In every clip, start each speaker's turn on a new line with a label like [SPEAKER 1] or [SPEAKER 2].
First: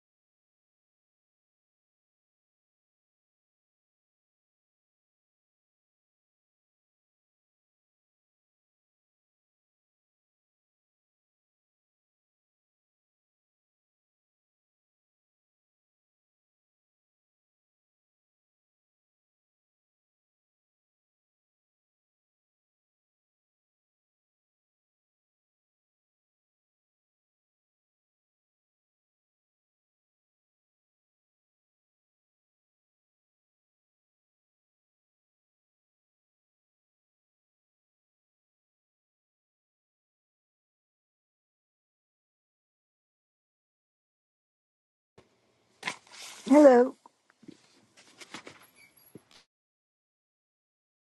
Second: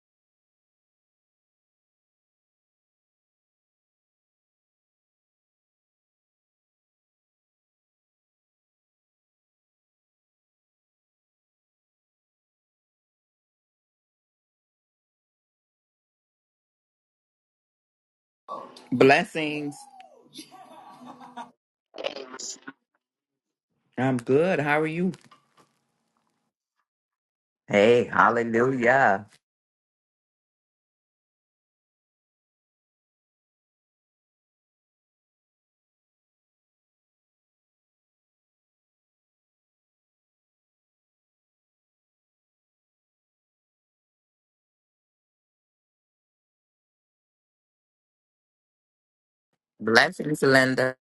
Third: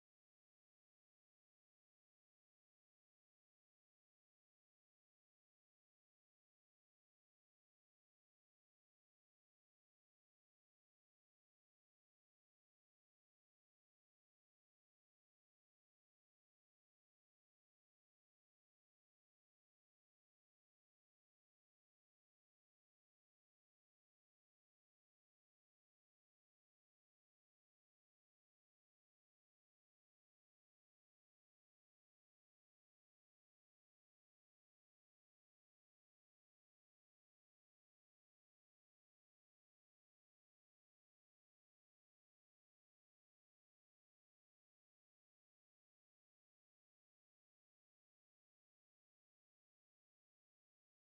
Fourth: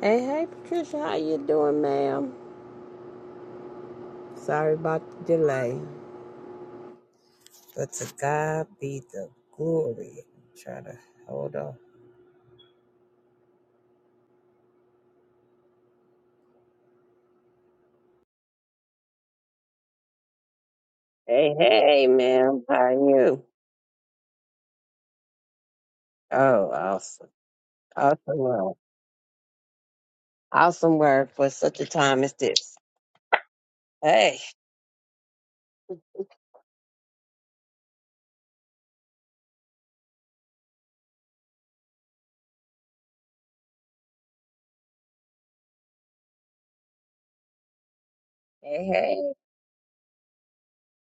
[SPEAKER 1] Hey, hey, Patricia, how you doing, ma'am? Sorry about the delay, but to God be the glory. Try to hold on.
[SPEAKER 2] Blessings.
[SPEAKER 1] Hey, hey, ma'am, how are you?
[SPEAKER 2] I'm good. How are you?
[SPEAKER 1] Oh, awesome,
[SPEAKER 2] Hey,
[SPEAKER 1] awesome work,
[SPEAKER 2] hallelujah.
[SPEAKER 1] awesome work for such a time as this. Hey,
[SPEAKER 3] Hello.
[SPEAKER 1] hey, hey.
[SPEAKER 2] Blessings, Linda.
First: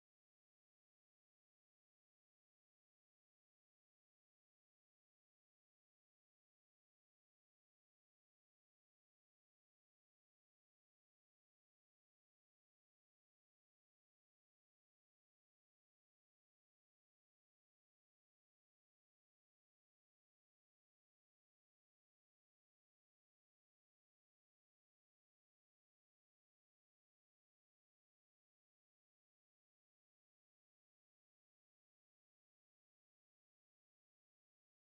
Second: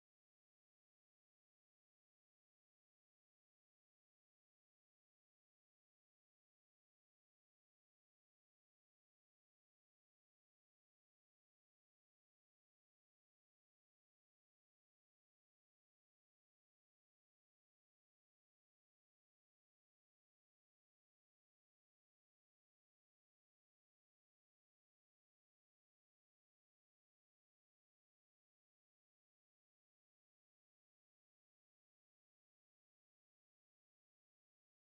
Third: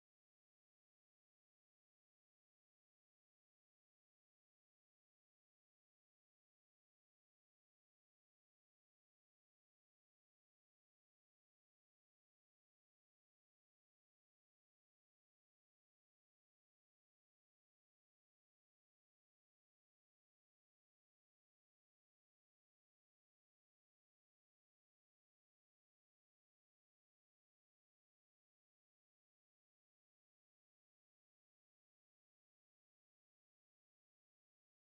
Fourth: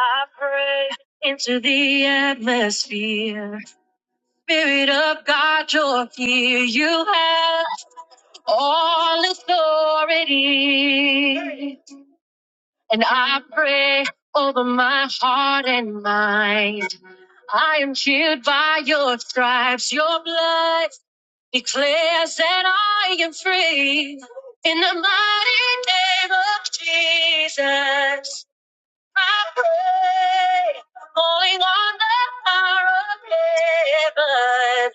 [SPEAKER 1] I pray into the atmosphere. Spirit of God, you're here. You have. all authority. And I pray over my heart and mind. I am healed by your stripes. Your blood declares that I am free. In the mighty name of Jesus, I pray, calling on the power of heaven.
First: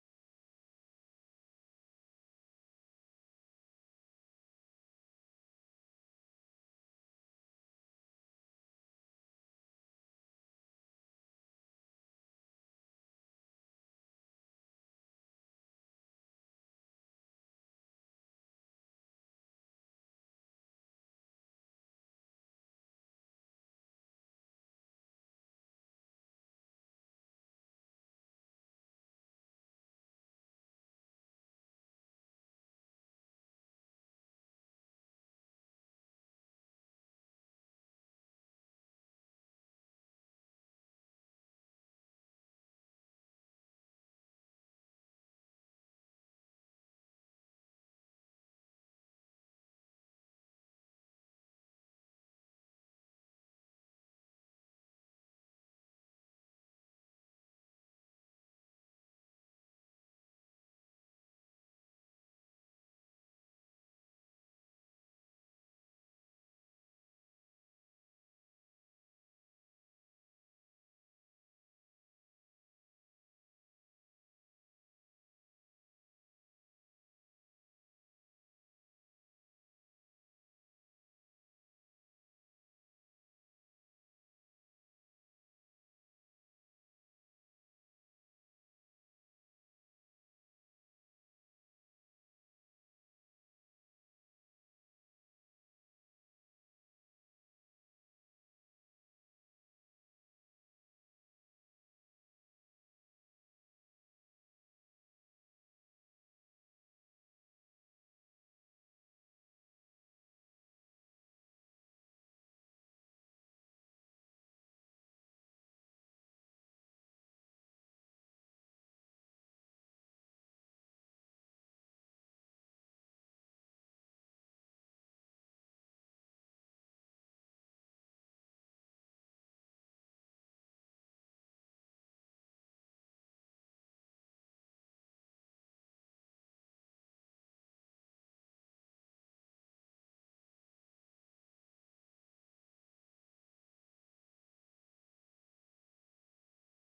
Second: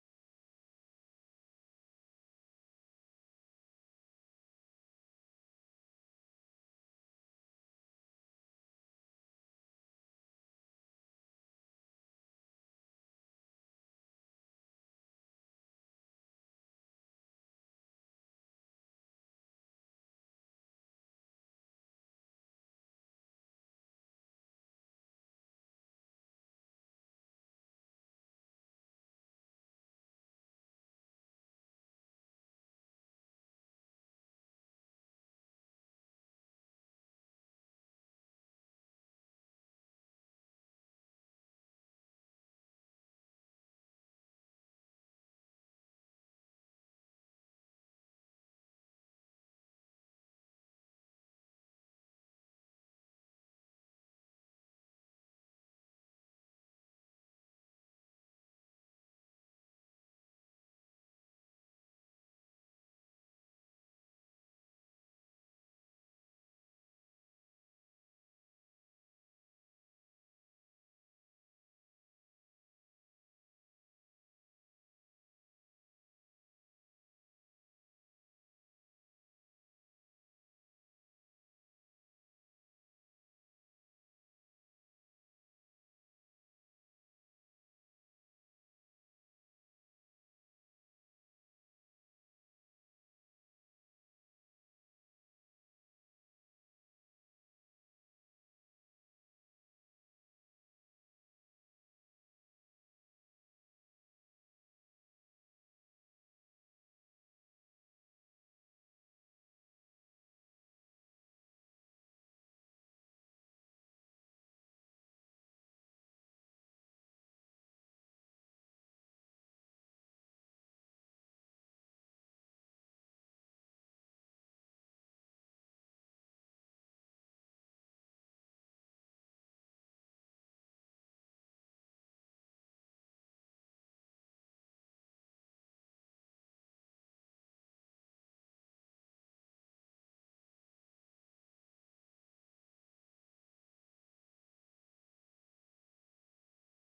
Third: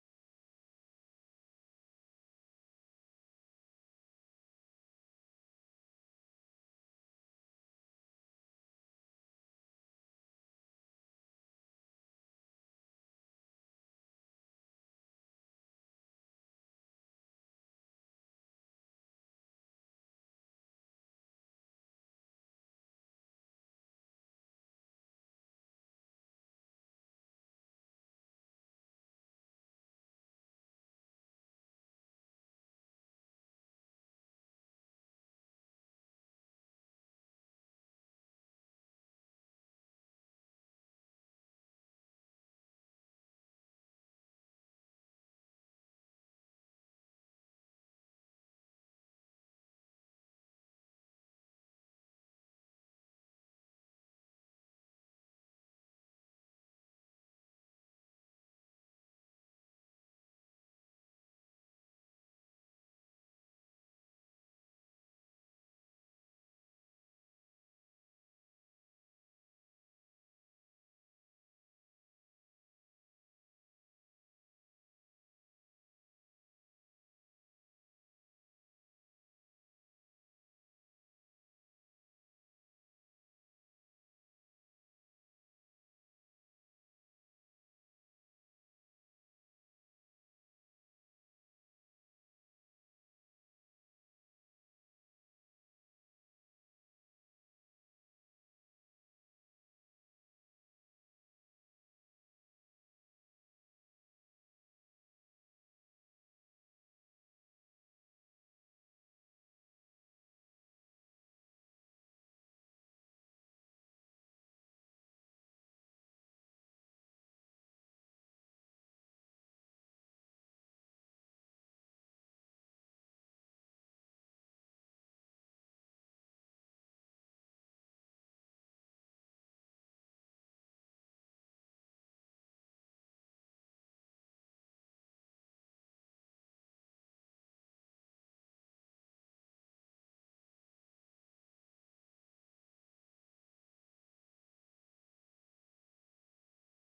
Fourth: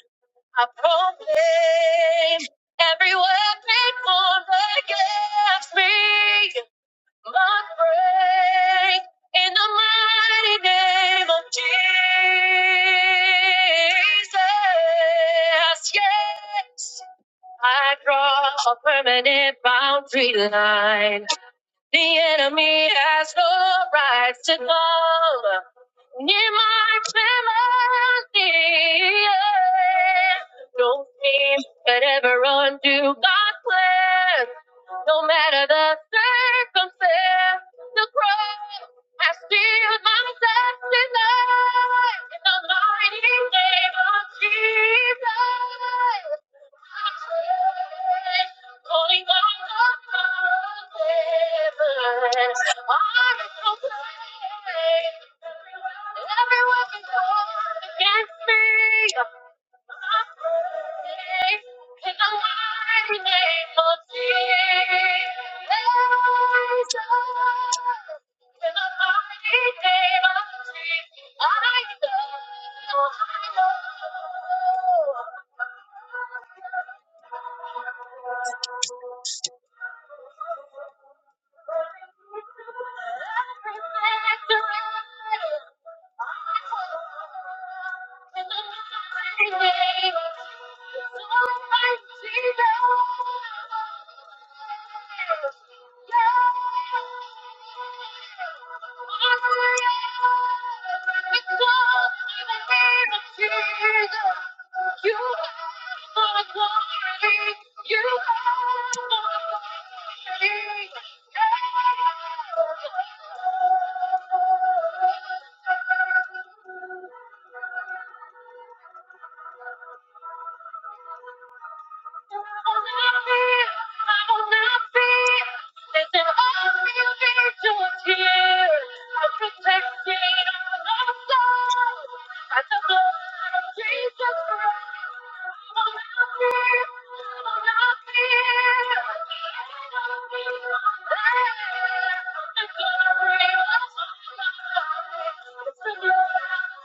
[SPEAKER 1] I proclaim every weapon formed against me must break in the mighty name of Jesus. Yes, I draw a permanent boundary line the enemy has no right to come near my family. No team could ever undo God's plan. No matter the circumstance, the cross. I still manifest in life in the mighty name of Jesus. Holding on of heaven, I'm so Every weapon formed against me. Thank you.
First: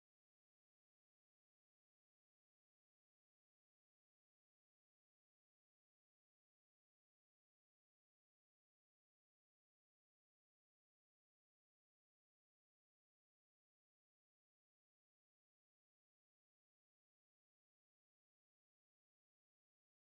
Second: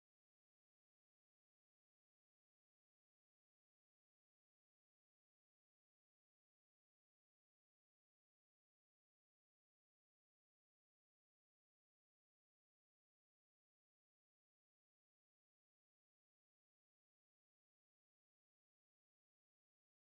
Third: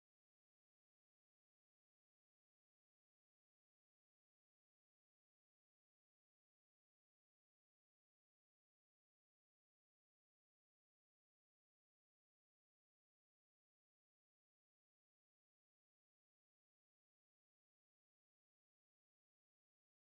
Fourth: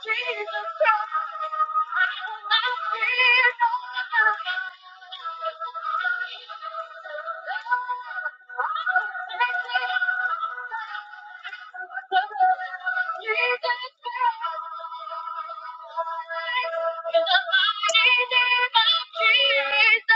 [SPEAKER 1] Jesus Christ. In the mighty name of Jesus.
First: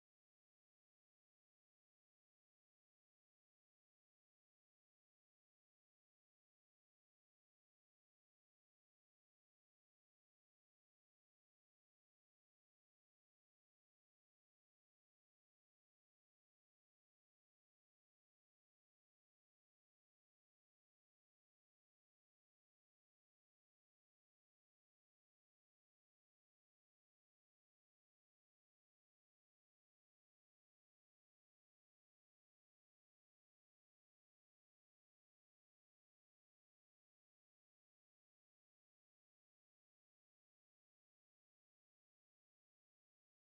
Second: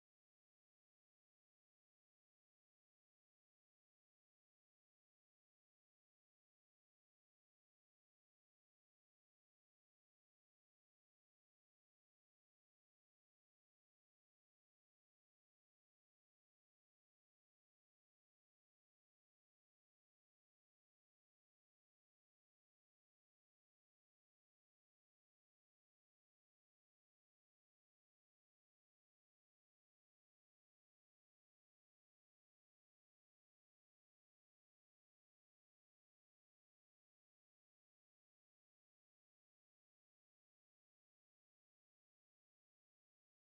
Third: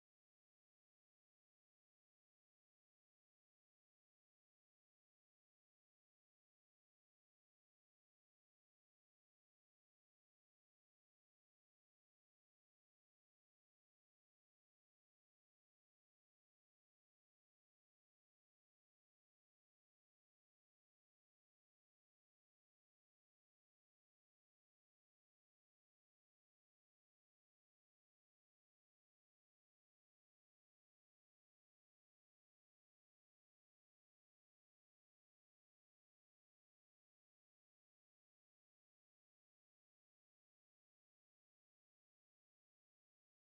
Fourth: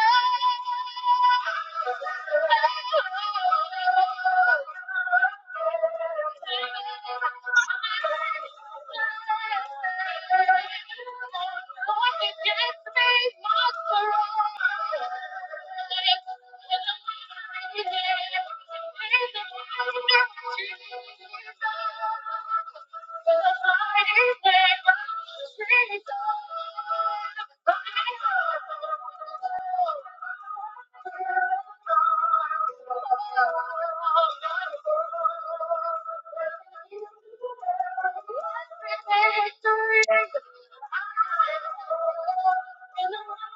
[SPEAKER 1] Thank you. Sweet love, I know. Sweet love, I know. Sweet love, I know. At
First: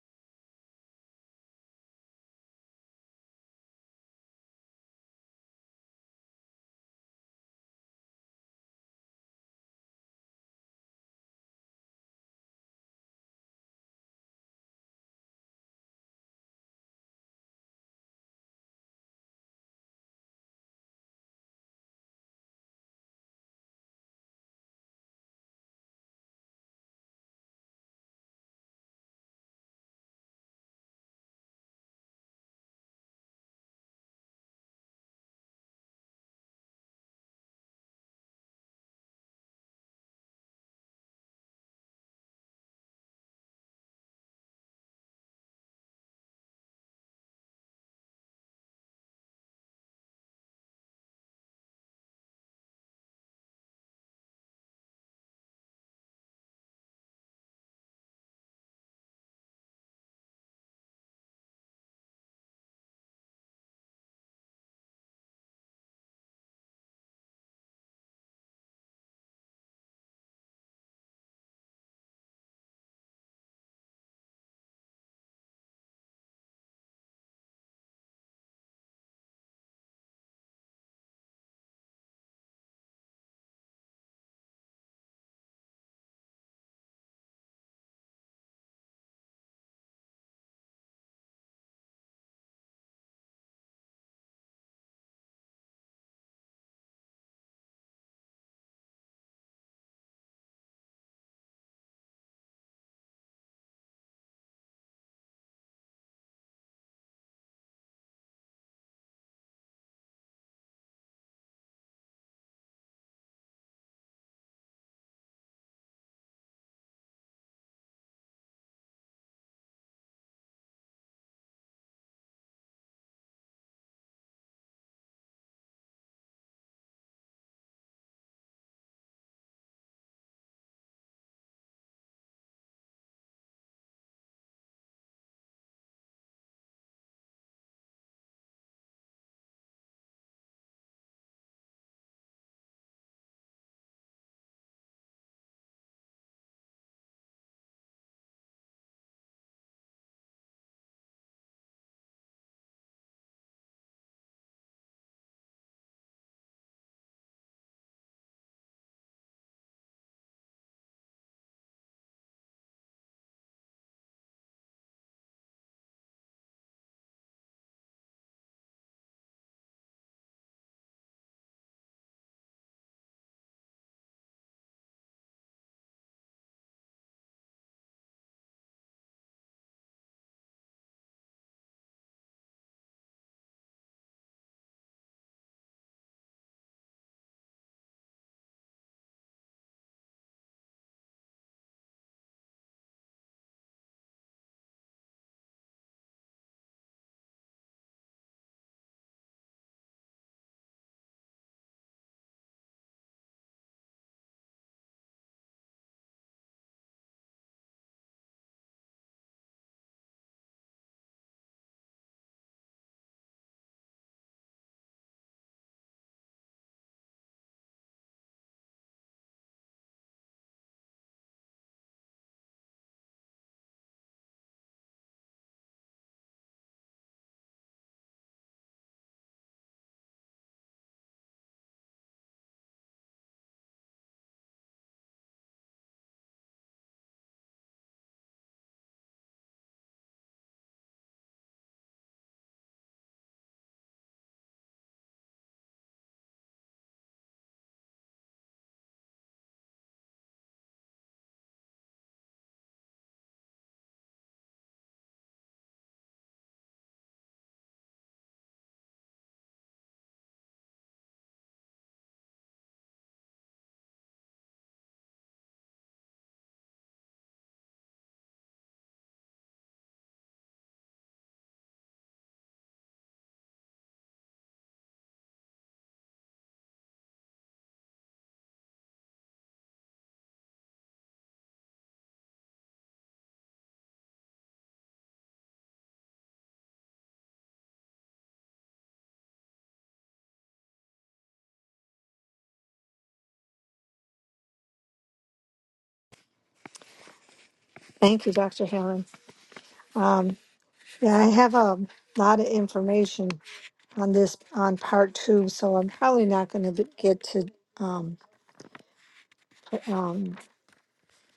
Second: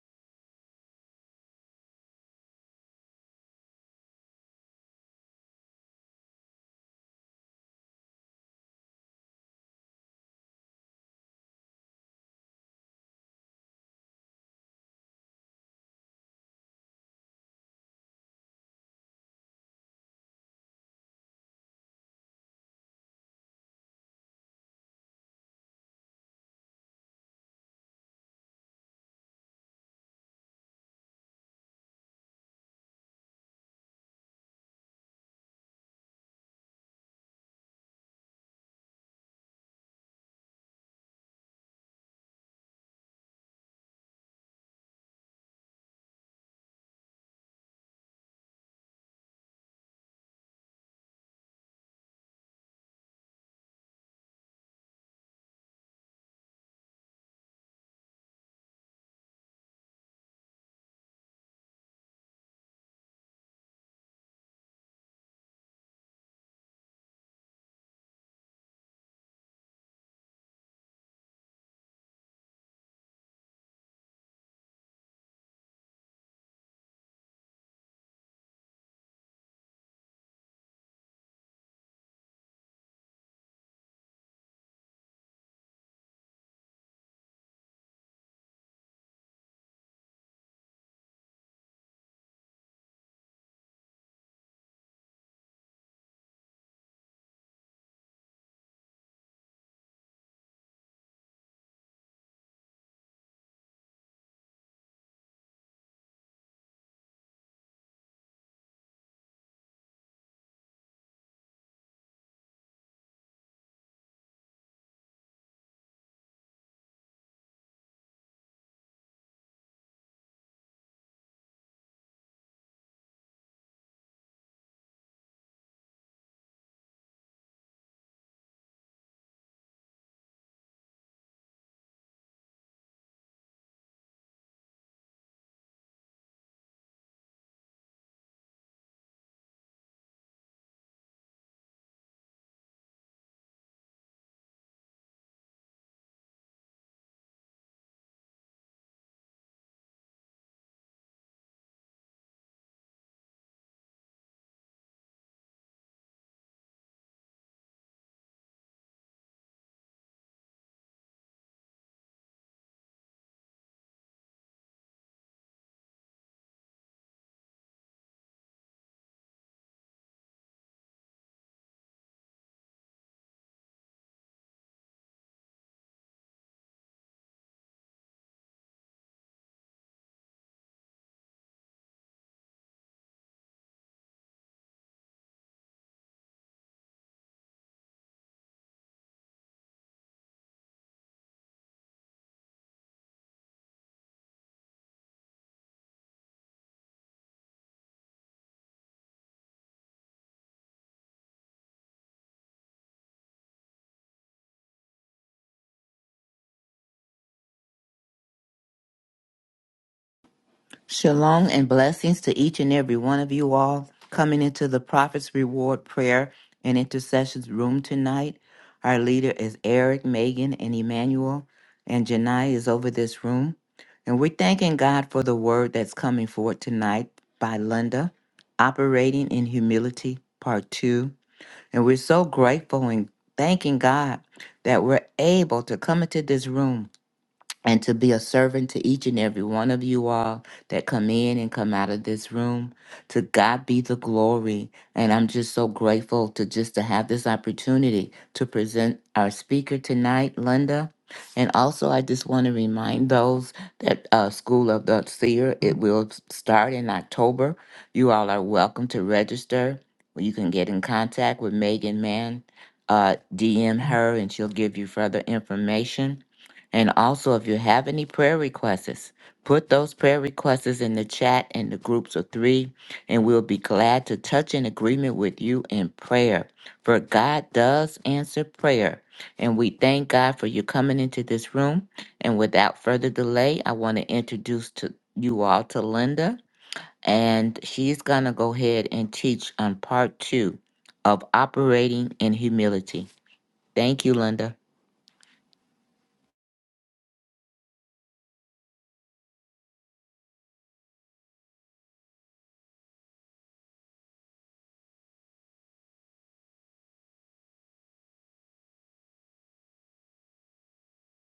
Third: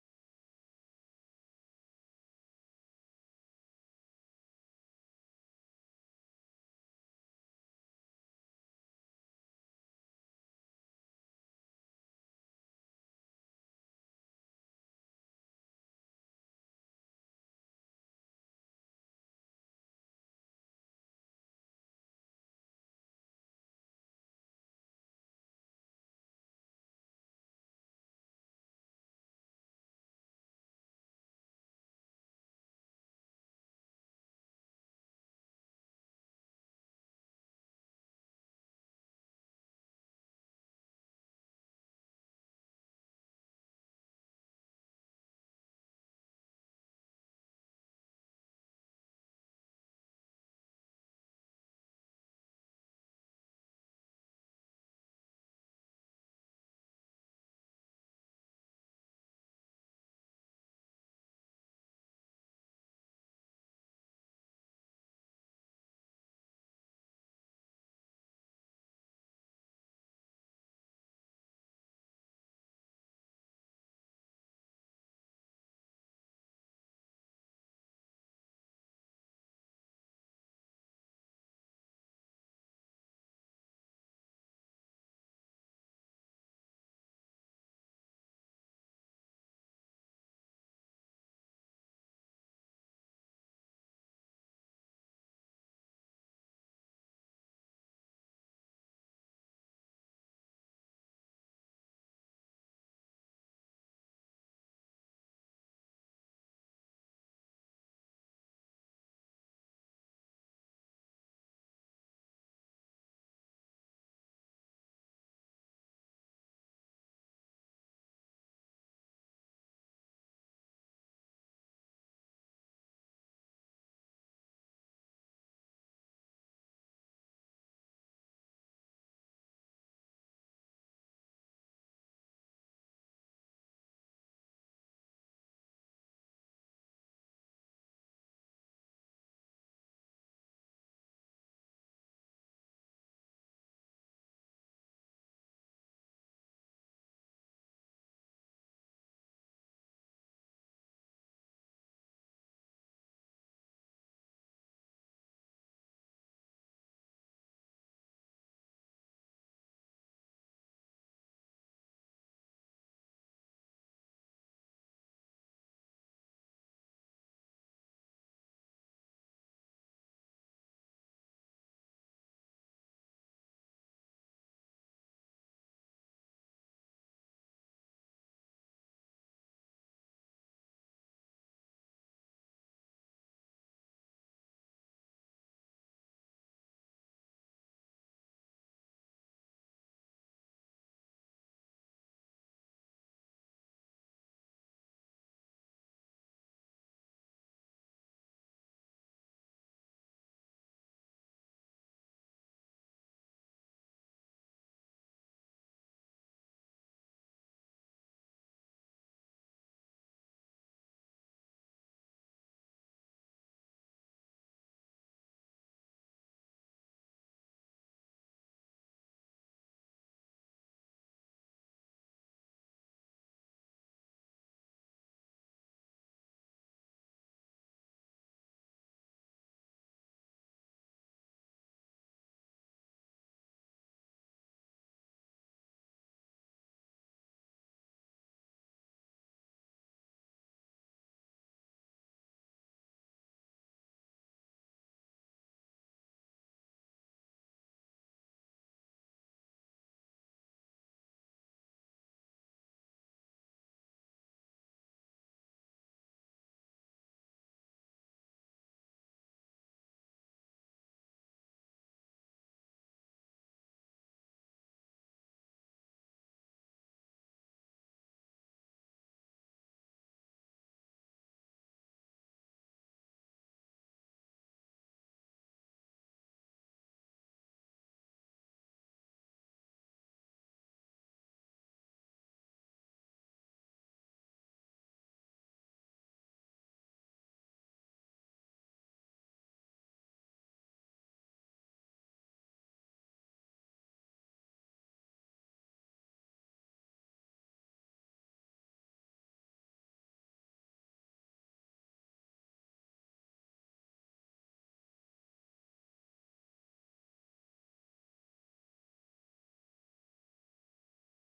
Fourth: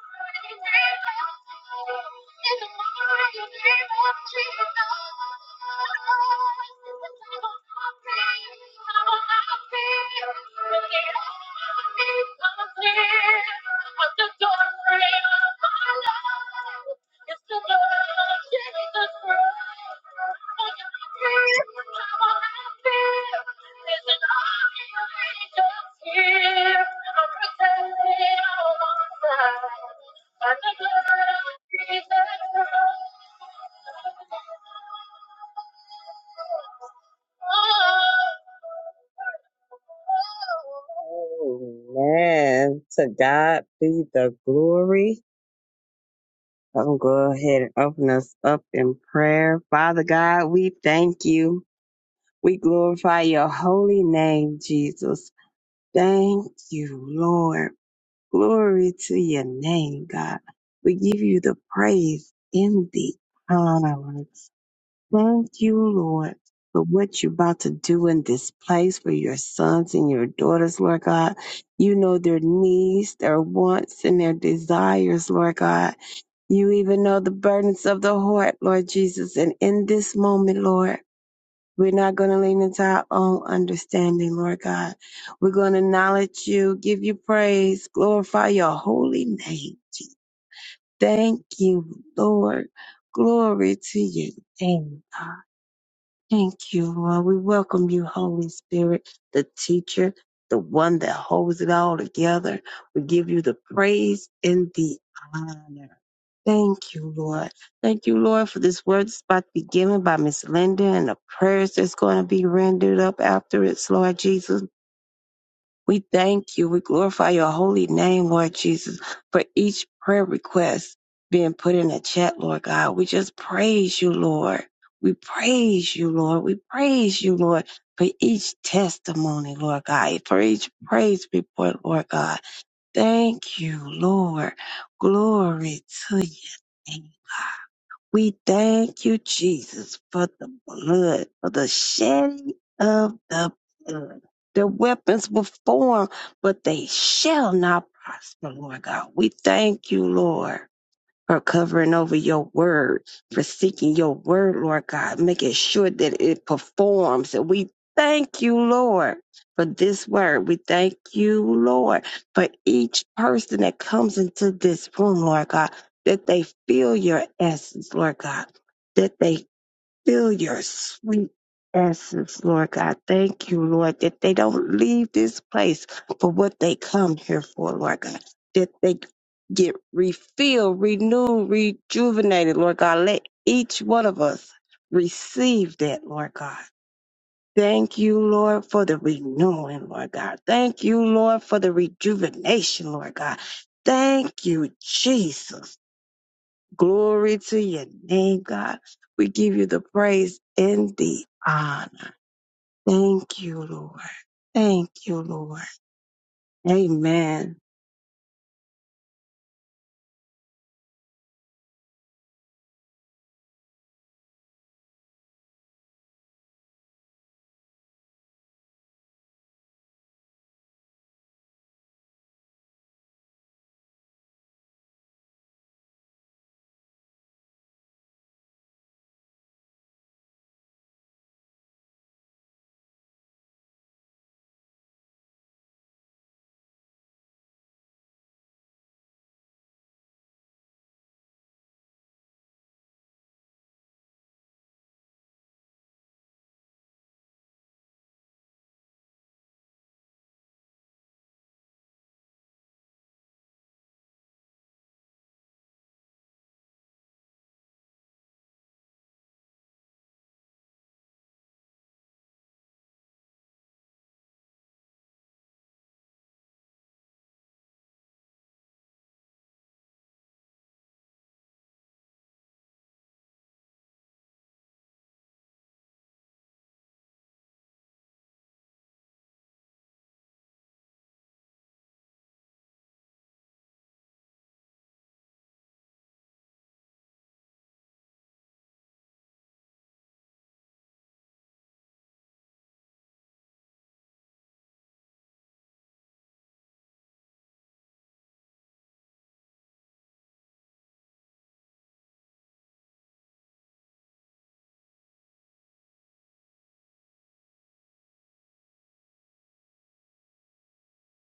[SPEAKER 1] the doorway of my life. It's the blood of Jesus Christ. Every time I feel there's an army of angels here. I'm protected on all sides by the blood of Jesus Christ. Amen. To God be the glory. I'm gonna go ahead and open us up in prayer. Father God, we thank you. We glorify your holy name, Jesus. Thank you, Lord. Glory to your name, God. We give you the praise in the honor. Lord. Thank you, Lord, for what you're about to do in this place for your sons and your daughters, Lord God. You know their needs, their wants, and their desires, Lord God. You even know the burdens of the heart, Lord Jesus. And in this moment, Lord, we're not going to lean into our own understanding, Lord God. We're going to acknowledge you, give you praise, glorify your holy name. Jesus. Thank you, Lord. Glory to your name, God. Thank you, Lord. We welcome you, Holy Spirit, the teacher, the one that holds it all together. We give you the praise and the honor. Thank you, Lord. Thank you, Lord, for this word that's about to be given by Miss Linda and the prayers that's going to be rendered up after it's, Lord Jesus. We thank you. We glorify your holy name, Lord Jesus, for each prayer request being put in the chat, Lord God. We just praise you, Lord. We praise you, Lord. We praise you, Lord, for each testimony, Lord God, for each praise report, Lord God. Thank you, Lord. Glory to your name. We thank you, Jesus, for the blood, for the shedding of the blood. The weapons were formed, but they shall not prosper, Lord God. We thank you, Lord for covering over your word, for seeking your word, Lord God, making sure that it performs. And we thank you, Lord, for this word. We thank you, Lord, for each person that comes into this room, Lord God, that they feel your essence, Lord God, that they Fill your sweet essence, Lord God. Thank you, Lord, that they don't leave this place for what they come here for, Lord God. That they get refilled, renewed, rejuvenated, Lord God. Let each one of us receive that, Lord God. Thank you, Lord, for the renewing, Lord God. Thank you, Lord, for the rejuvenation, Lord God. Thank you, Jesus. Glory to your name, God. We give you the praise and the honor. Thank you, Lord. Thank you, Lord. Amen.
[SPEAKER 2] Shalom and blessings to each and every one of you all coming into the Prophet's Reward Prayer and Intercessions Room tonight. Our leader is Eric, Megan, and Emmanuel, and Janai is over this room. And we're thanking God for the word that's coming forth tonight by Linda, Operating in Humility, Part 2. And we're so grateful and thanking God that we're able to come into this room and to be a servant to each and every one of you all that come in and come out of this room to god be the glory and i'm just so grateful to just to have this opportunity to present our speaker tonight linda and also i just want to remind those that uh, school of the seer it will start in october you all are welcome to register you can get in contact with megan mann uh, dm her and she'll give you further information and also, if you have any prayer requests, put those prayer requests in the chat and the groups of three, and we'll be glad to touch in agreement with you in prayer. For God does answer prayer. And we thank God for you coming into this room. And without further delay, I want to introduce to you all to Linda, and she's going to go ahead and teach on part two of operating in humility. Thank you, Linda.
[SPEAKER 3] Thank you, Dr. Helen. Um, yeah, I have a lot of information on this on part two, so I'm probably not going to get to um, um,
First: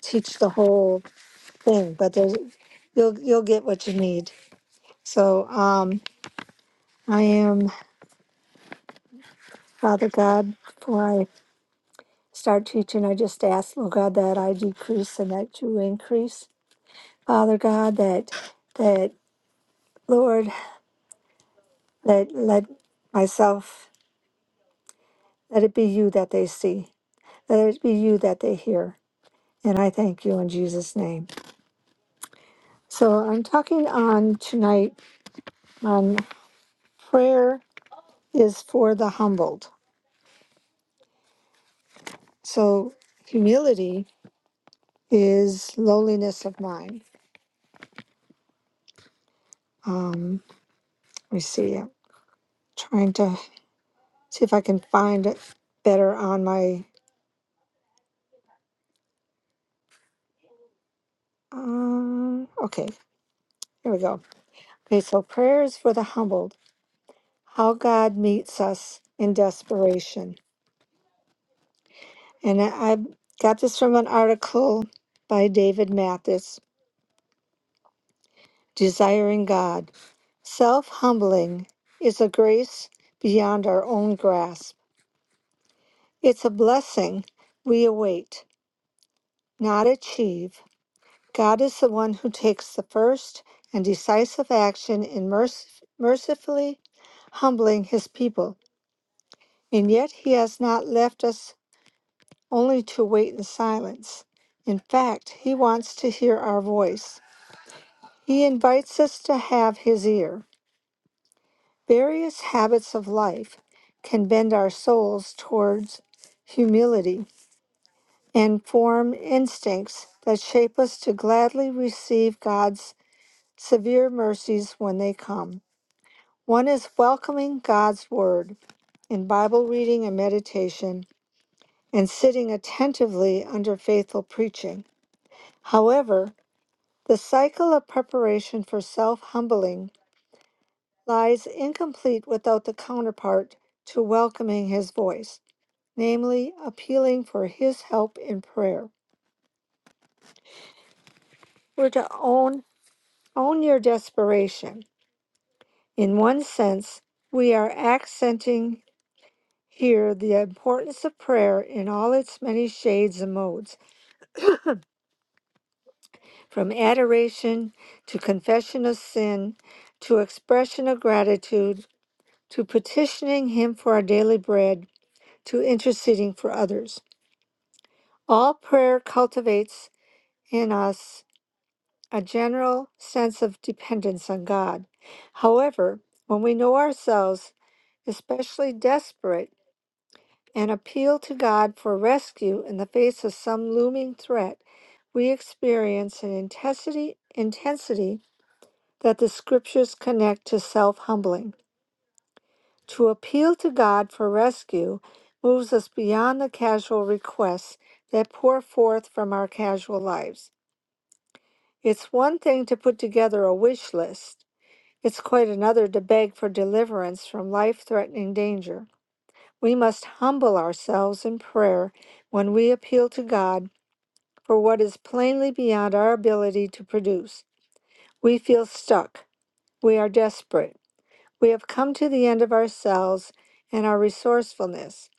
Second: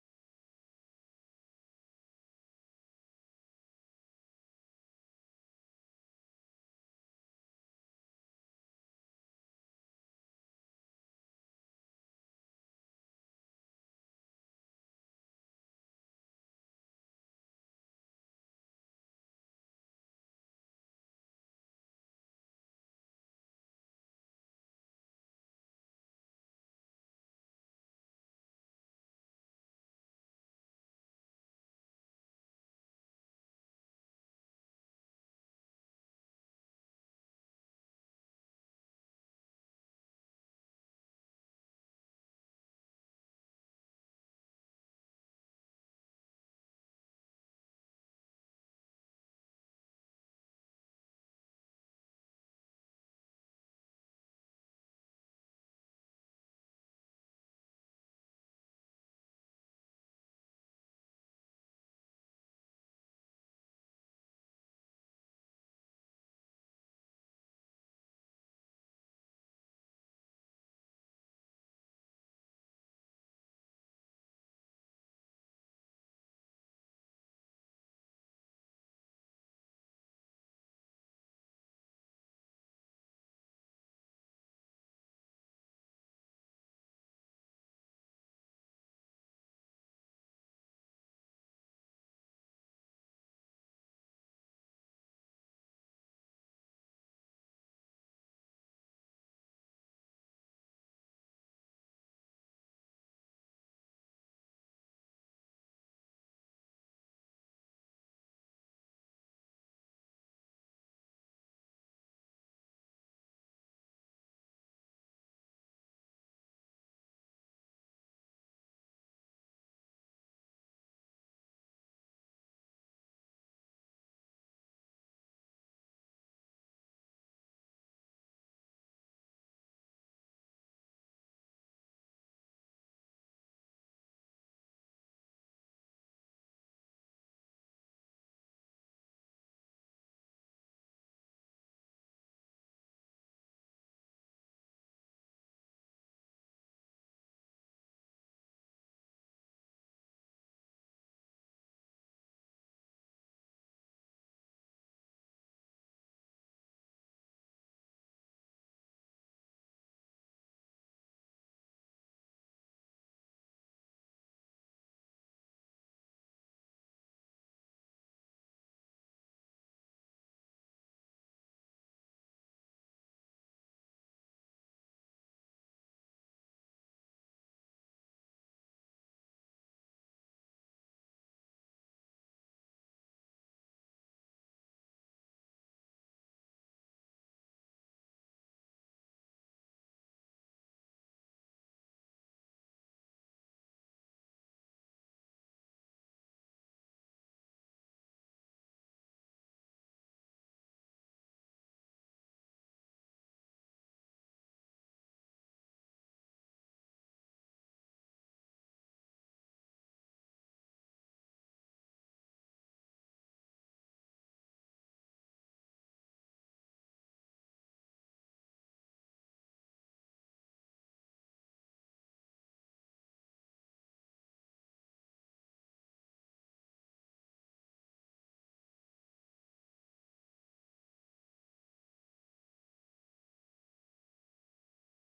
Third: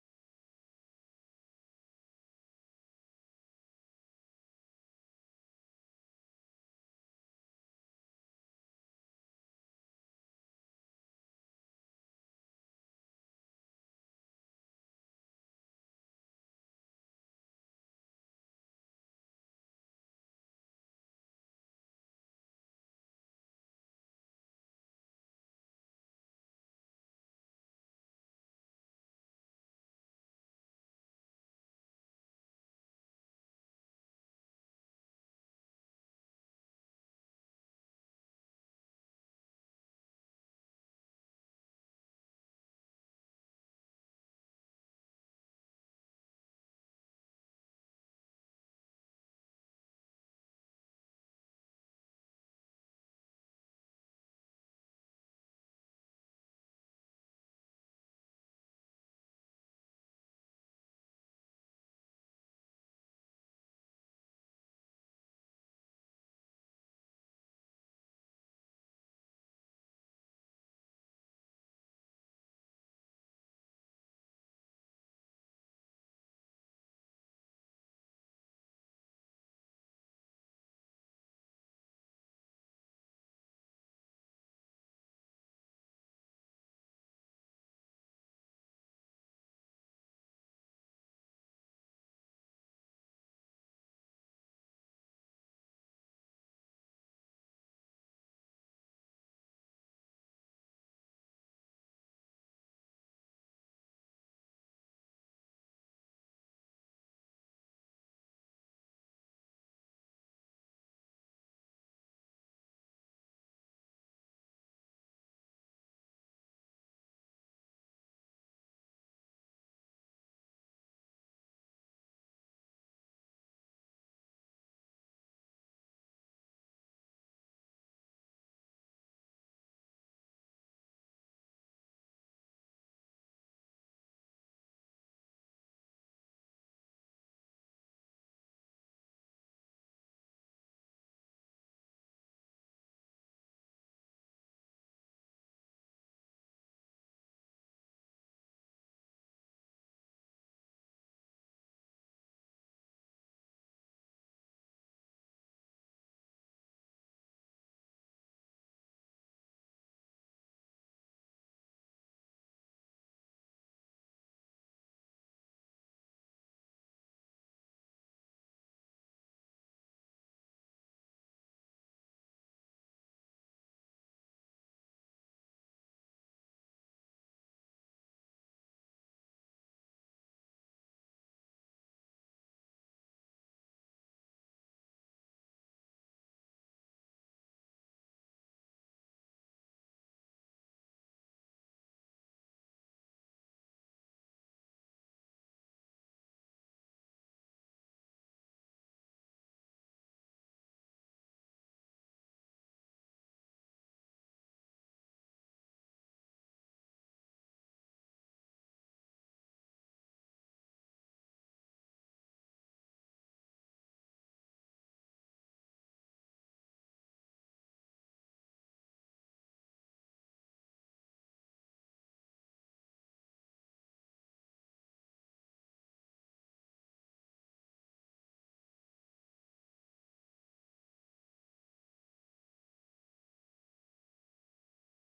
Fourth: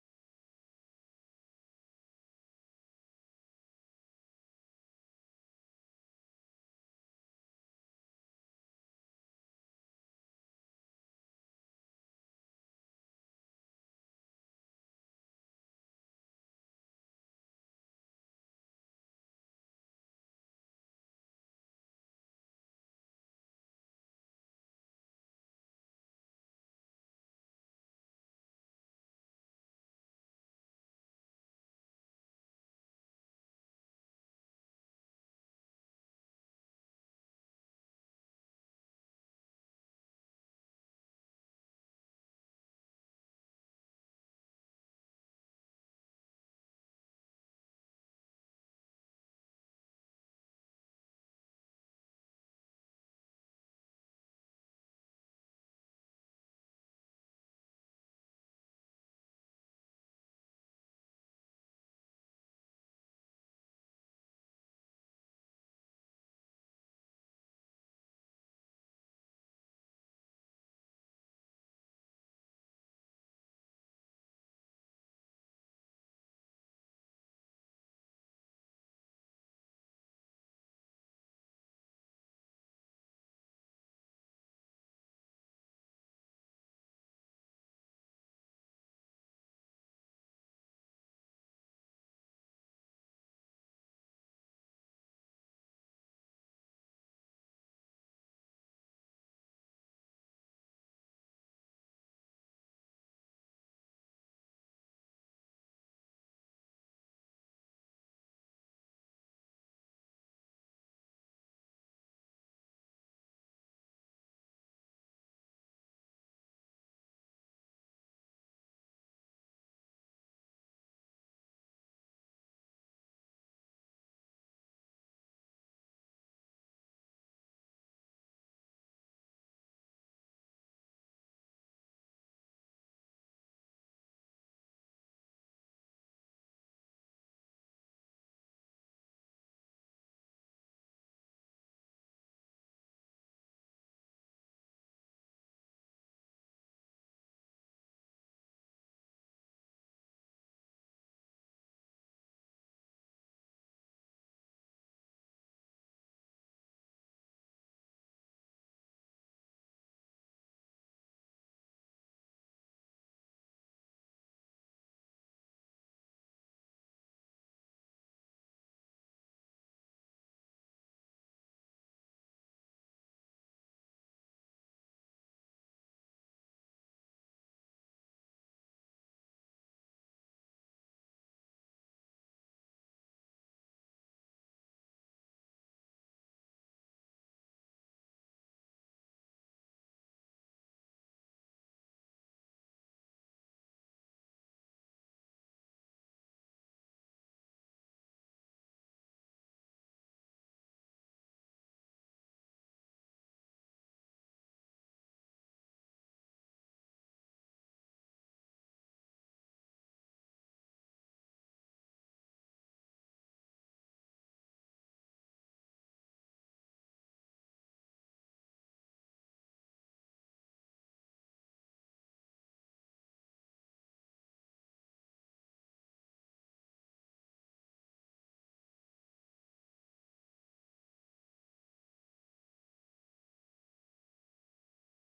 [SPEAKER 3] teach the whole thing, but there's you'll you'll get what you need. So um, I am Father God. Before I start teaching, I just ask, Lord God, that I decrease and that you increase, Father God. That that Lord, that let myself let it be you that they see Let it be you that they hear. And I thank you in Jesus' name. So I'm talking on tonight on prayer is for the humbled. So humility is lowliness of mind. Um, let me see. I'm trying to see if I can find it better on my. Um, okay, here we go. Okay, so prayer is for the humbled. How God meets us in desperation. And I, I got this from an article by David Mathis Desiring God. Self humbling is a grace beyond our own grasp. It's a blessing we await, not achieve. God is the one who takes the first and decisive action in merc- mercifully humbling his people. And yet he has not left us only to wait in silence. In fact, he wants to hear our voice. He invites us to have his ear. Various habits of life can bend our souls towards humility and form instincts that shape us to gladly receive God's severe mercies when they come. One is welcoming God's word in Bible reading and meditation and sitting attentively under faithful preaching. However, the cycle of preparation for self humbling lies incomplete without the counterpart to welcoming his voice, namely appealing for his help in prayer. We're to own own your desperation. In one sense, we are accenting here the importance of prayer in all its many shades and modes, from adoration to confession of sin to expression of gratitude to petitioning him for our daily bread to interceding for others. All prayer cultivates in us a general sense of dependence on God. However, when we know ourselves especially desperate and appeal to God for rescue in the face of some looming threat, we experience an intensity, intensity that the scriptures connect to self humbling. To appeal to God for rescue moves us beyond the casual requests that pour forth from our casual lives. It's one thing to put together a wish list, it's quite another to beg for deliverance from life threatening danger. We must humble ourselves in prayer when we appeal to God for what is plainly beyond our ability to produce. We feel stuck. We are desperate. We have come to the end of ourselves and our resourcefulness.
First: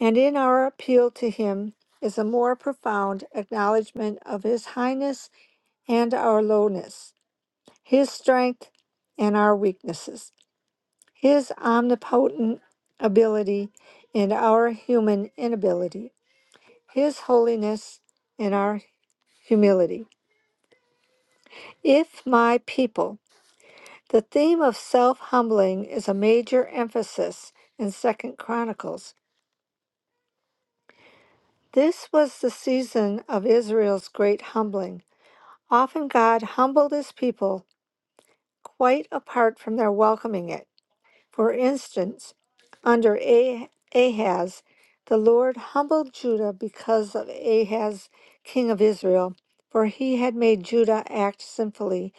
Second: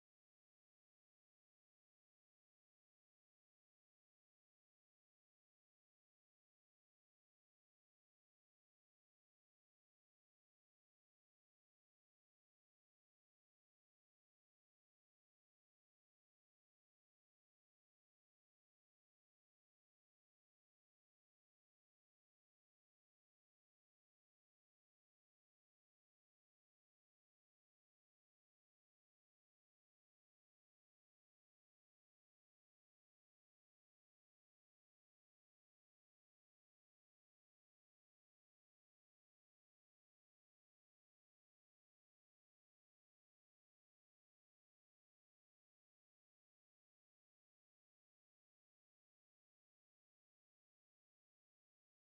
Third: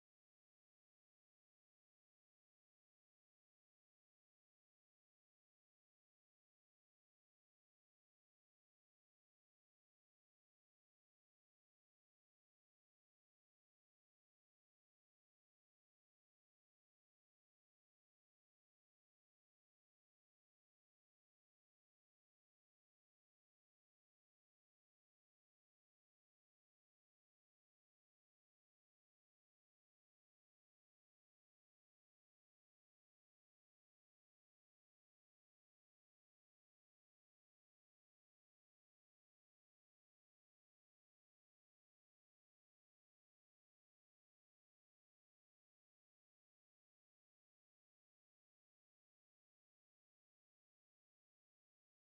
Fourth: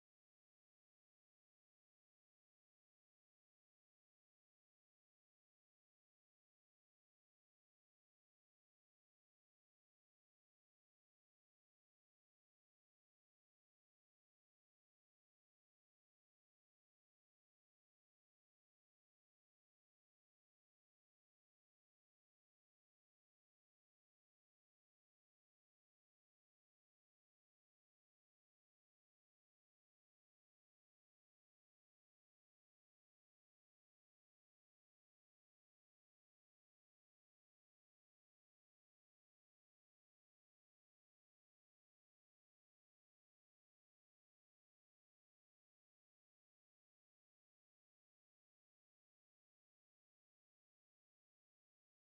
[SPEAKER 3] And in our appeal to Him is a more profound acknowledgement of His highness and our lowness. his strength and our weaknesses, his omnipotent ability and our human inability, his holiness and our humility. If my people, the theme of self humbling is a major emphasis in Second Chronicles. This was the season of Israel's great humbling. Often God humbled his people quite apart from their welcoming it. For instance, under Ah- Ahaz, the Lord humbled Judah because of Ahaz, king of Israel, for he had made Judah act sinfully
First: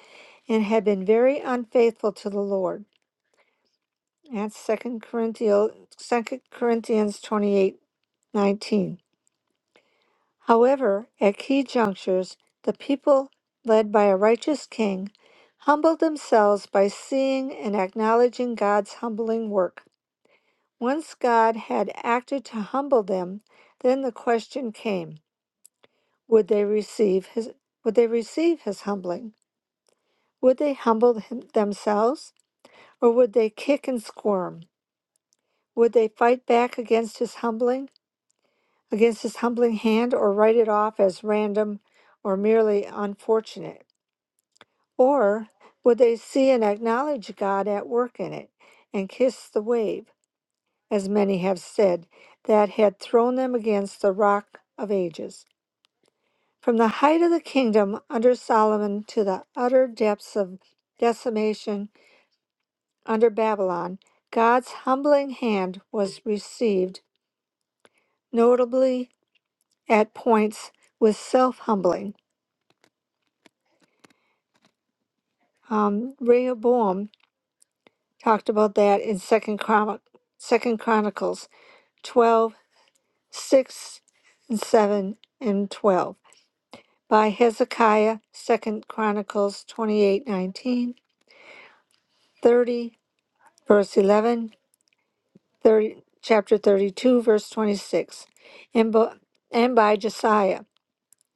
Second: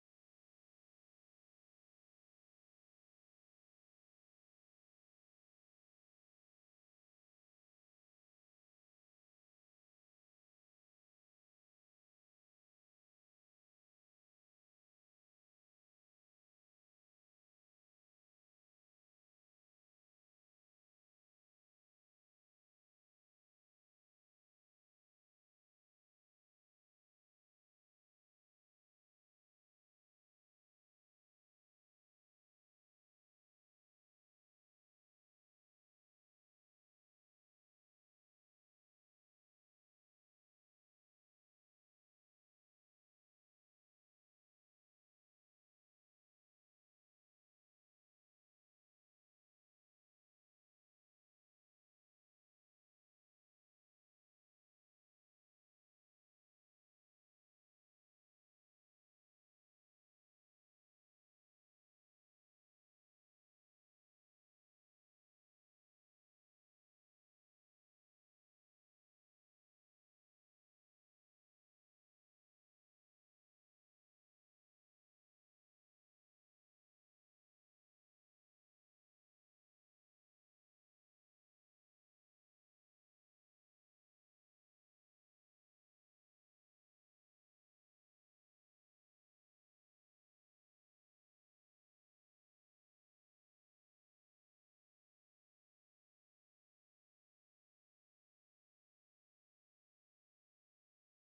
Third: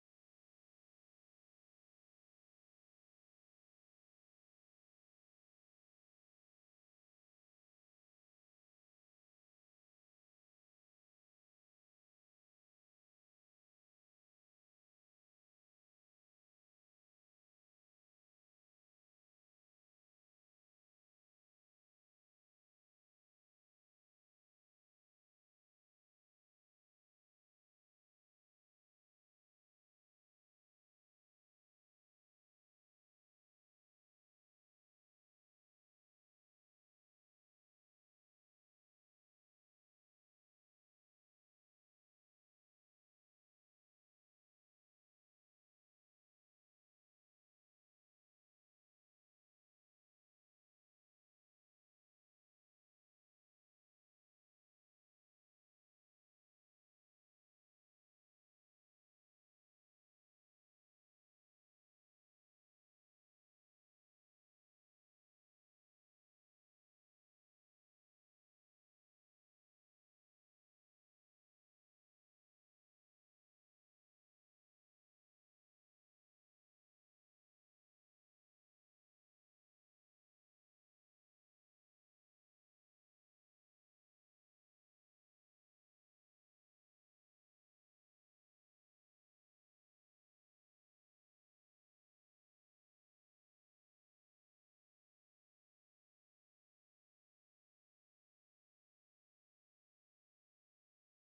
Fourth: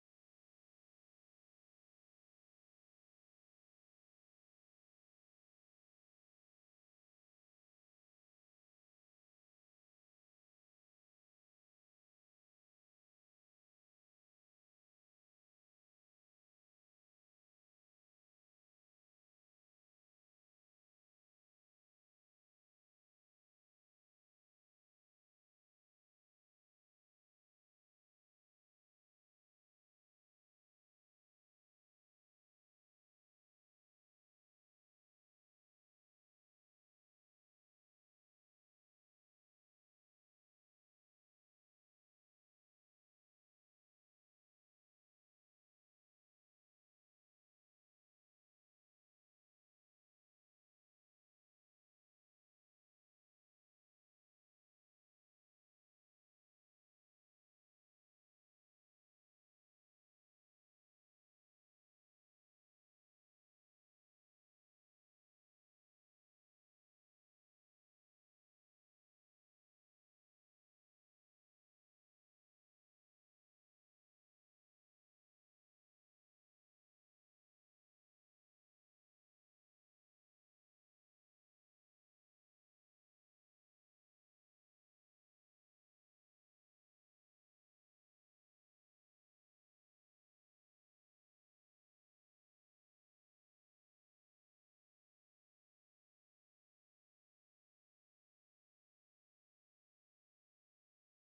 [SPEAKER 3] and had been very unfaithful to the Lord. That's 2 Corinthians, 2 Corinthians 28 nineteen. However, at key junctures, the people, led by a righteous king, humbled themselves by seeing and acknowledging God's humbling work. Once God had acted to humble them, then the question came, would they receive his would they receive his humbling? Would they humble him, themselves or would they kick and squirm? Would they fight back against his humbling, against his humbling hand or write it off as random or merely unfortunate? Or would they see and acknowledge God at work in it and kiss the wave? as many have said, that had thrown them against the rock of ages. From the height of the kingdom under Solomon to the utter depths of decimation under Babylon, God's humbling hand was received, notably at points with self humbling. Um, Rehoboam talked about that in Second, Chron- Second Chronicles 12 6 and 7, and 12. by Hezekiah, Second Chronicles 28, 19, 30, verse eleven, thirty, chapter 32, verse 26, and, bo- and by Josiah,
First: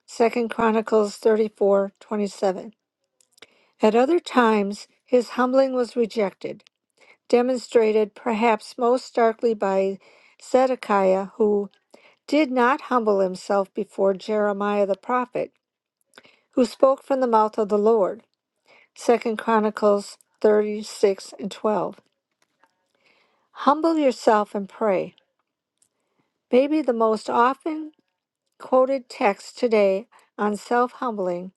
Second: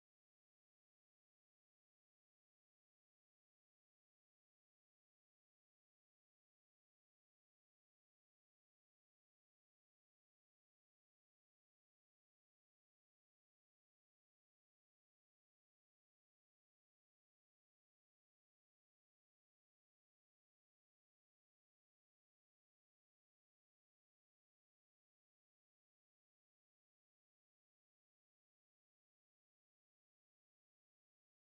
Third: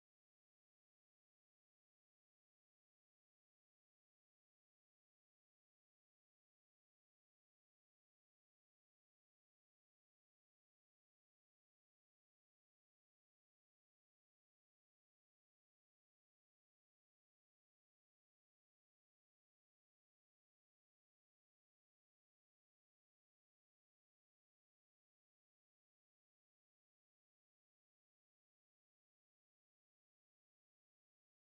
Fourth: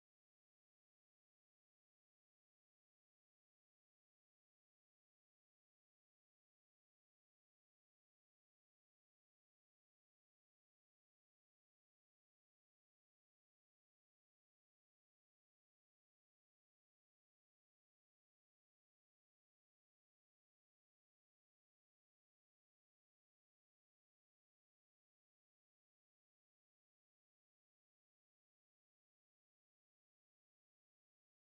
[SPEAKER 3] Second Chronicles 34, 27. At other times, his humbling was rejected, demonstrated perhaps most starkly by Zedekiah, who did not humble himself before Jeremiah the prophet, who spoke from the mouth of the Lord. Second Chronicles 36 and 12. Humble yourself and pray. Maybe the most often quoted text today on self humbling,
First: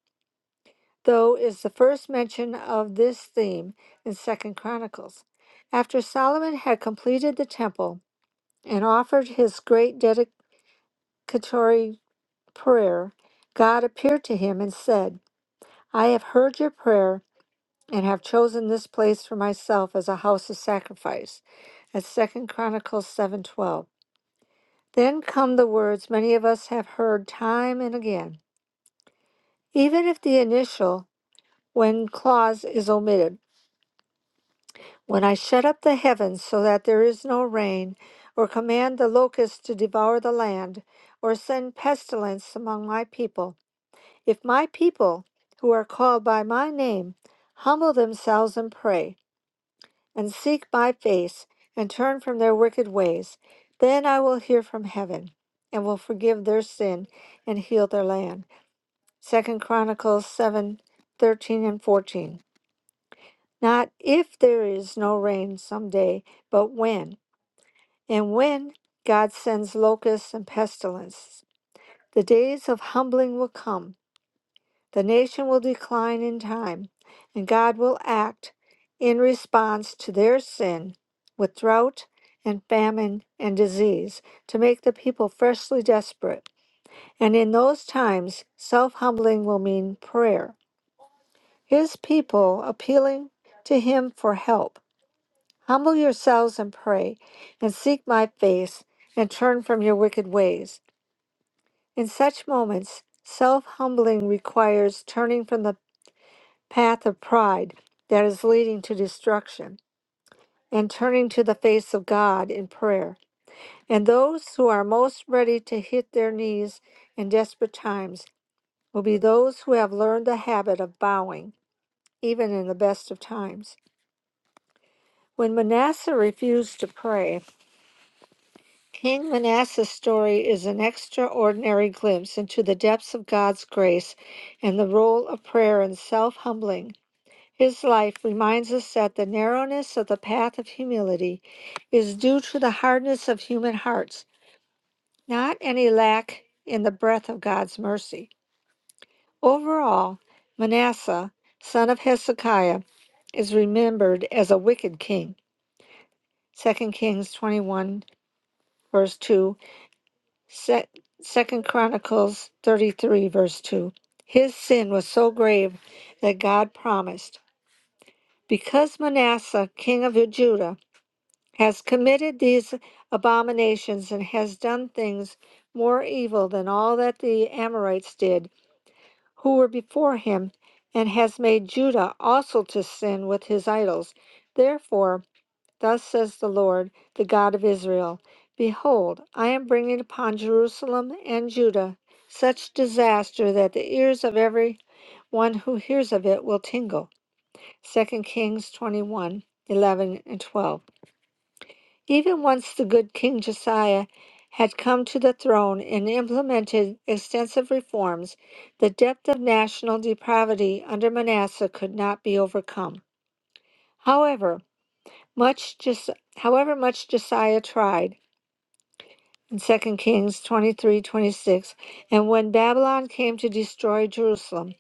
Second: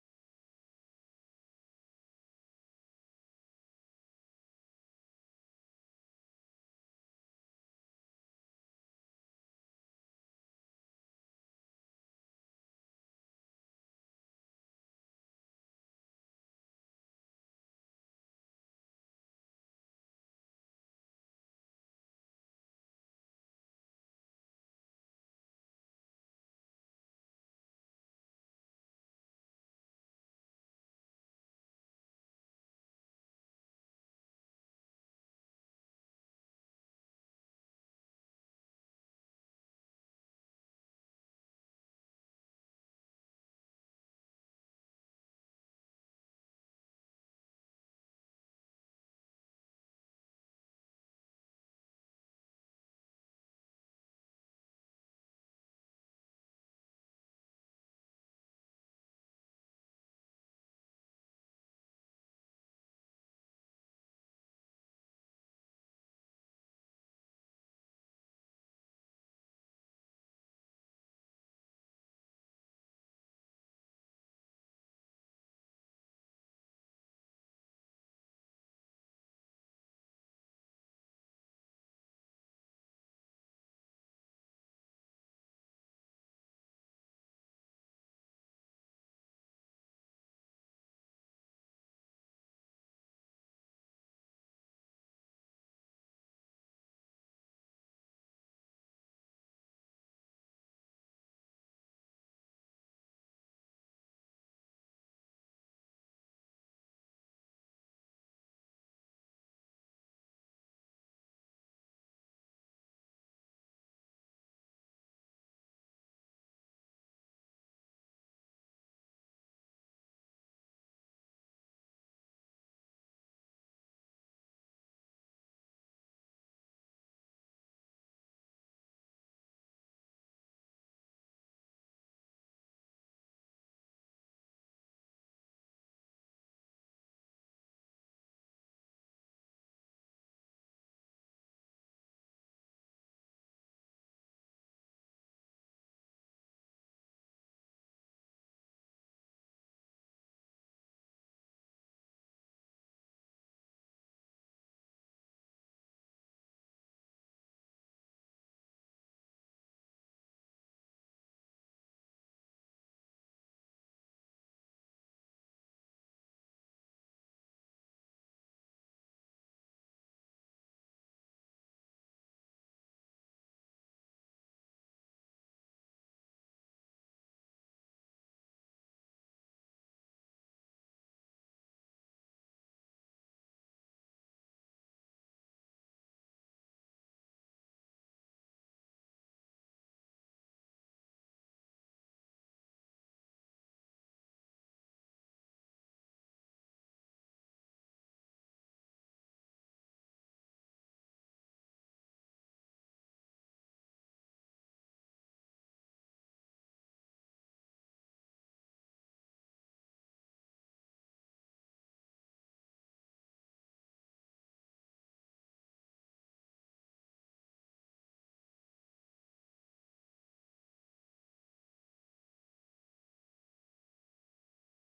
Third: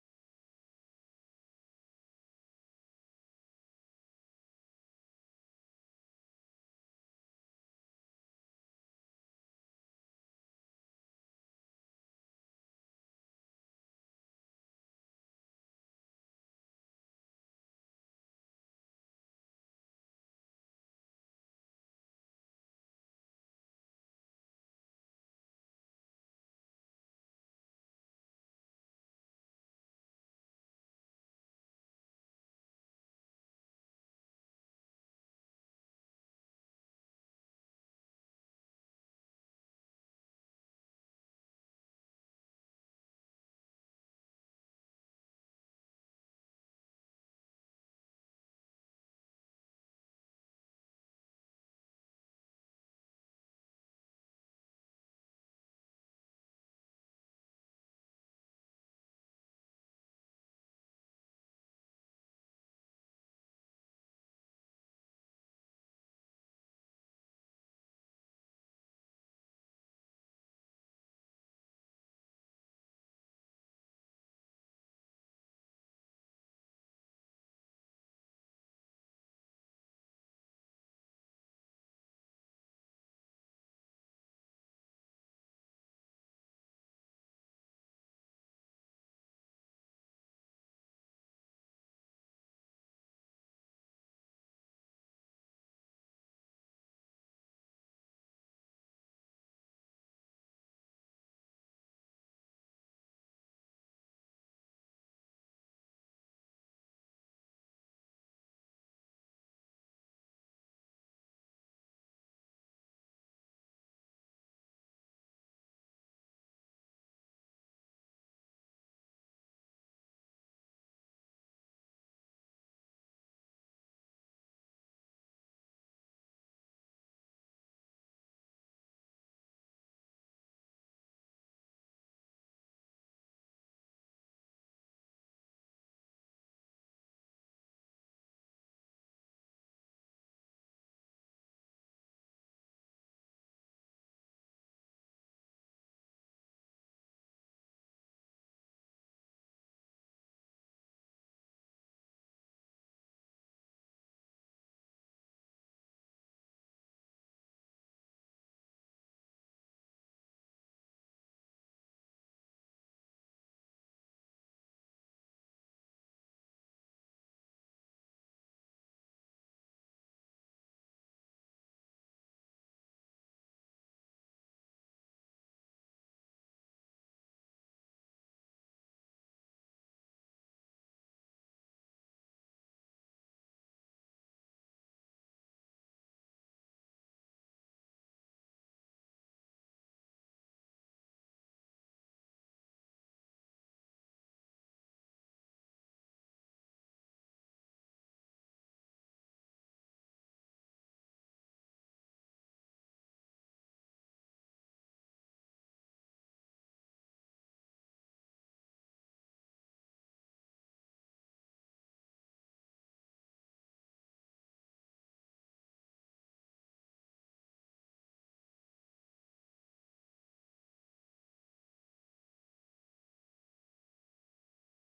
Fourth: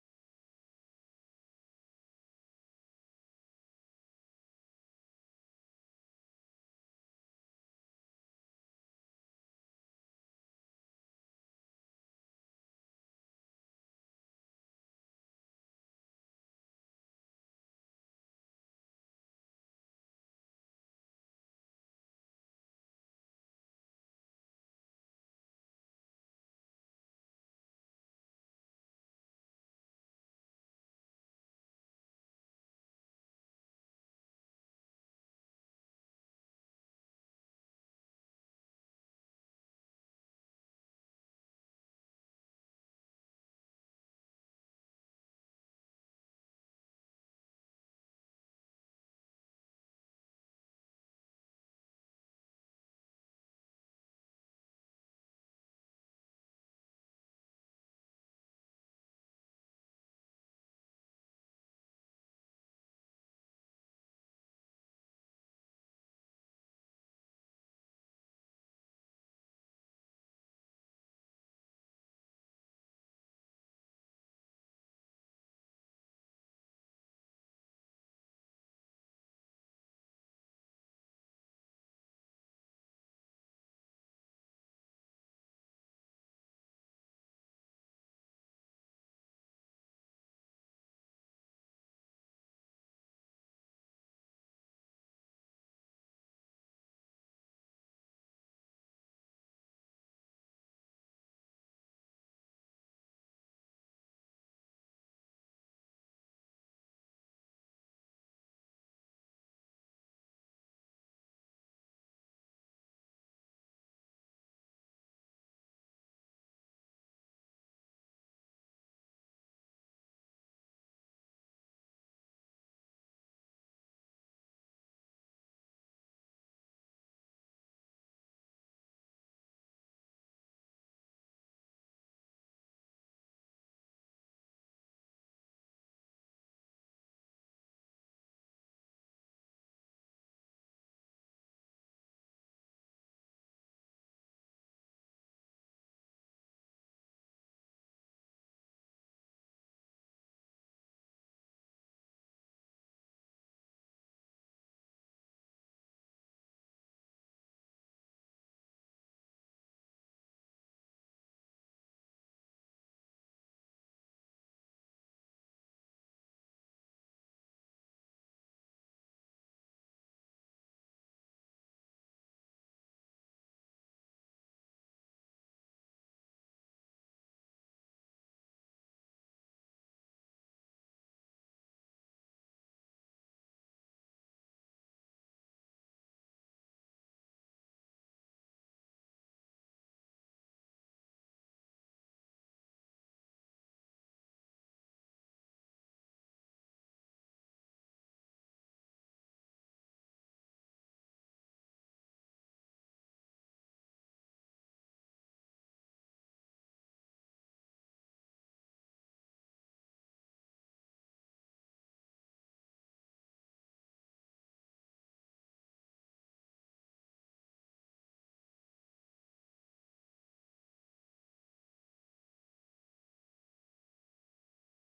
[SPEAKER 3] though, is the first mention of this theme in Second Chronicles. After Solomon had completed the temple and offered his great dedicatory prayer, God appeared to him and said, I have heard your prayer and have chosen this place for myself as a house of sacrifice at second chronicles 7:12 then come the words many of us have heard time and again even if the initial when clause is omitted when i shut up the heavens so that there is no rain or command the locusts to devour the land or send pestilence among my people if my people who are called by my name humble themselves and pray and seek my face and turn from their wicked ways. Then I will hear from heaven and will forgive their sin and heal their land. Second Chronicles seven, thirteen and 14. Not if there is no rain some day, but when. And when God sends locusts and pestilence, the days of humbling will come The nation will decline in time, and God will act in response to their sin with drought and famine and disease to make the people freshly desperate. And in those times, self humbling will mean prayer. His people appealing to Him for help. Humble yourselves and pray, and seek my face, and turn from your wicked ways. In such moments, self humbling requires turning from the path of pride that is leading to destruction, and turning to the face of God in prayer. And those who are most ready to hit their knees in desperate times will be those who have learned the habit of bowing, even in the best of times. When Manasseh refused to pray, King Manasseh's story is an extraordinary glimpse into the depths of God's grace and the role of prayer in self humbling His life reminds us that the narrowness of the path of humility is due to the hardness of human hearts, not any lack in the breadth of God's mercy. Overall, Manasseh, son of Hezekiah, is remembered as a wicked king. Second Kings 21, verse 2, Se- 2 Chronicles 33, verse 2. His sin was so grave that God promised, Because Manasseh, king of Judah, has committed these abominations and has done things more evil than all that the Amorites did, who were before him, and has made Judah also to sin with his idols. Therefore, thus says the Lord, the God of Israel Behold, I am bringing upon Jerusalem and Judah such disaster that the ears of every one who hears of it will tingle. Second Kings 21 11 and 12. Even once the good King Josiah had come to the throne and implemented extensive reforms, the depth of national depravity under Manasseh could not be overcome. However, much Jos- however much Josiah tried in Second Kings 23:26, and when Babylon came to destroy Jerusalem,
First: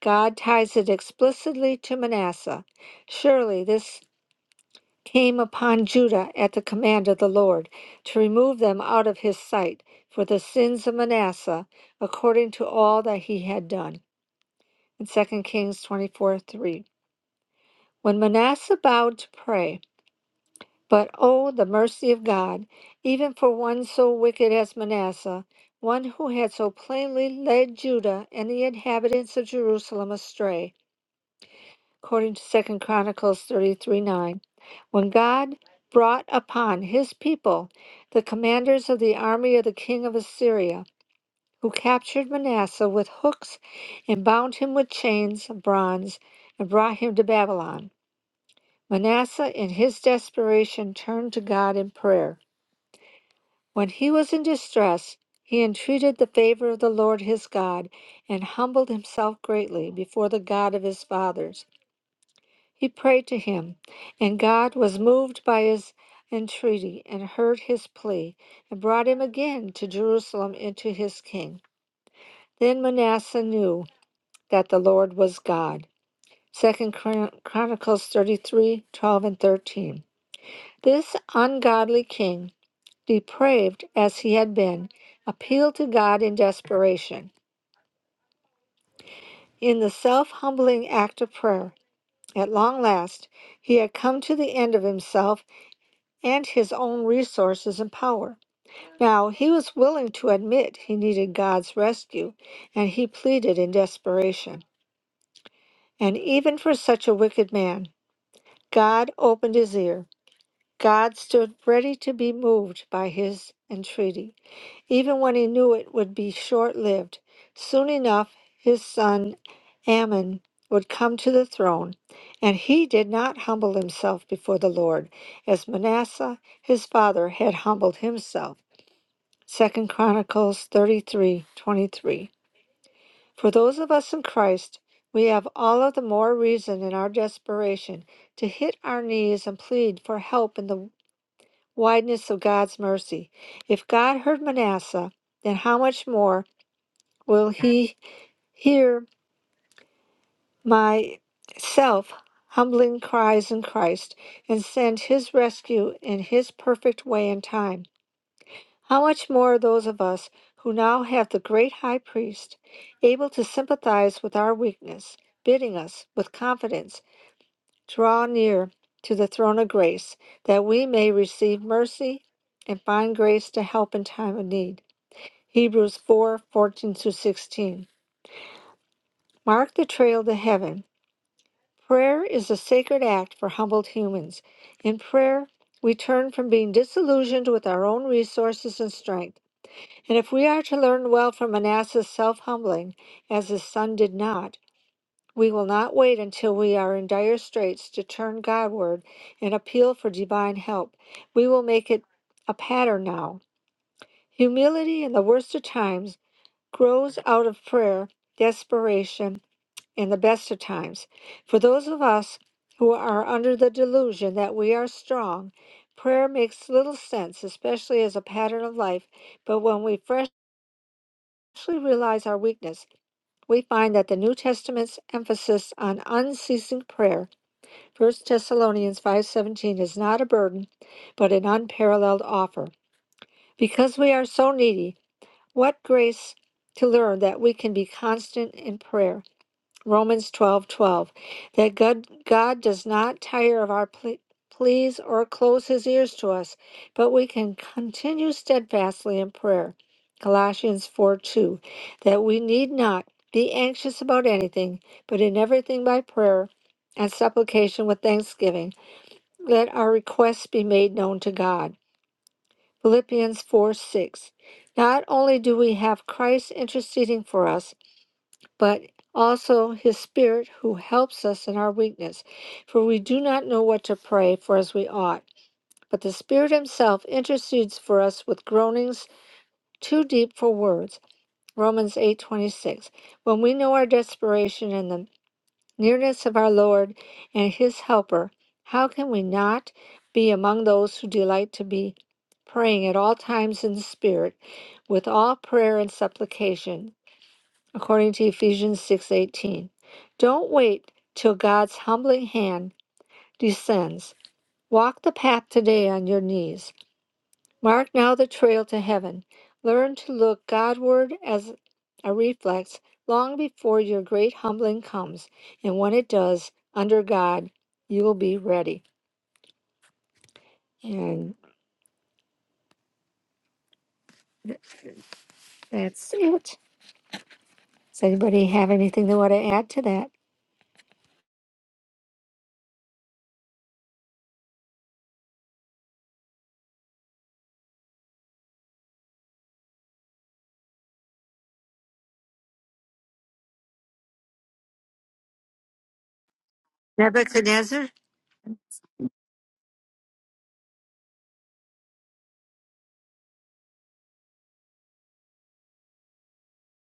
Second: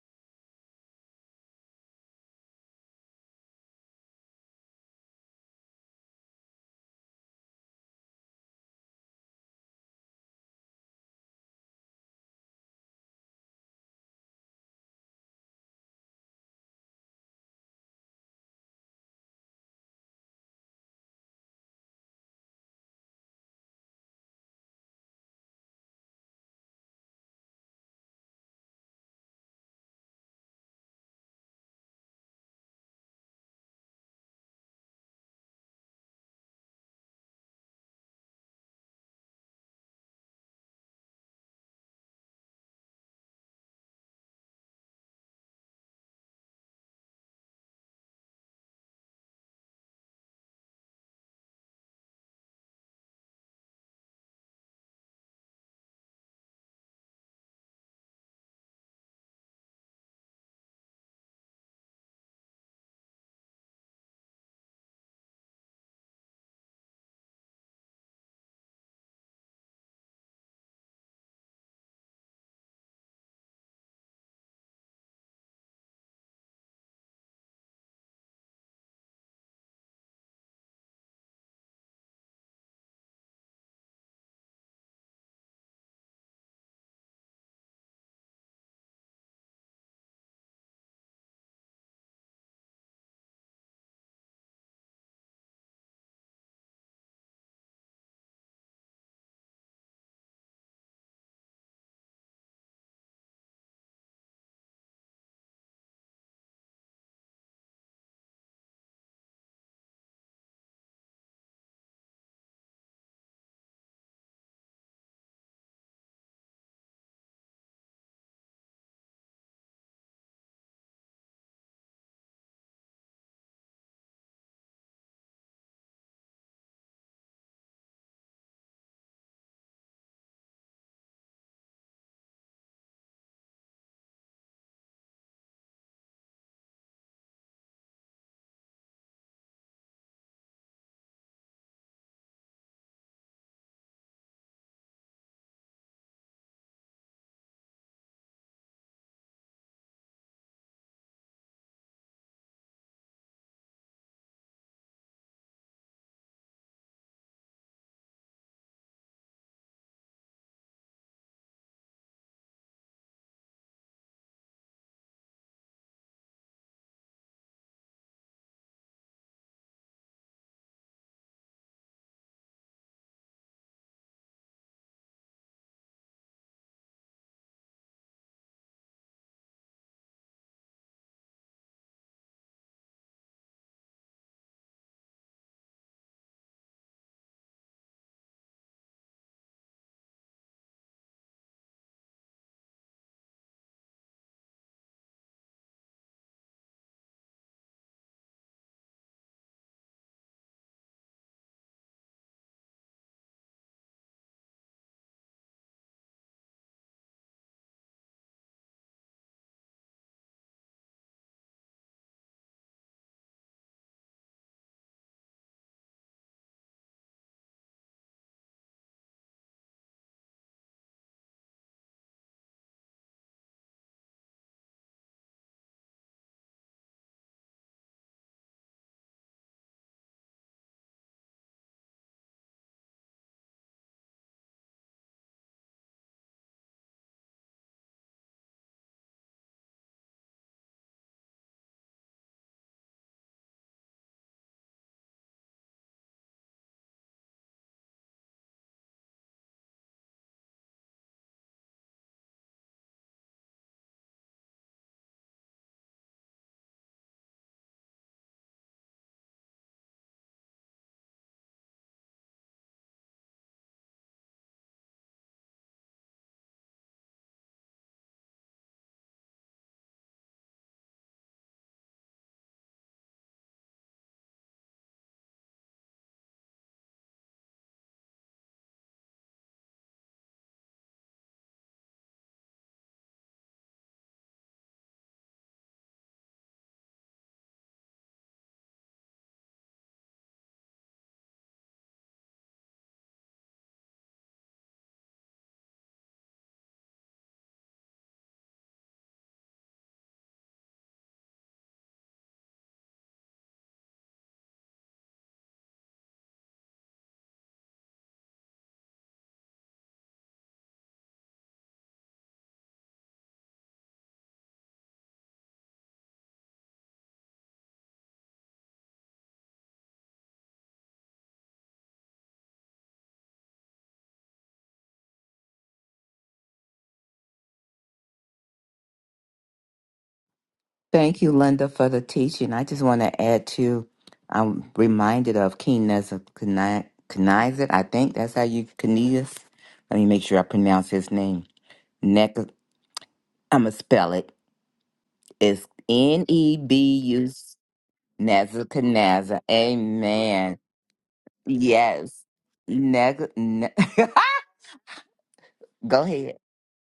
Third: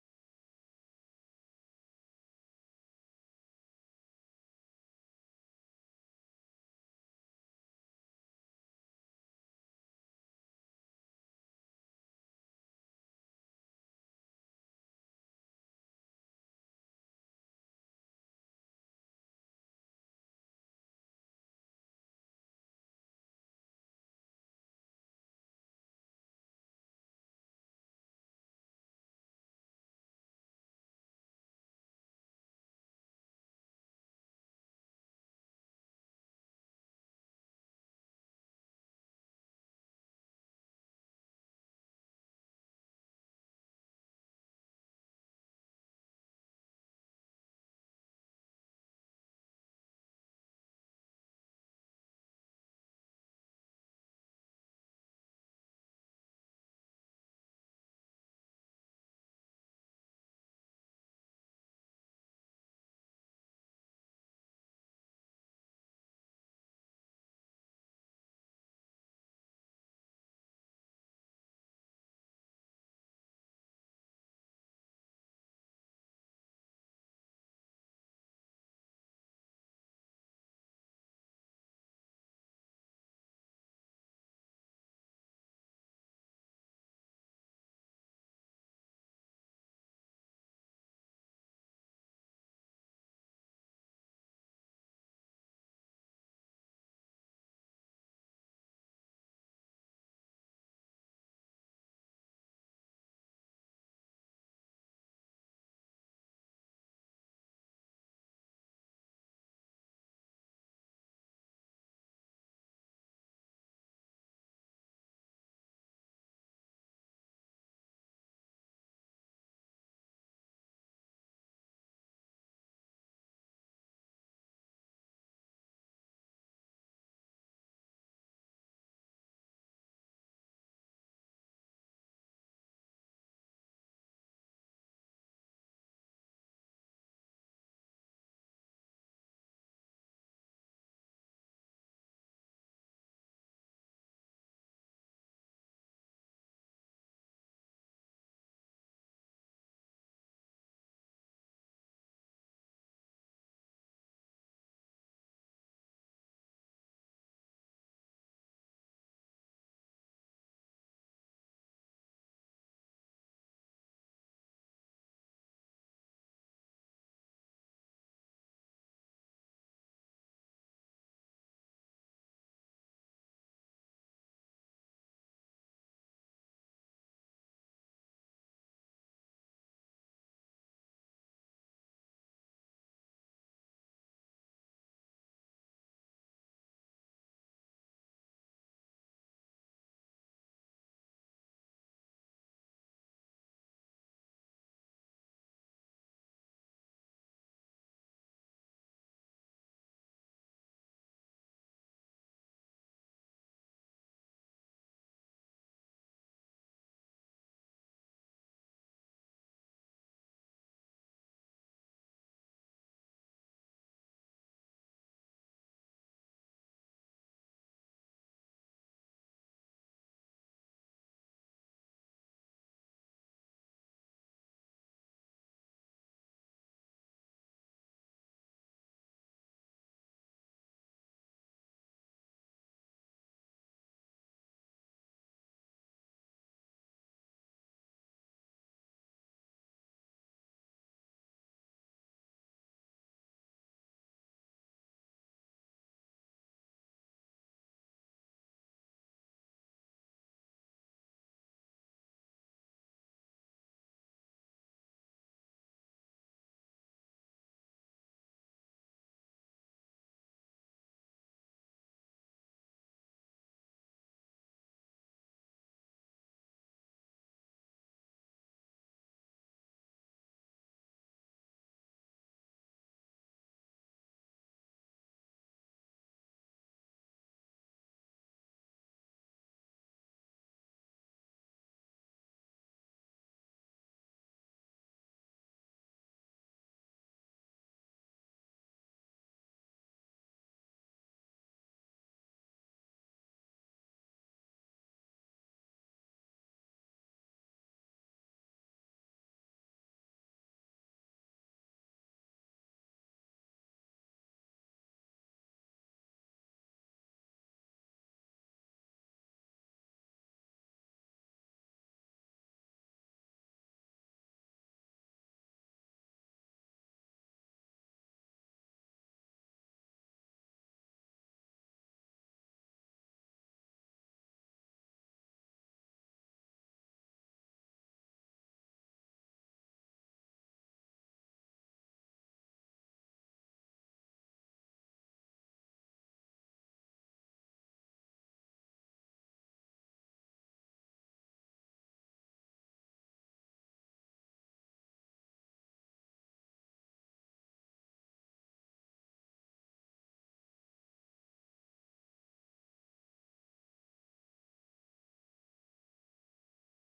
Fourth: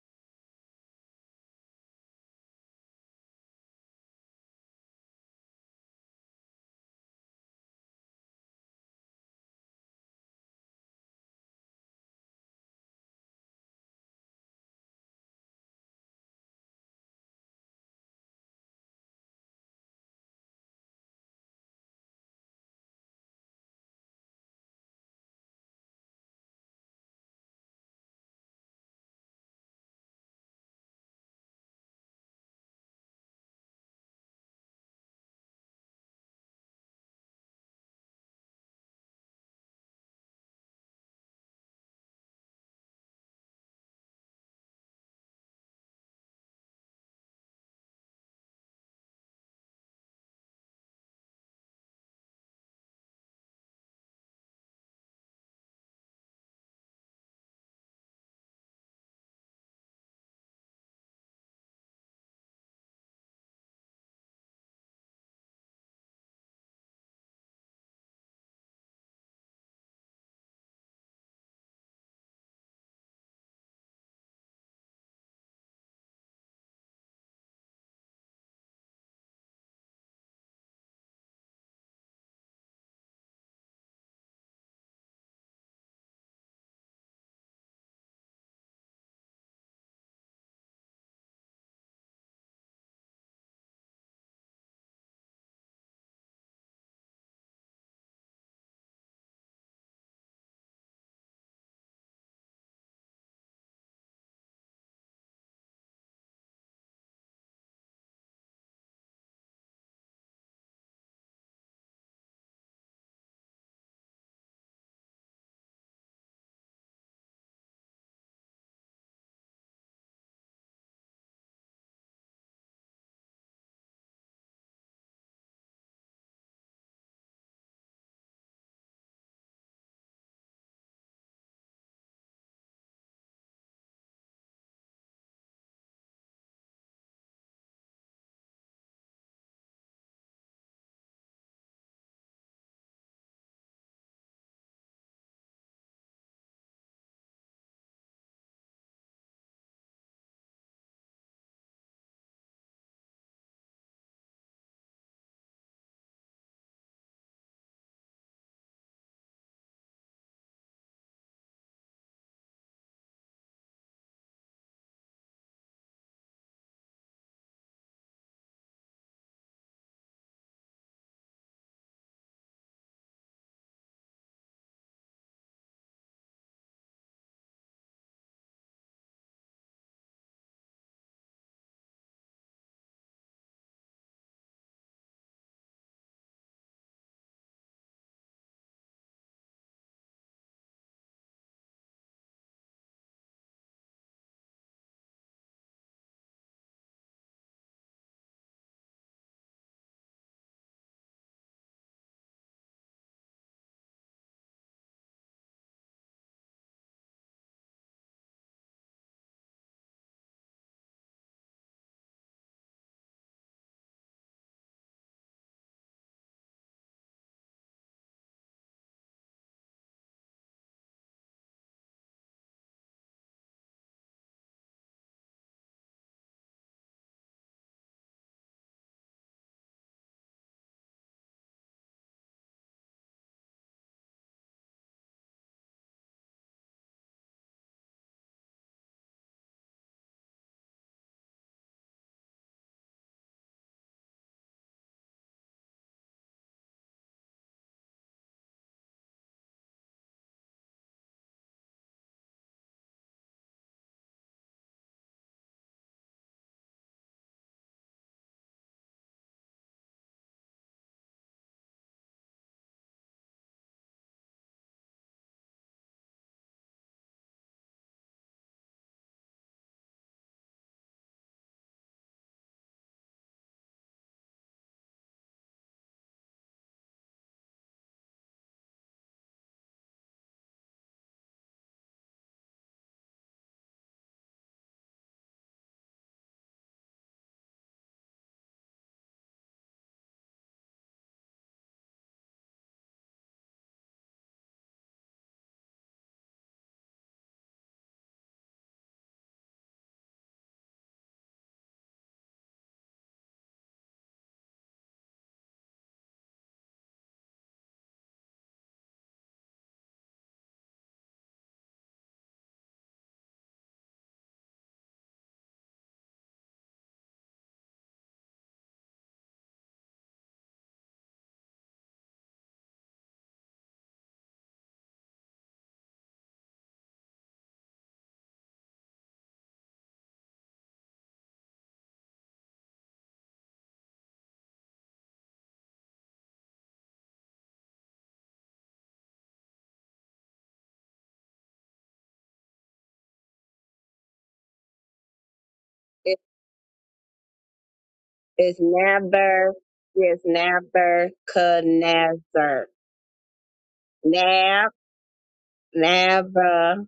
[SPEAKER 3] God ties it explicitly to Manasseh. Surely this came upon Judah at the command of the Lord, to remove them out of his sight for the sins of Manasseh, according to all that he had done. In 2 Kings 24 3. When Manasseh bowed to pray, but oh, the mercy of God, even for one so wicked as Manasseh, one who had so plainly led Judah and the inhabitants of Jerusalem astray. according to second chronicles 33 9 when god brought upon his people the commanders of the army of the king of assyria who captured manasseh with hooks and bound him with chains of bronze and brought him to babylon manasseh in his desperation turned to god in prayer when he was in distress he entreated the favor of the lord his god and humbled himself greatly before the god of his fathers He prayed to him, and God was moved by his entreaty and heard his plea and brought him again to Jerusalem into his king. Then Manasseh knew that the Lord was God. Second Chron- Chronicles 33 12 and 13. This ungodly king, depraved as he had been, appealed to God in desperation. In the self humbling act of prayer, at long last, he had come to the end of himself and his own resources and power. Now, he was willing to admit he needed God's rescue, and he pleaded in desperation. And even for such a wicked man, God opened his ear. God stood ready to be moved by his entreaty, even when he knew it would be short lived. Soon enough, his son Ammon would come to the throne, and he did not humble himself before the Lord, as Manasseh his father had humbled himself. Second Chronicles thirty-three twenty-three. For those of us in Christ, we have all of the more reason in our desperation to hit our knees and plead for help in the wideness of God's mercy. If God heard Manasseh, then how much more will he hear my self humbling cries in Christ and send his rescue in his perfect way and time? How much more those of us who now have the great high priest able to sympathize with our weakness, bidding us with confidence draw near to the throne of grace that we may receive mercy and find grace to help in time of need. Hebrews 4:14 14 through 16. Mark the trail to heaven. Prayer is a sacred act for humbled humans. In prayer, we turn from being disillusioned with our own resources and strength. And if we are to learn well from Manasseh's self humbling, as his son did not, we will not wait until we are in dire straits to turn Godward and appeal for divine help. We will make it a pattern now. Humility in the worst of times grows out of prayer, desperation, and the best of times. For those of us who are under the delusion that we are strong, prayer makes little sense, especially as a pattern of life. But when we freshly realize our weakness, we find that the New Testament's emphasis on unceasing prayer, 1st Thessalonians 5:17 is not a burden, but an unparalleled offer. Because we are so needy, what grace to learn that we can be constant in prayer. Romans twelve twelve, that God, God does not tire of our ple- pleas or close his ears to us, but we can continue steadfastly in prayer. Colossians 4 2, that we need not be anxious about anything, but in everything by prayer and supplication with thanksgiving, let our requests be made known to God. Philippians 4 6, not only do we have Christ interceding for us, but also his Spirit who helps us in our weakness. For we do not know what to pray for as we ought, but the Spirit himself intercedes for us with groanings too deep for words. Romans 8:26. When we know our desperation and the nearness of our Lord and his helper, how can we not be among those who delight to be praying at all times in the Spirit with all prayer and supplication? according to Ephesians 6:18. Don't wait till God's humbling hand descends. Walk the path today on your knees. Mark now the trail to heaven. Learn to look Godward as a reflex long before your great humbling comes, and when it does, under God, you will be ready. And that's it. Does anybody have anything they want to add to that?
[SPEAKER 2] Thank you, Linda, for the teaching. I just want to add to, I'm reminded of King Nebuchadnezzar. I think that's how you, Cornelius. Let me make sure I pronounce his name. Neck, I'm going to spell it. It's
[SPEAKER 1] It
[SPEAKER 2] N E B U
[SPEAKER 3] Nebuchadnezzar?
[SPEAKER 1] is
[SPEAKER 2] Nebuchadnezzar.
[SPEAKER 1] never, it's
[SPEAKER 2] Amen.
[SPEAKER 1] never could
[SPEAKER 2] Yes.
[SPEAKER 1] never,
[SPEAKER 2] Neg, ne-
[SPEAKER 1] never,
[SPEAKER 2] Go ahead.
[SPEAKER 1] never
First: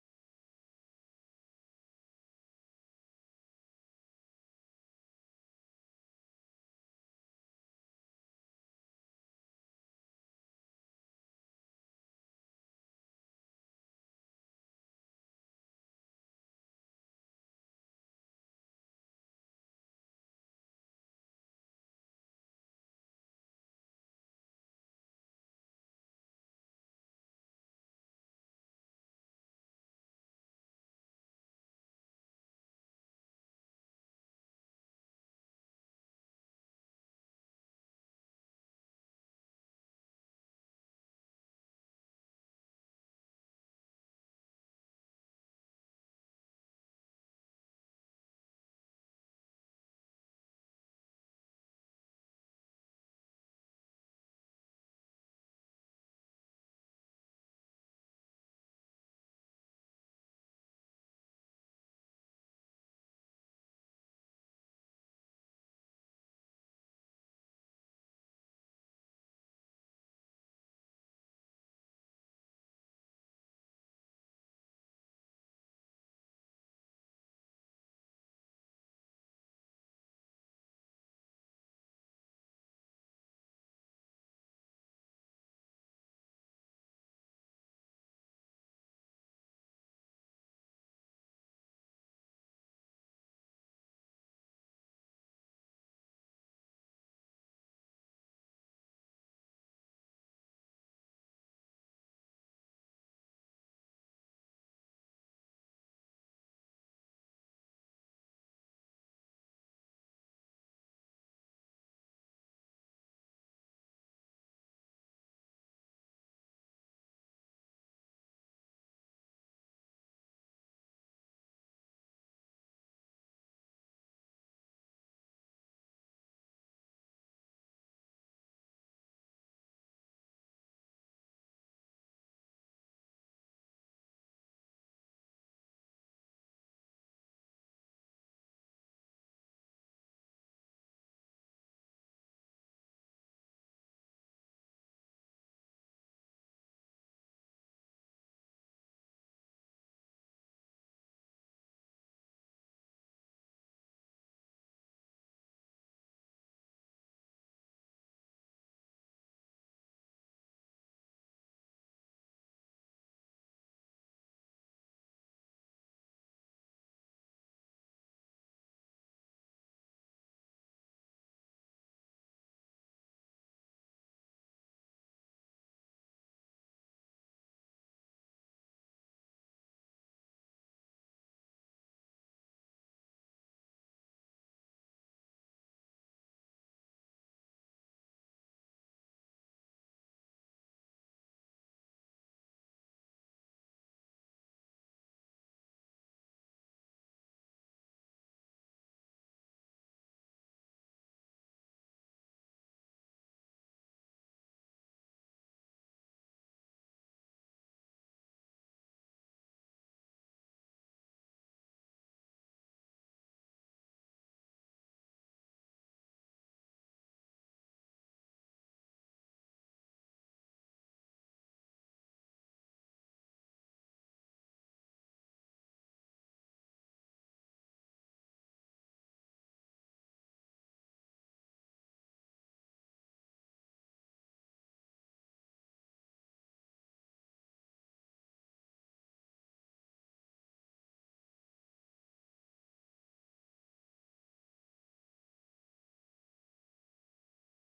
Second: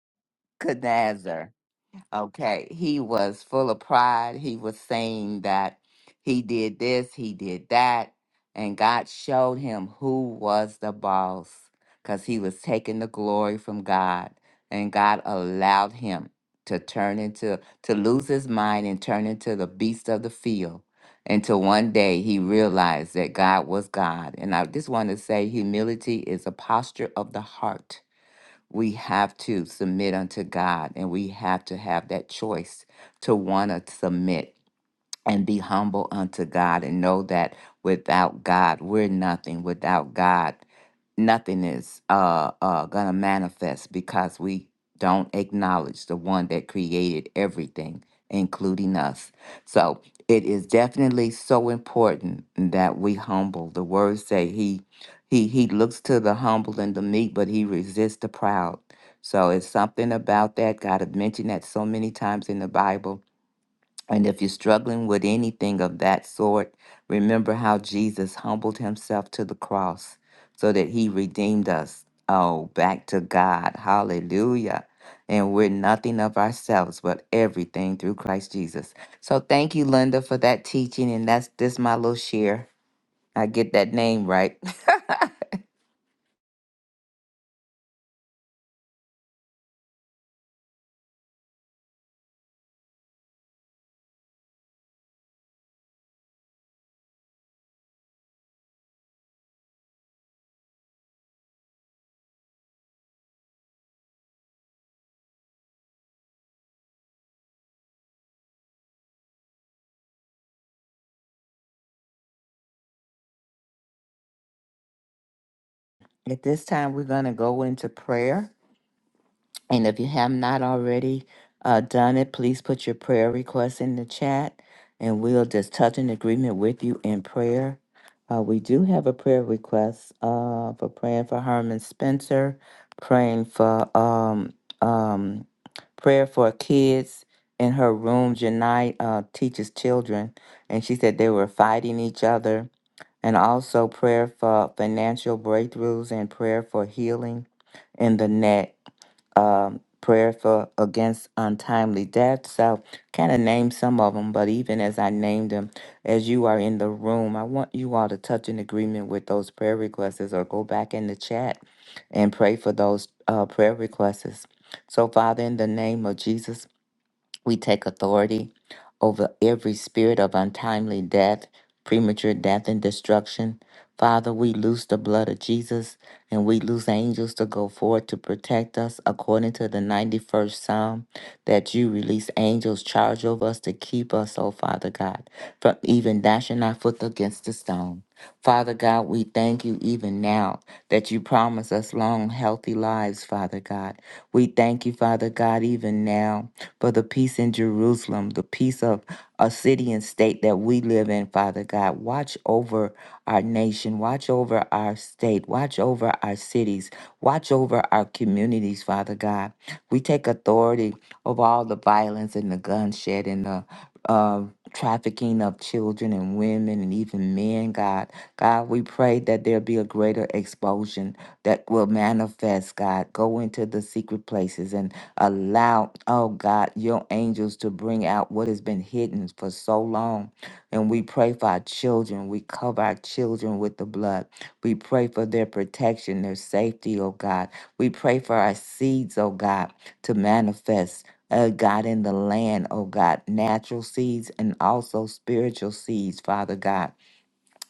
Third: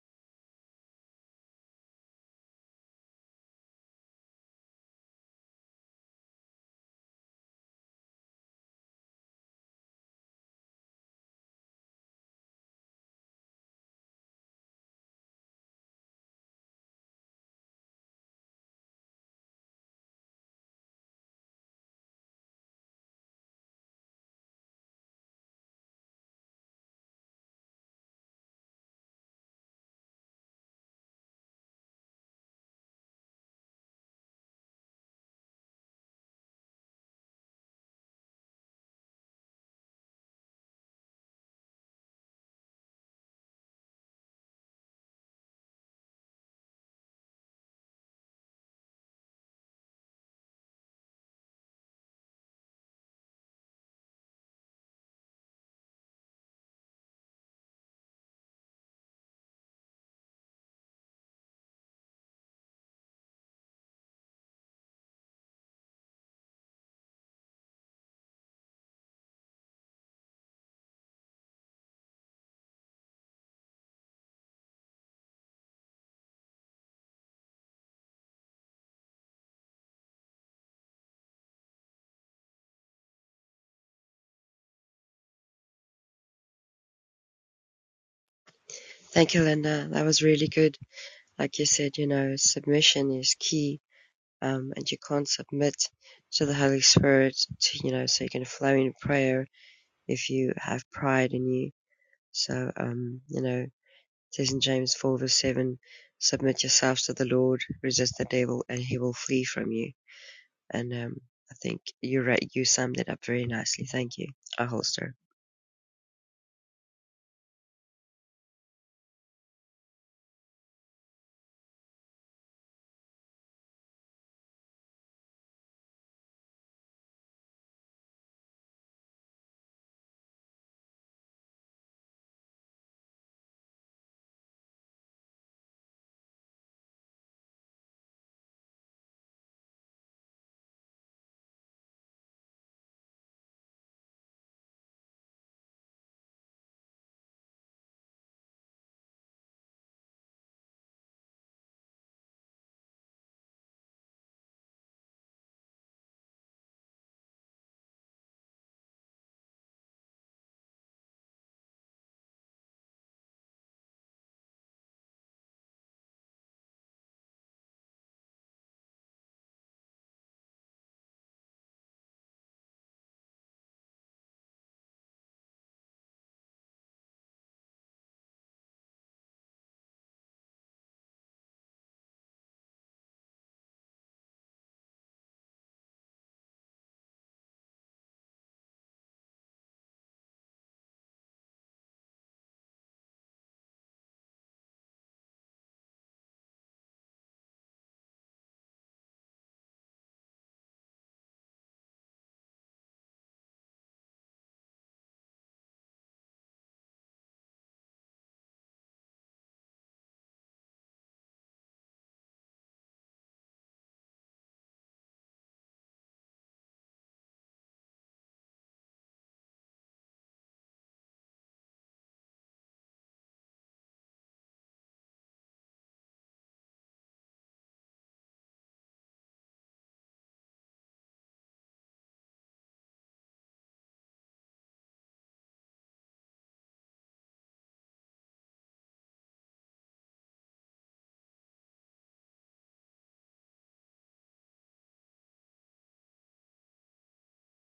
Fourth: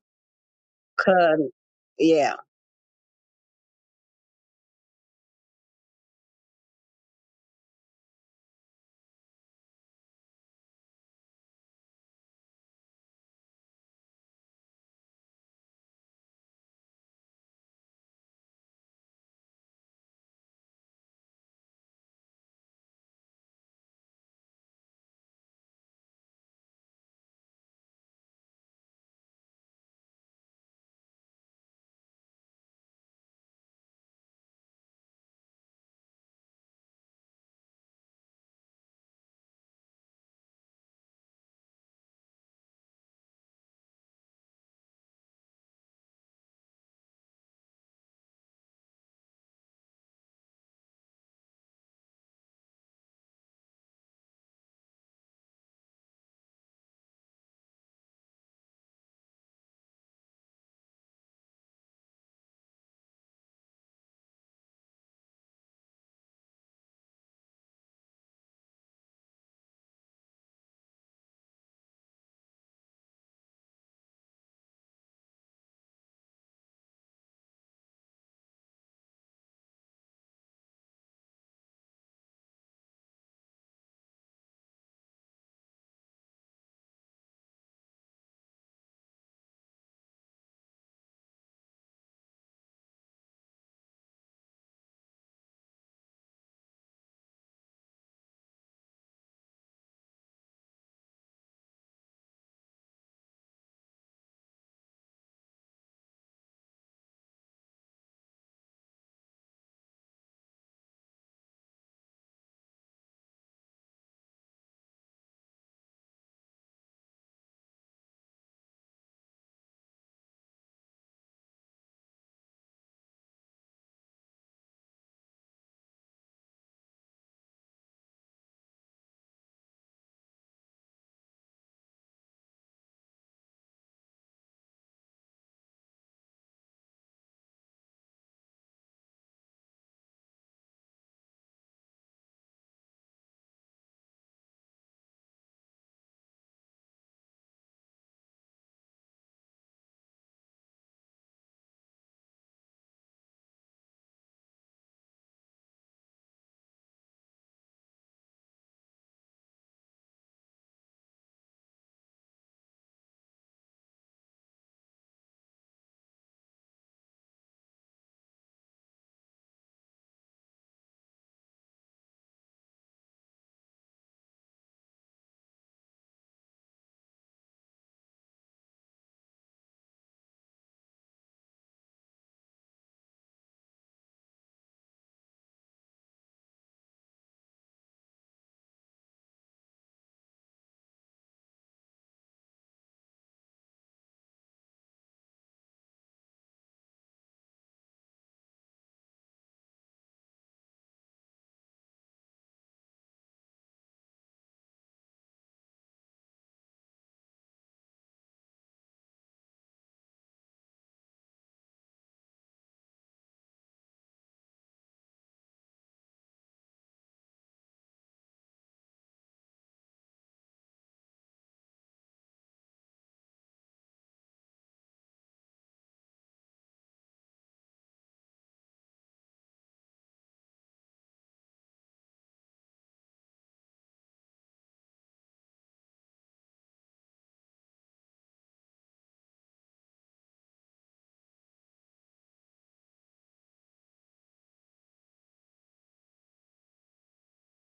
[SPEAKER 2] Nebuchadnezzar.
[SPEAKER 1] could. Yeah.
[SPEAKER 2] Okay, he was full of pride. He was saying that he did this, he did that, and God showed him who was the boss because he was taking the glory from God, and God allowed him to turn into to lose his mind and turn into the beast of the field until one day he realized that God was God. And I just want to say humility is a posture of the heart we have to submit unto God and we have to have that choice to want to submit and be humble unto God and know that without God, we're nothing. Without God, nothing is uh, uh, gonna manifest because we don't acknowledge the one that created everything, including us. So it is definitely so important that we humble. The words say he he he looks to the humble and the meek, but he resists the proud. So it's something about that. God had mentioned that so many times in the Bible and if you're struggling with anything of that sort, remember how Jesus humbled himself to the cross so that he redeemed us. Oh, back to God. Hallelujah. And we're nothing of ourselves, but everything through Christ Jesus. So thank you, Linda, for that teaching. And that's this my little share. I get that name right.
[SPEAKER 4] Thank you, Linda. That was really good. Like you said, you know, submission is key, um, and you can't submit to the Holy Spirit to, you know, so you can flow in prayer if you have pride in you. So, um, you know, it says in James 4 verse 7, submit yourselves to the Lord, resist the devil, and he will flee from you. And, um, I think you right, you summed it up very nicely. Thank you. our holster.
[SPEAKER 2] At this time, we're going to go into prayer. And if you have not already uh, done it, please put your prayer requests in the chat and we'll just touch an agreement with you in prayer. Uh, we do have a prayer request uh, for praying for Herman Spencer, praying for um, um, prayer for kids in her room. Janai uh, teaches children, and she said they were fighting each other. And also prayer for financial breakthroughs and prayer for healing in the neck um, prayer for against untimely death. So, kind of name some of them, but even as I named them, as you are in the room, I want you all to touch in agreement with those prayer requests or go back in the chat and pray for those uh, prayer requests. So, Father, in the name of Jesus, we take authority over every spirit of untimely death, premature death, and destruction. Father, we loose the blood of Jesus and we loose angels to go forth to protect us according to the 91st Psalm that you release angels charge over us to keep us, oh Father God, from even dashing our foot against the stone. Father God, we thank you even now that you promise us long, healthy lives, Father God. We thank you, Father God, even now for the peace in Jerusalem, the peace of a city and state that we live in, Father God. Watch over our nation, watch over our state, watch over our cities, watch over our communities, Father God. We take authority over all the violence and the bloodshed and the um, trafficking of children and women and even men, God. God, we pray that there be a greater expulsion that will manifest, God. Go into the secret places and allow, oh God, your angels to bring out what has been hidden for so long. And we pray for our children. We cover our children with the blood. We pray for their protection, their safety, oh God. We pray for our seeds, oh God, to manifest uh, God, in the land, oh God, natural seeds and also spiritual seeds, Father God.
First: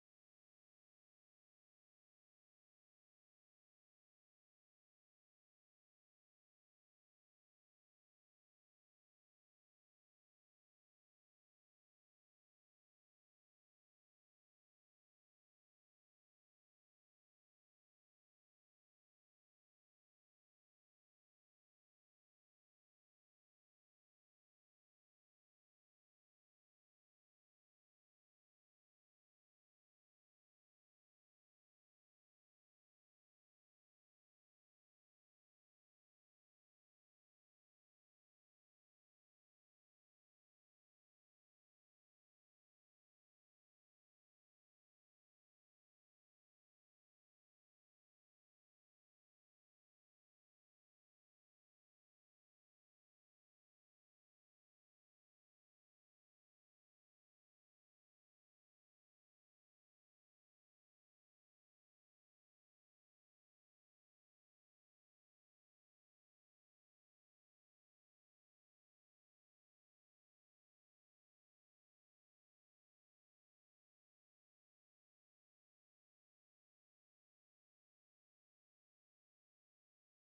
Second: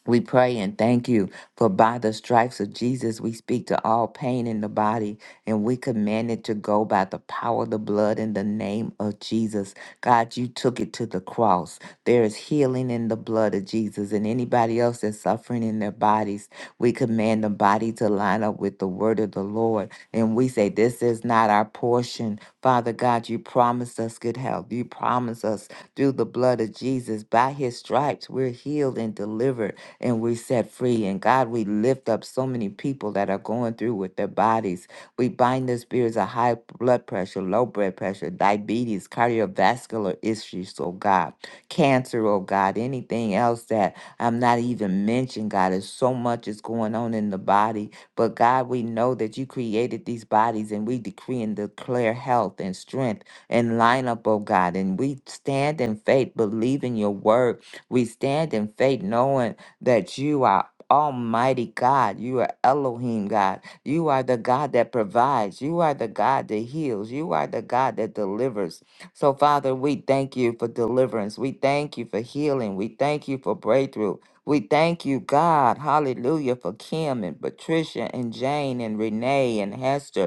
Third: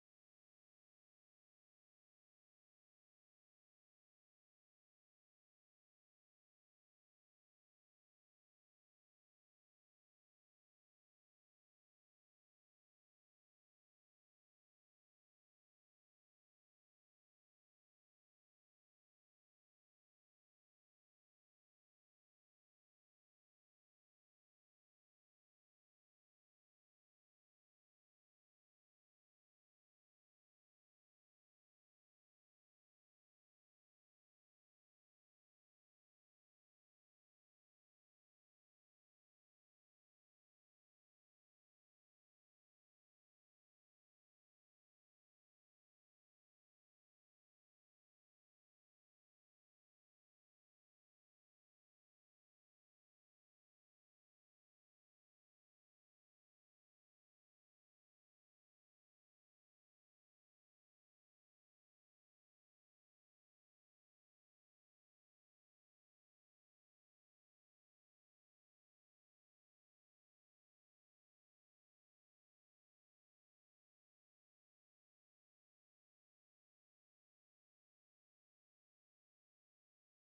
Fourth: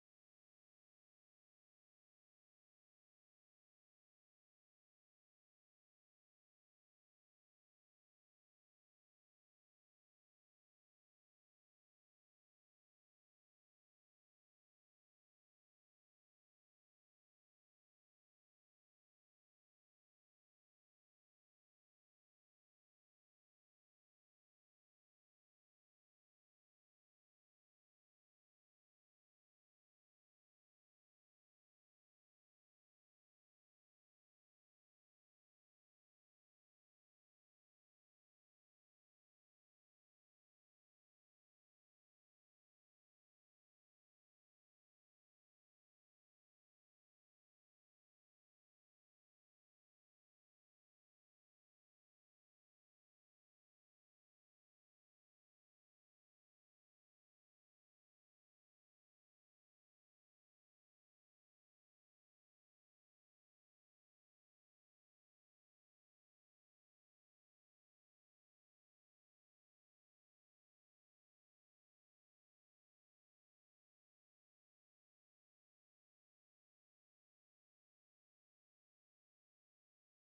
[SPEAKER 2] We pray and thank you for by the stripes of Jesus, we speak to all pain in the body and we command it to go by the power of the blood in the name of Jesus. God, you took it to the cross. There is healing in the blood of Jesus and anybody else that's suffering in their bodies. We command the body to line up with the word of the Lord and we say, This is not our portion. Father God, you promised us good health. You promised us through the blood of Jesus, by his stripes, we're healed and delivered and we set free. And God, we lift up so many people that are going through with their bodies. We bind the spirits of high blood pressure, low blood pressure, diabetes, cardiovascular issues, oh God, cancer, oh God, anything else that I'm not even mentioned, God. There's so much is going on in the body. But God, we know that you created these bodies and we decree and declare health and strength and line up, oh God. And we stand in faith, believing your word. We stand in faith, knowing that you are Almighty God. You are Elohim God. You are the God that provides. You are the God that heals. You are the God that delivers. So, Father, we thank you for deliverance. We thank you for healing. We thank you for breakthrough. We thank you, God, hallelujah, for Kim and Patricia and Jane and Renee and Hester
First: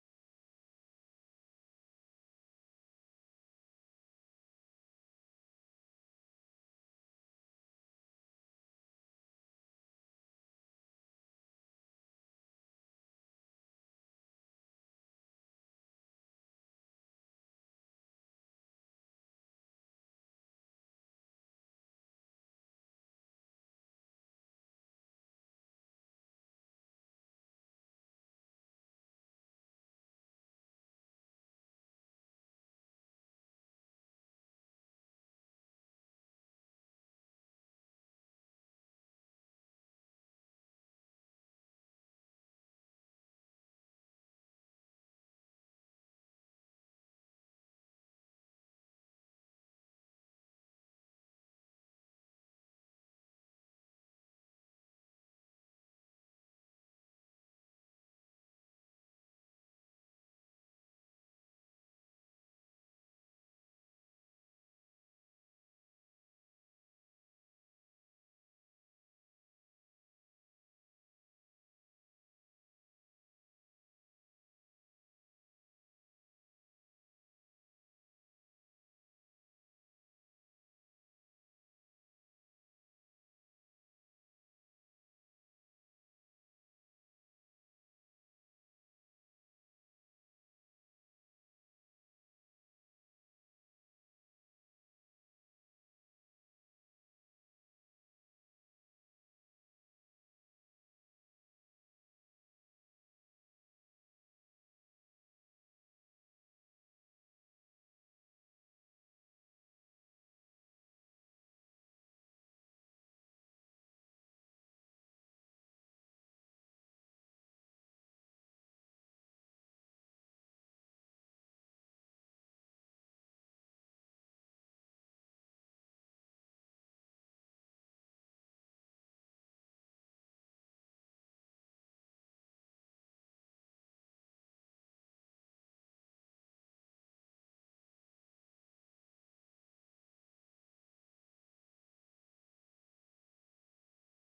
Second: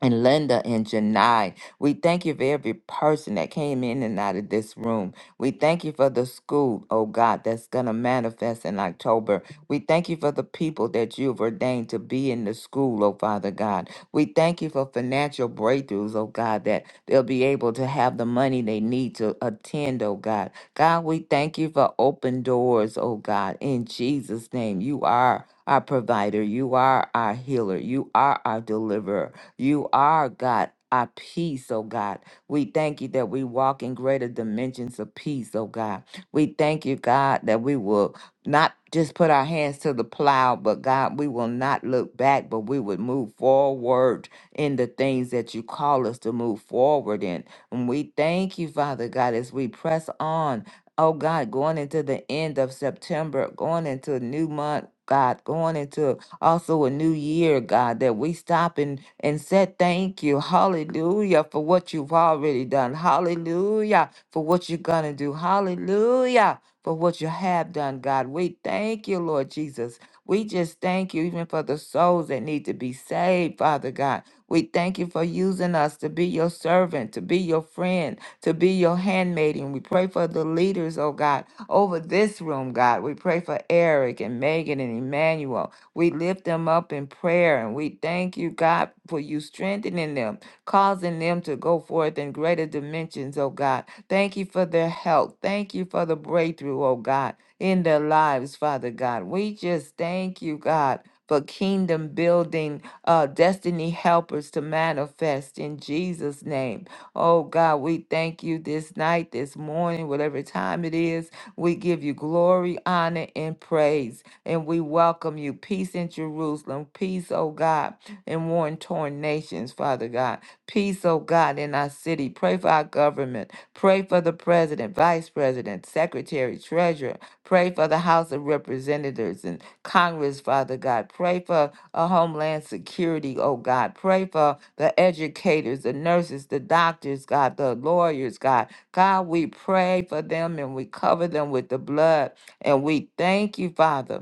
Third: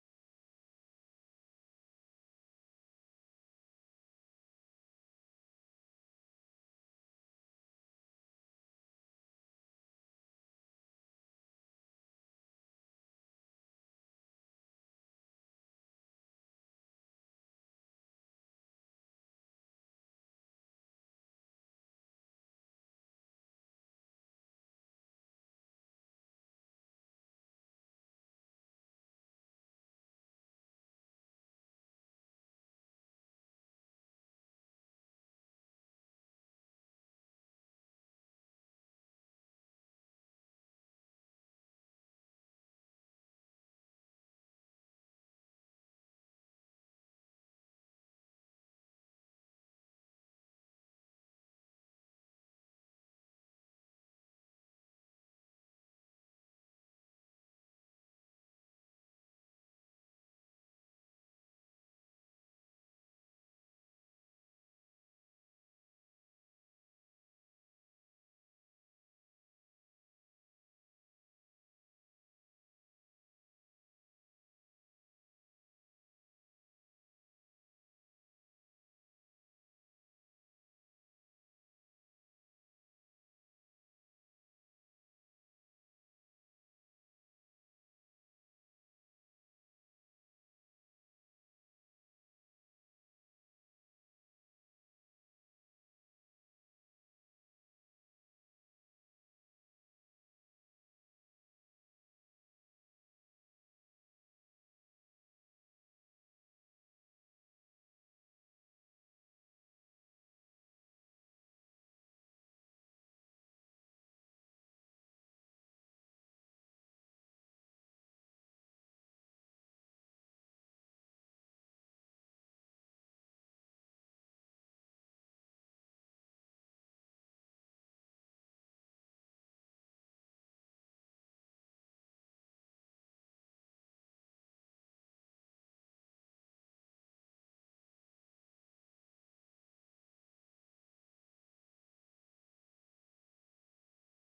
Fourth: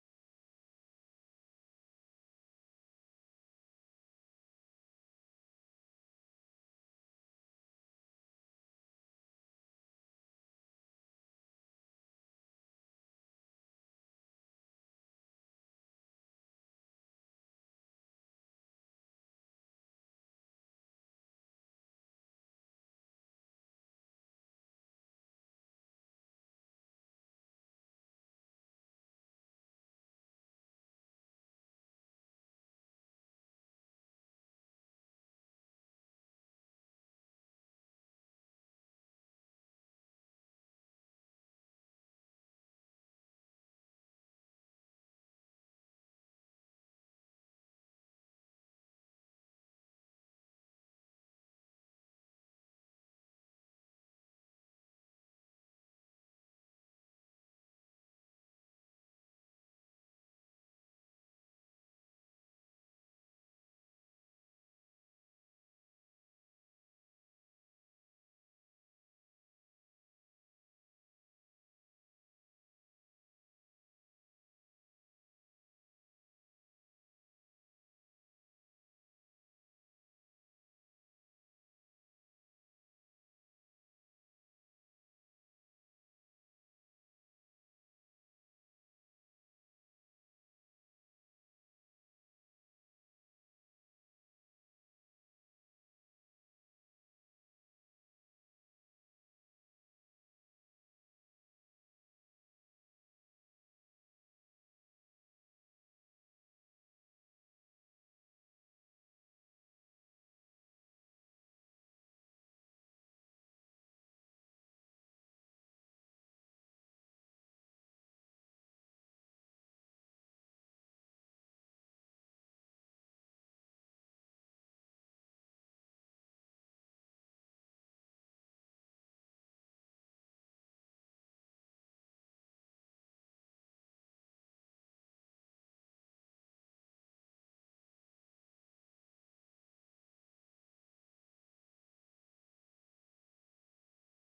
[SPEAKER 2] and Linda and Janai. We thank you for every person that came in and out of this room. We thank you for the school, oh God, that's going to manifest in October. We thank you for the people that you've ordained to be in the school, oh Father God. We thank you for financial breakthroughs, oh God, that they'll be able to have the money they need to attend, oh God. God, we thank you for open doors, oh God. In Jesus' name, you are our provider, you are our healer, you are our deliverer. You are, God, our peace, oh God. We thank you that we walk in greater dimensions of peace, oh God. We thank you, God, that we will not just put our hands to the plow, but God, we will not look back, but we would move forward in the things that you call us to move forward in. And we thank you, Father God, as we press on. Oh God, going into the end of September, going into a new month, God, going into also a new year, God, that we stop and, and said thank you. Hallelujah for what you've already done. Hallelujah for what you're going to do. Hallelujah for what you have done, God. We thank you, Lord Jesus. We just thank you even for the souls that need to be saved, Father God. We thank you for using us to be your servant, to be your friend, to be your handmaiden. we pray for the leaders, oh God, over this room, God. We pray for Eric and Megan and Emmanuel. We lift them up in prayer and we thank you, God, for you strengthening them, causing them to go forth in greater dimensions, oh God. Thank you for their help. Thank you for the breakthrough, oh God, in their lives, Father God. We just thank you, God. For kingdom building, uh, destiny helpers to manifest in Jesus' name. Oh God, we thank you this night, this morning, whatever time it is. We give you glory, honor, and praise and we welcome you. Peace in Jerusalem. Peace, oh God, in worn torn nations, Father God. Peace, oh God, in our city. Pray for our government. Pray for the president, vice president, secretary, treasurer. Pray for the House of Representatives and Congress, Father God. Pray for a homeland security, oh God. Pray for the educators, the nurses, the doctors, God, the lawyers, God. God, we pray for them and we cover them with the blood. And we thank you, Father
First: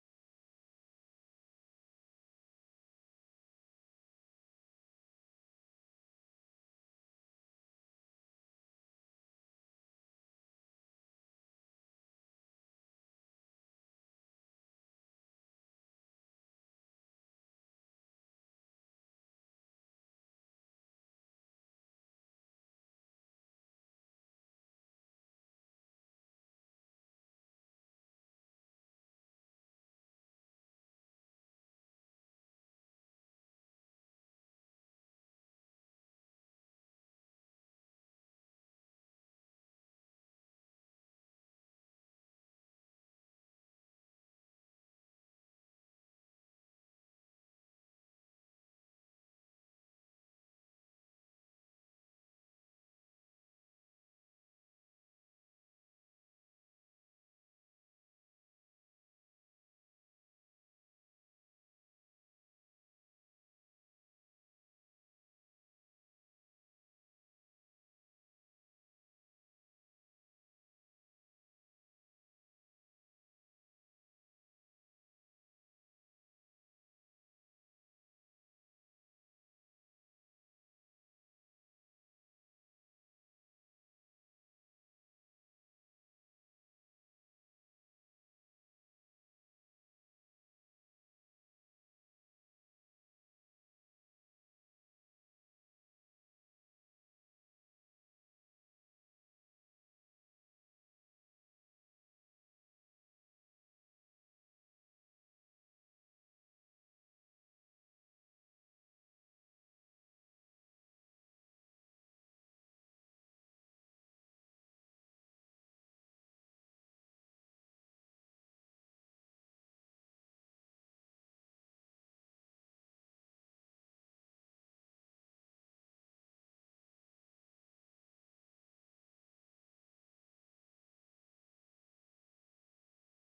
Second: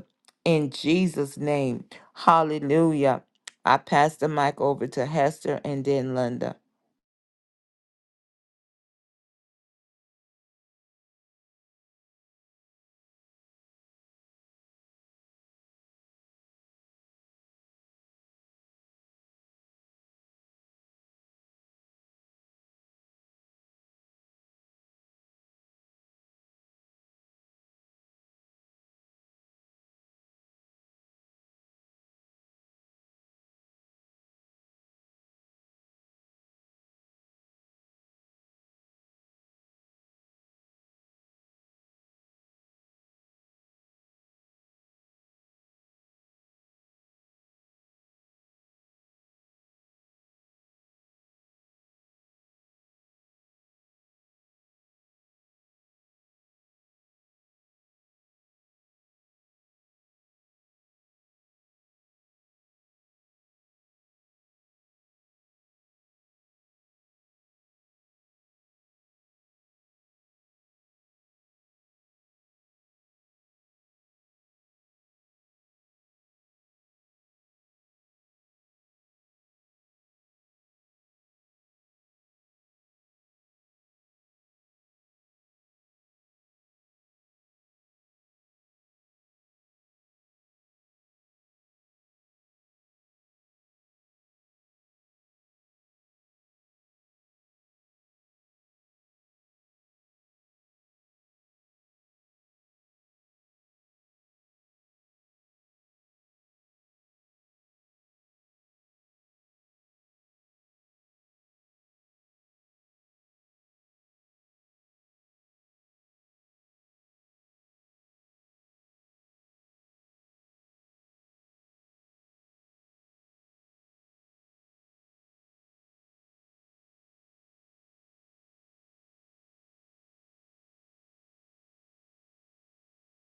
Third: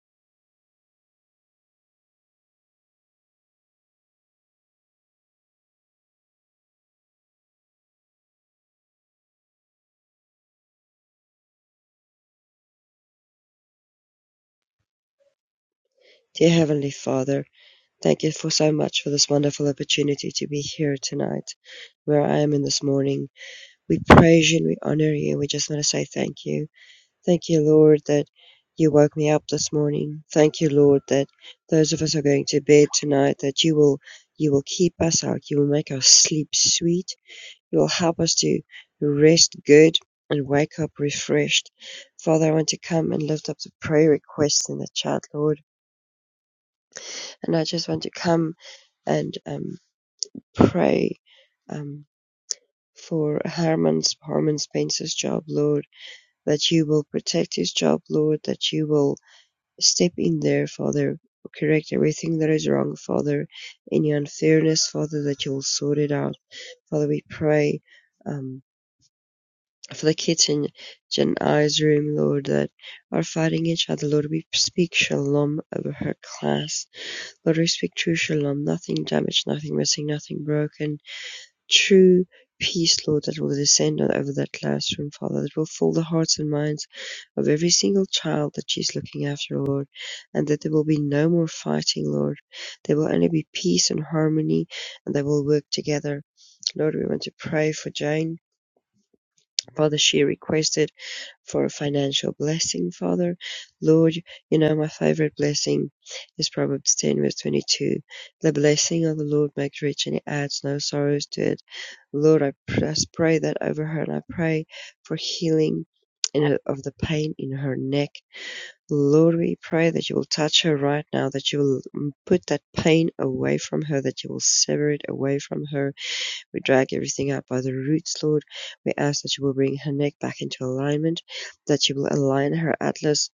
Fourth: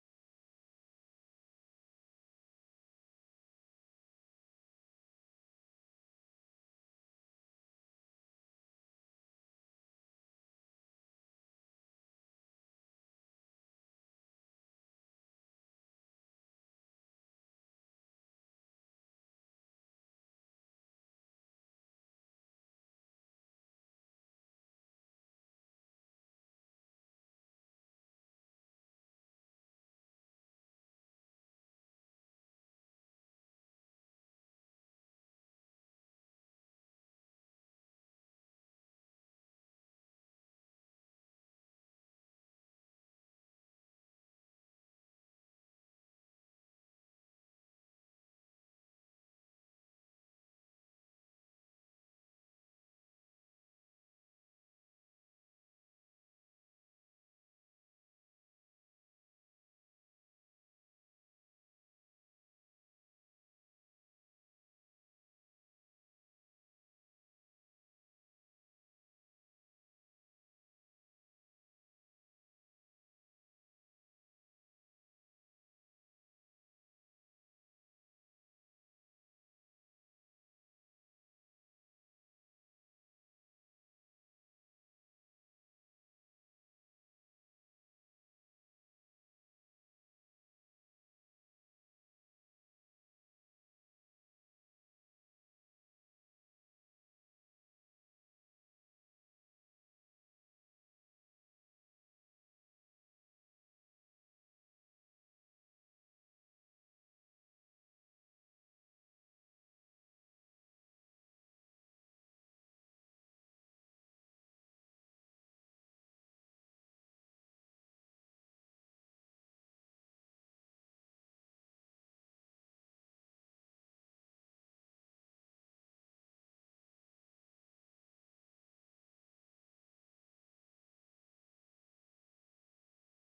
[SPEAKER 2] in Jesus' name. Hallelujah. I pass the mic over to Hester and then Linda.
[SPEAKER 4] Dear Heavenly Father, Thank you for so much for this wonderful opportunity to be here tonight, where I am in this morning. We praise you and we honor you. We just want to say thank you. Thank you, Lord, that you woke me up this morning. Thank you, Lord, that those of us who are going to bed tonight, that you will you will keep us out. You will make our sleep sweet. You will help us to rest good and wake up refreshed. Father, I want to come and lift up the prayer requests in the chat, Lord. And I just want to come and um, pray um, for Herman's Herman Spencer's job, Lord, that you will protect his job, Lord, that you will step in there, Father, correct everything that is wrong, Father, any unfairness, Father, that you will sort it out. Father, we pray um, for the kids in Jen I's room, Lord, that are fighting each other, Lord, we speak shalom over her class. Lord, we speak true shalom, nothing damaged, nothing missing, nothing broken. true peace, Lord, that will descend on- over that classroom, Father, that will fill the hearts and minds of every single child that she's looking after, Lord, and that there will be no more fighting, Lord. There will only be peace and harmony, and they will work together. Lord, we want to pray for Jane. Father, she requested for a financial blessing. Father, Lord, you know my favorite blessing is Proverbs 10, verse 22. The blessing of the Lord makes rich and it adds no sorrows to it. Lord, I pr- I pray that over her and I pray for healing in her, of the pain in her neck. Lord, we pray that you will touch her right now, that you will mm, put that pain away from her, that you will sever it away from her we drag everything up by the roots, Lord. We ask that you will bring her neck back into alignment, that you will align her atlas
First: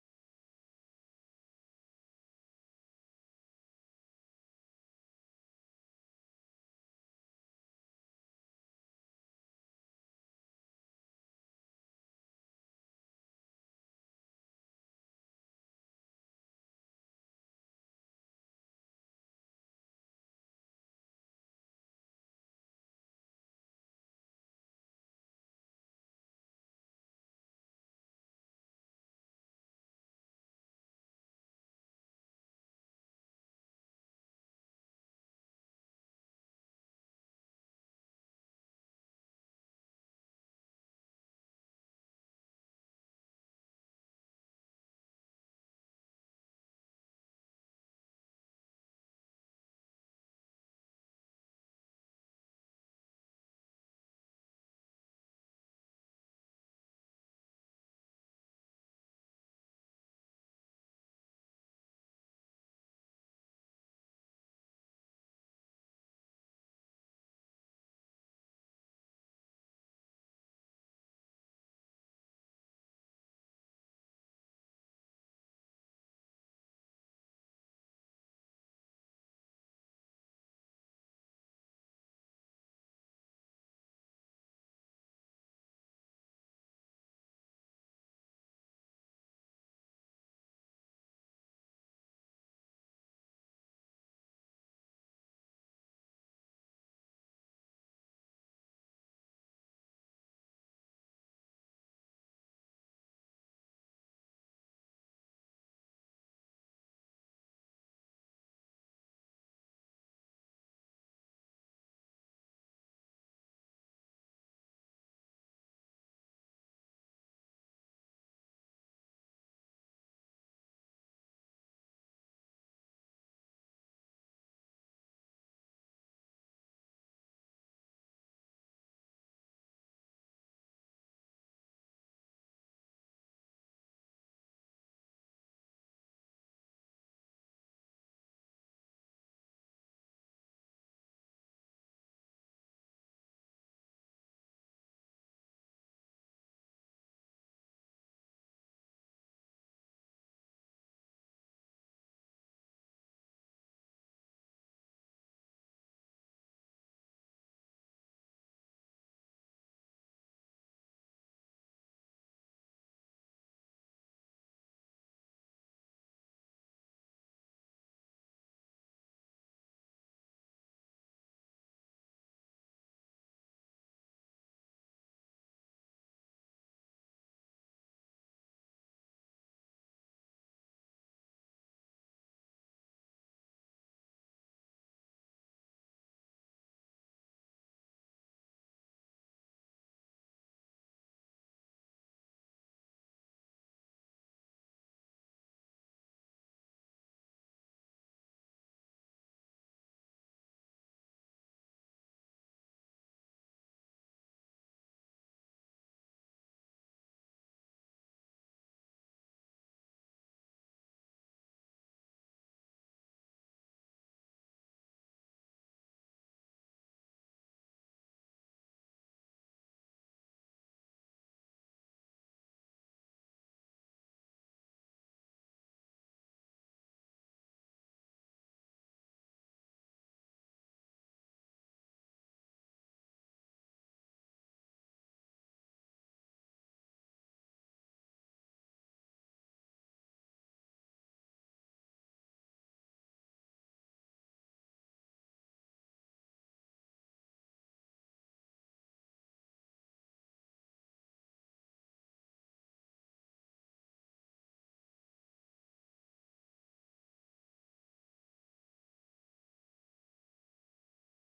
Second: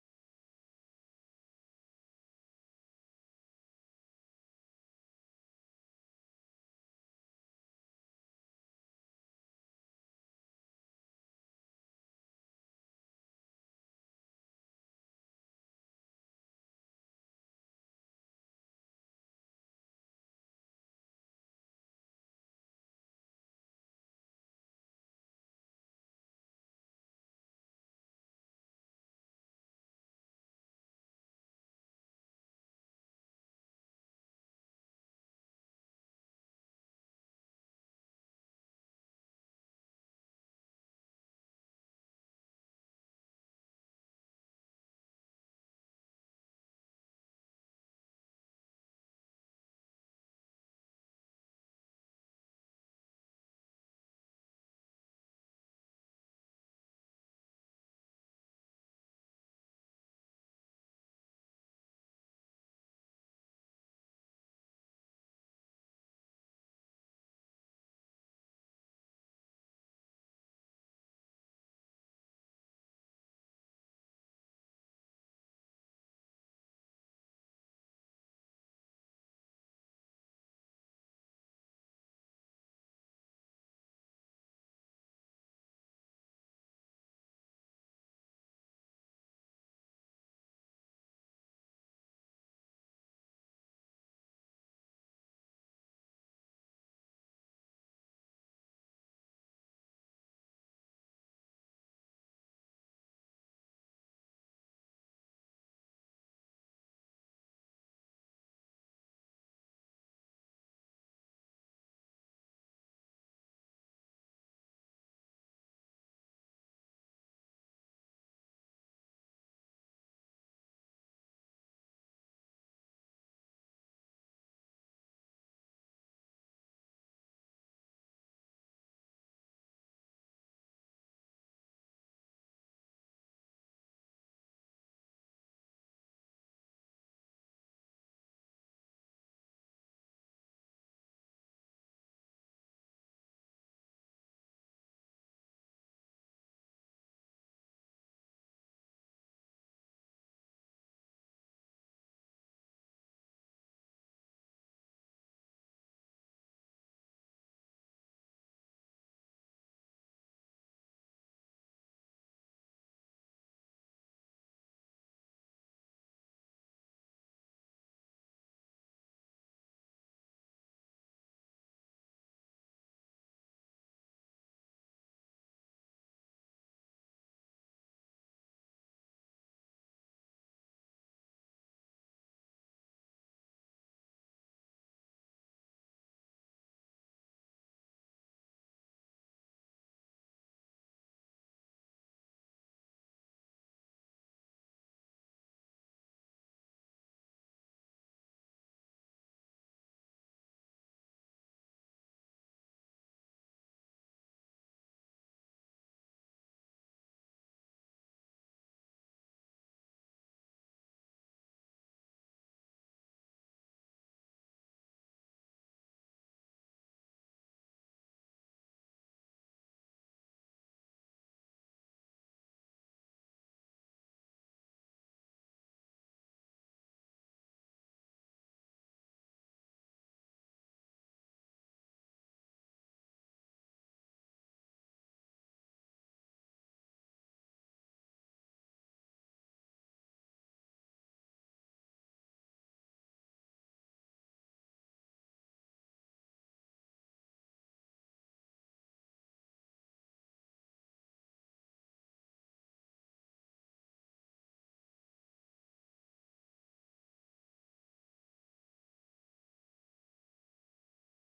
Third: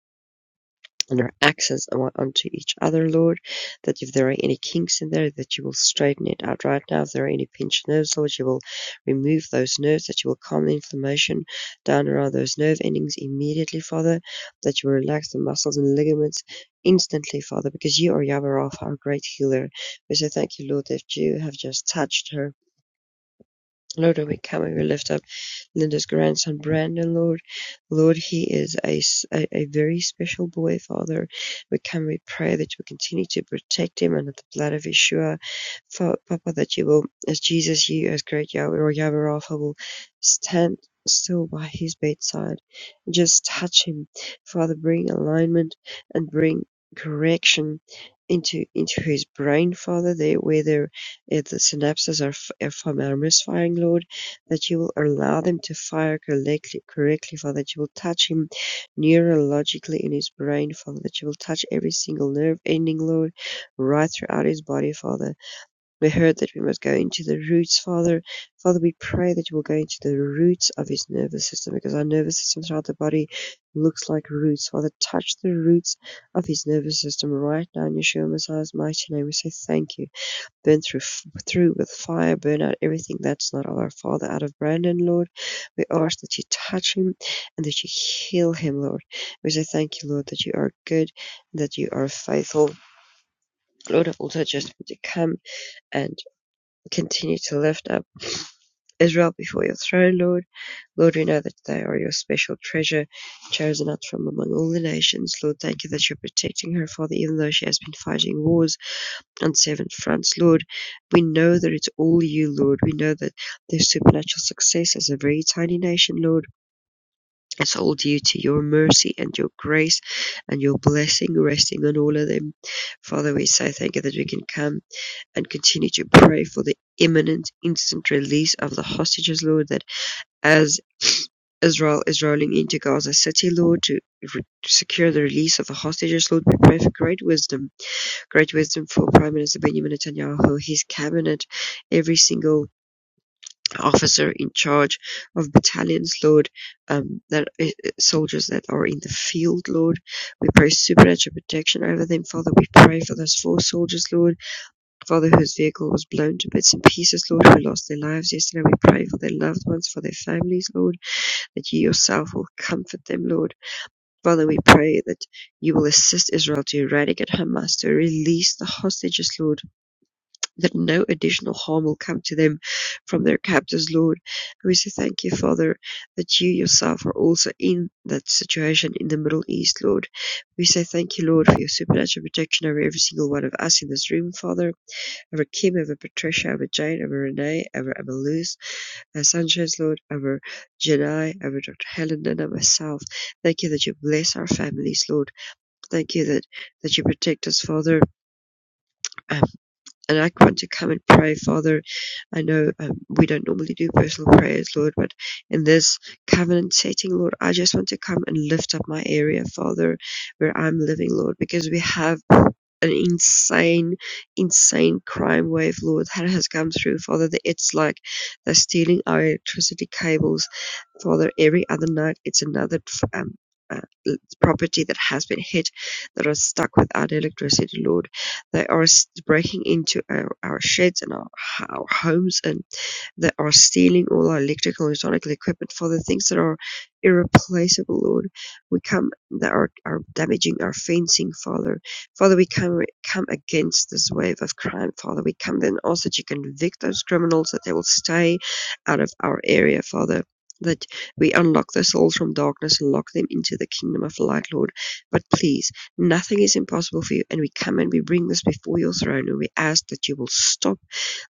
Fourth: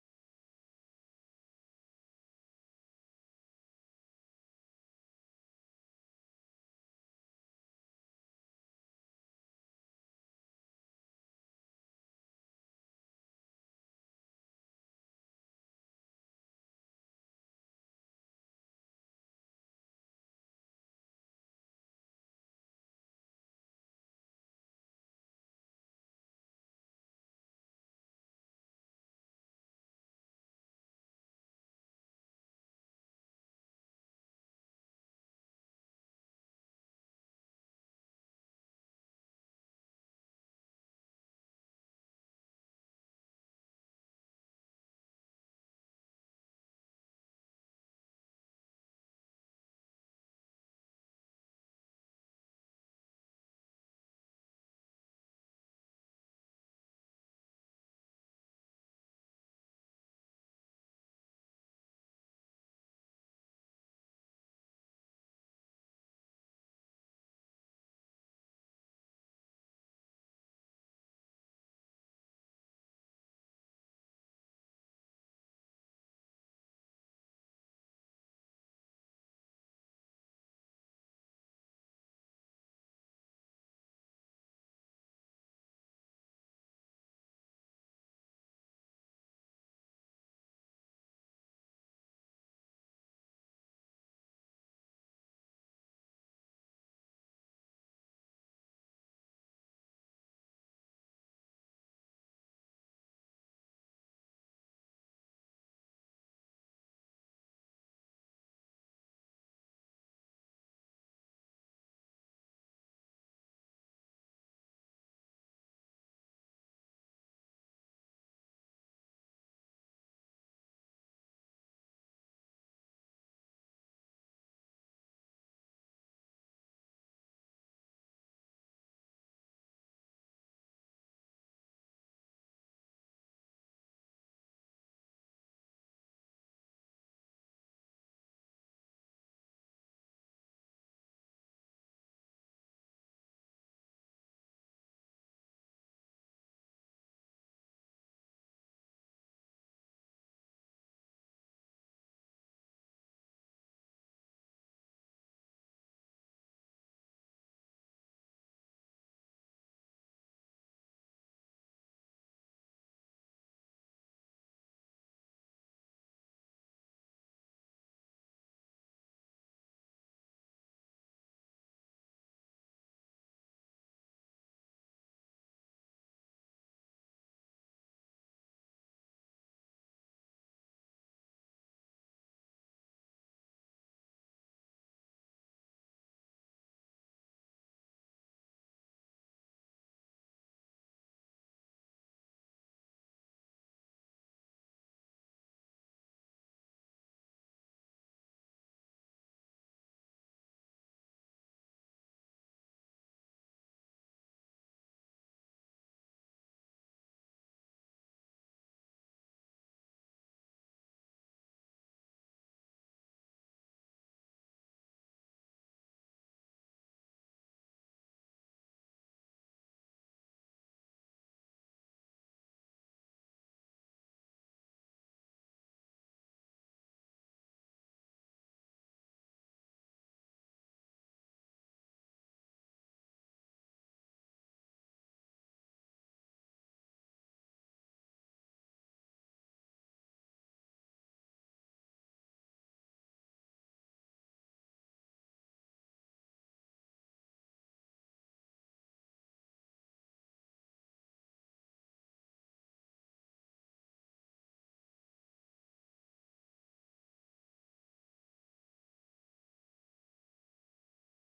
[SPEAKER 4] and her axis on- onto each other, Lord. That if there are any kinks in there, that you will straighten it out right now. If there are any pinched nerves, Lord, you will remove those nerves, that you will calm the inflammation down around those nerve endings immediately, Father, that you will relax the muscles and ligaments instantly, Father, because you are Yahweh Rapha, our great healer. We say thank you, Lord, that you have just touched her Lord we come and we lift up Linda's grandson Brandon, Lord. Lord, he is a a a very special boy, Father. We come, we pray that you continue to protect him under the blood of Yeshua. Fa- Papa, that you will, as Jesus, you as great Yahweh or Yahweh Rapha will stand still by his bedside. Just touch him, Father, bring alignment and bring correction into into his brain, Father, there where there, eh, the synapses are, f- are, f- are misfiring, Lord that you will allow them to fire correctly, correctly, Father, that you will touch him neurologically in his brain, Father, that you will touch every single nerve ending, Lord, right throughout his body, Father. We heard that we must go into the roots, Father. Father, we pray that you will go into the roots of his nervous system because our nervous system throughout the body looks like roots. Father, touch the roots of his nervous system right now in Yeshua Messiah's mighty name. We say thank you burn through, through with fire, burn out everything that's not of our Father out of Brandon, Lord. We ask that you touch him and that you heal him, Lord. We say thank you, Lord, that you are good, that you are faithful. Lord, I also just want to come and continue to lift up Israel before your throne, Lord. Lord, we know that they are your special treasure, chosen out from among all the nations. Lord, thank you that you're protecting her, Father, even though she has been fighting wars and seven France, Lord, we know that it's all you, Lord. We know that there's supernatural success as a very tiny nation, Lord. It's all due to your mercy and your grace and your blessing resting on all of them. Father, we say thank you that we can come and continue to pray for the imminent, instant release of the hostages, Lord, that as Israel is rolling into Gaza City, Lord, to re- to secure the release of the hostages, Lord, we pray for great wisdom Great wisdom for Prime Minister Benjamin Netanyahu, his cabinet, every single officer in charge of battalions, Lord, um, that uh, soldiers that are in the field, Lord. We pray supernatural protection over them, Father. We pray for those four soldiers, Lord, Father, whose vehicle was blown to bits and pieces, Lord, who lost their lives yesterday. We pray for their loved ones, for their families, Lord, that you yourself will comfort them, Lord. Father, we pray that you will assist Israel to eradicate Hamas, to release the hostages, Lord, that no additional harm will come to them from their captors, Lord. And we say thank you, Father, that you yourself are also in that situation in the Middle East, Lord. We say thank you, Lord, for your supernatural protection over every single one of us in this room, Father, over Kim, over Patricia, over Jane, over Renee, over Emma Luz, over Sanchez, Lord, over Janai, over Dr. Helen, and over myself. Thank you that you bless our families, Lord. Thank you that, that you protect us, Father, um, and I want to come and pray, Father. I know um, we don't normally do personal prayers, Lord, but in this covenant setting, Lord, I just want to come and lift up my area, Father, where I'm living, Lord, because we have an insane, insane crime wave, Lord, that has come through, Father. That it's like they're stealing our electricity cables, Father. Every other night, it's another um, uh, property that has been hit, that are stuck without electricity, Lord. They are breaking into our our sheds and our our homes and that are stealing all our electrical and electronic equipment, Father, things that are irreplaceable, Lord. We come that are, are damaging our fencing, Father. Father, we come come against this wave of crime, Father. We come then also that you convict those criminals that they will stay out of our area, Father. That we unlock their souls from darkness and lock them into the kingdom of light, Lord. But please, nothing is impossible for you, and we come and we bring this before your throne, and we ask that you will stop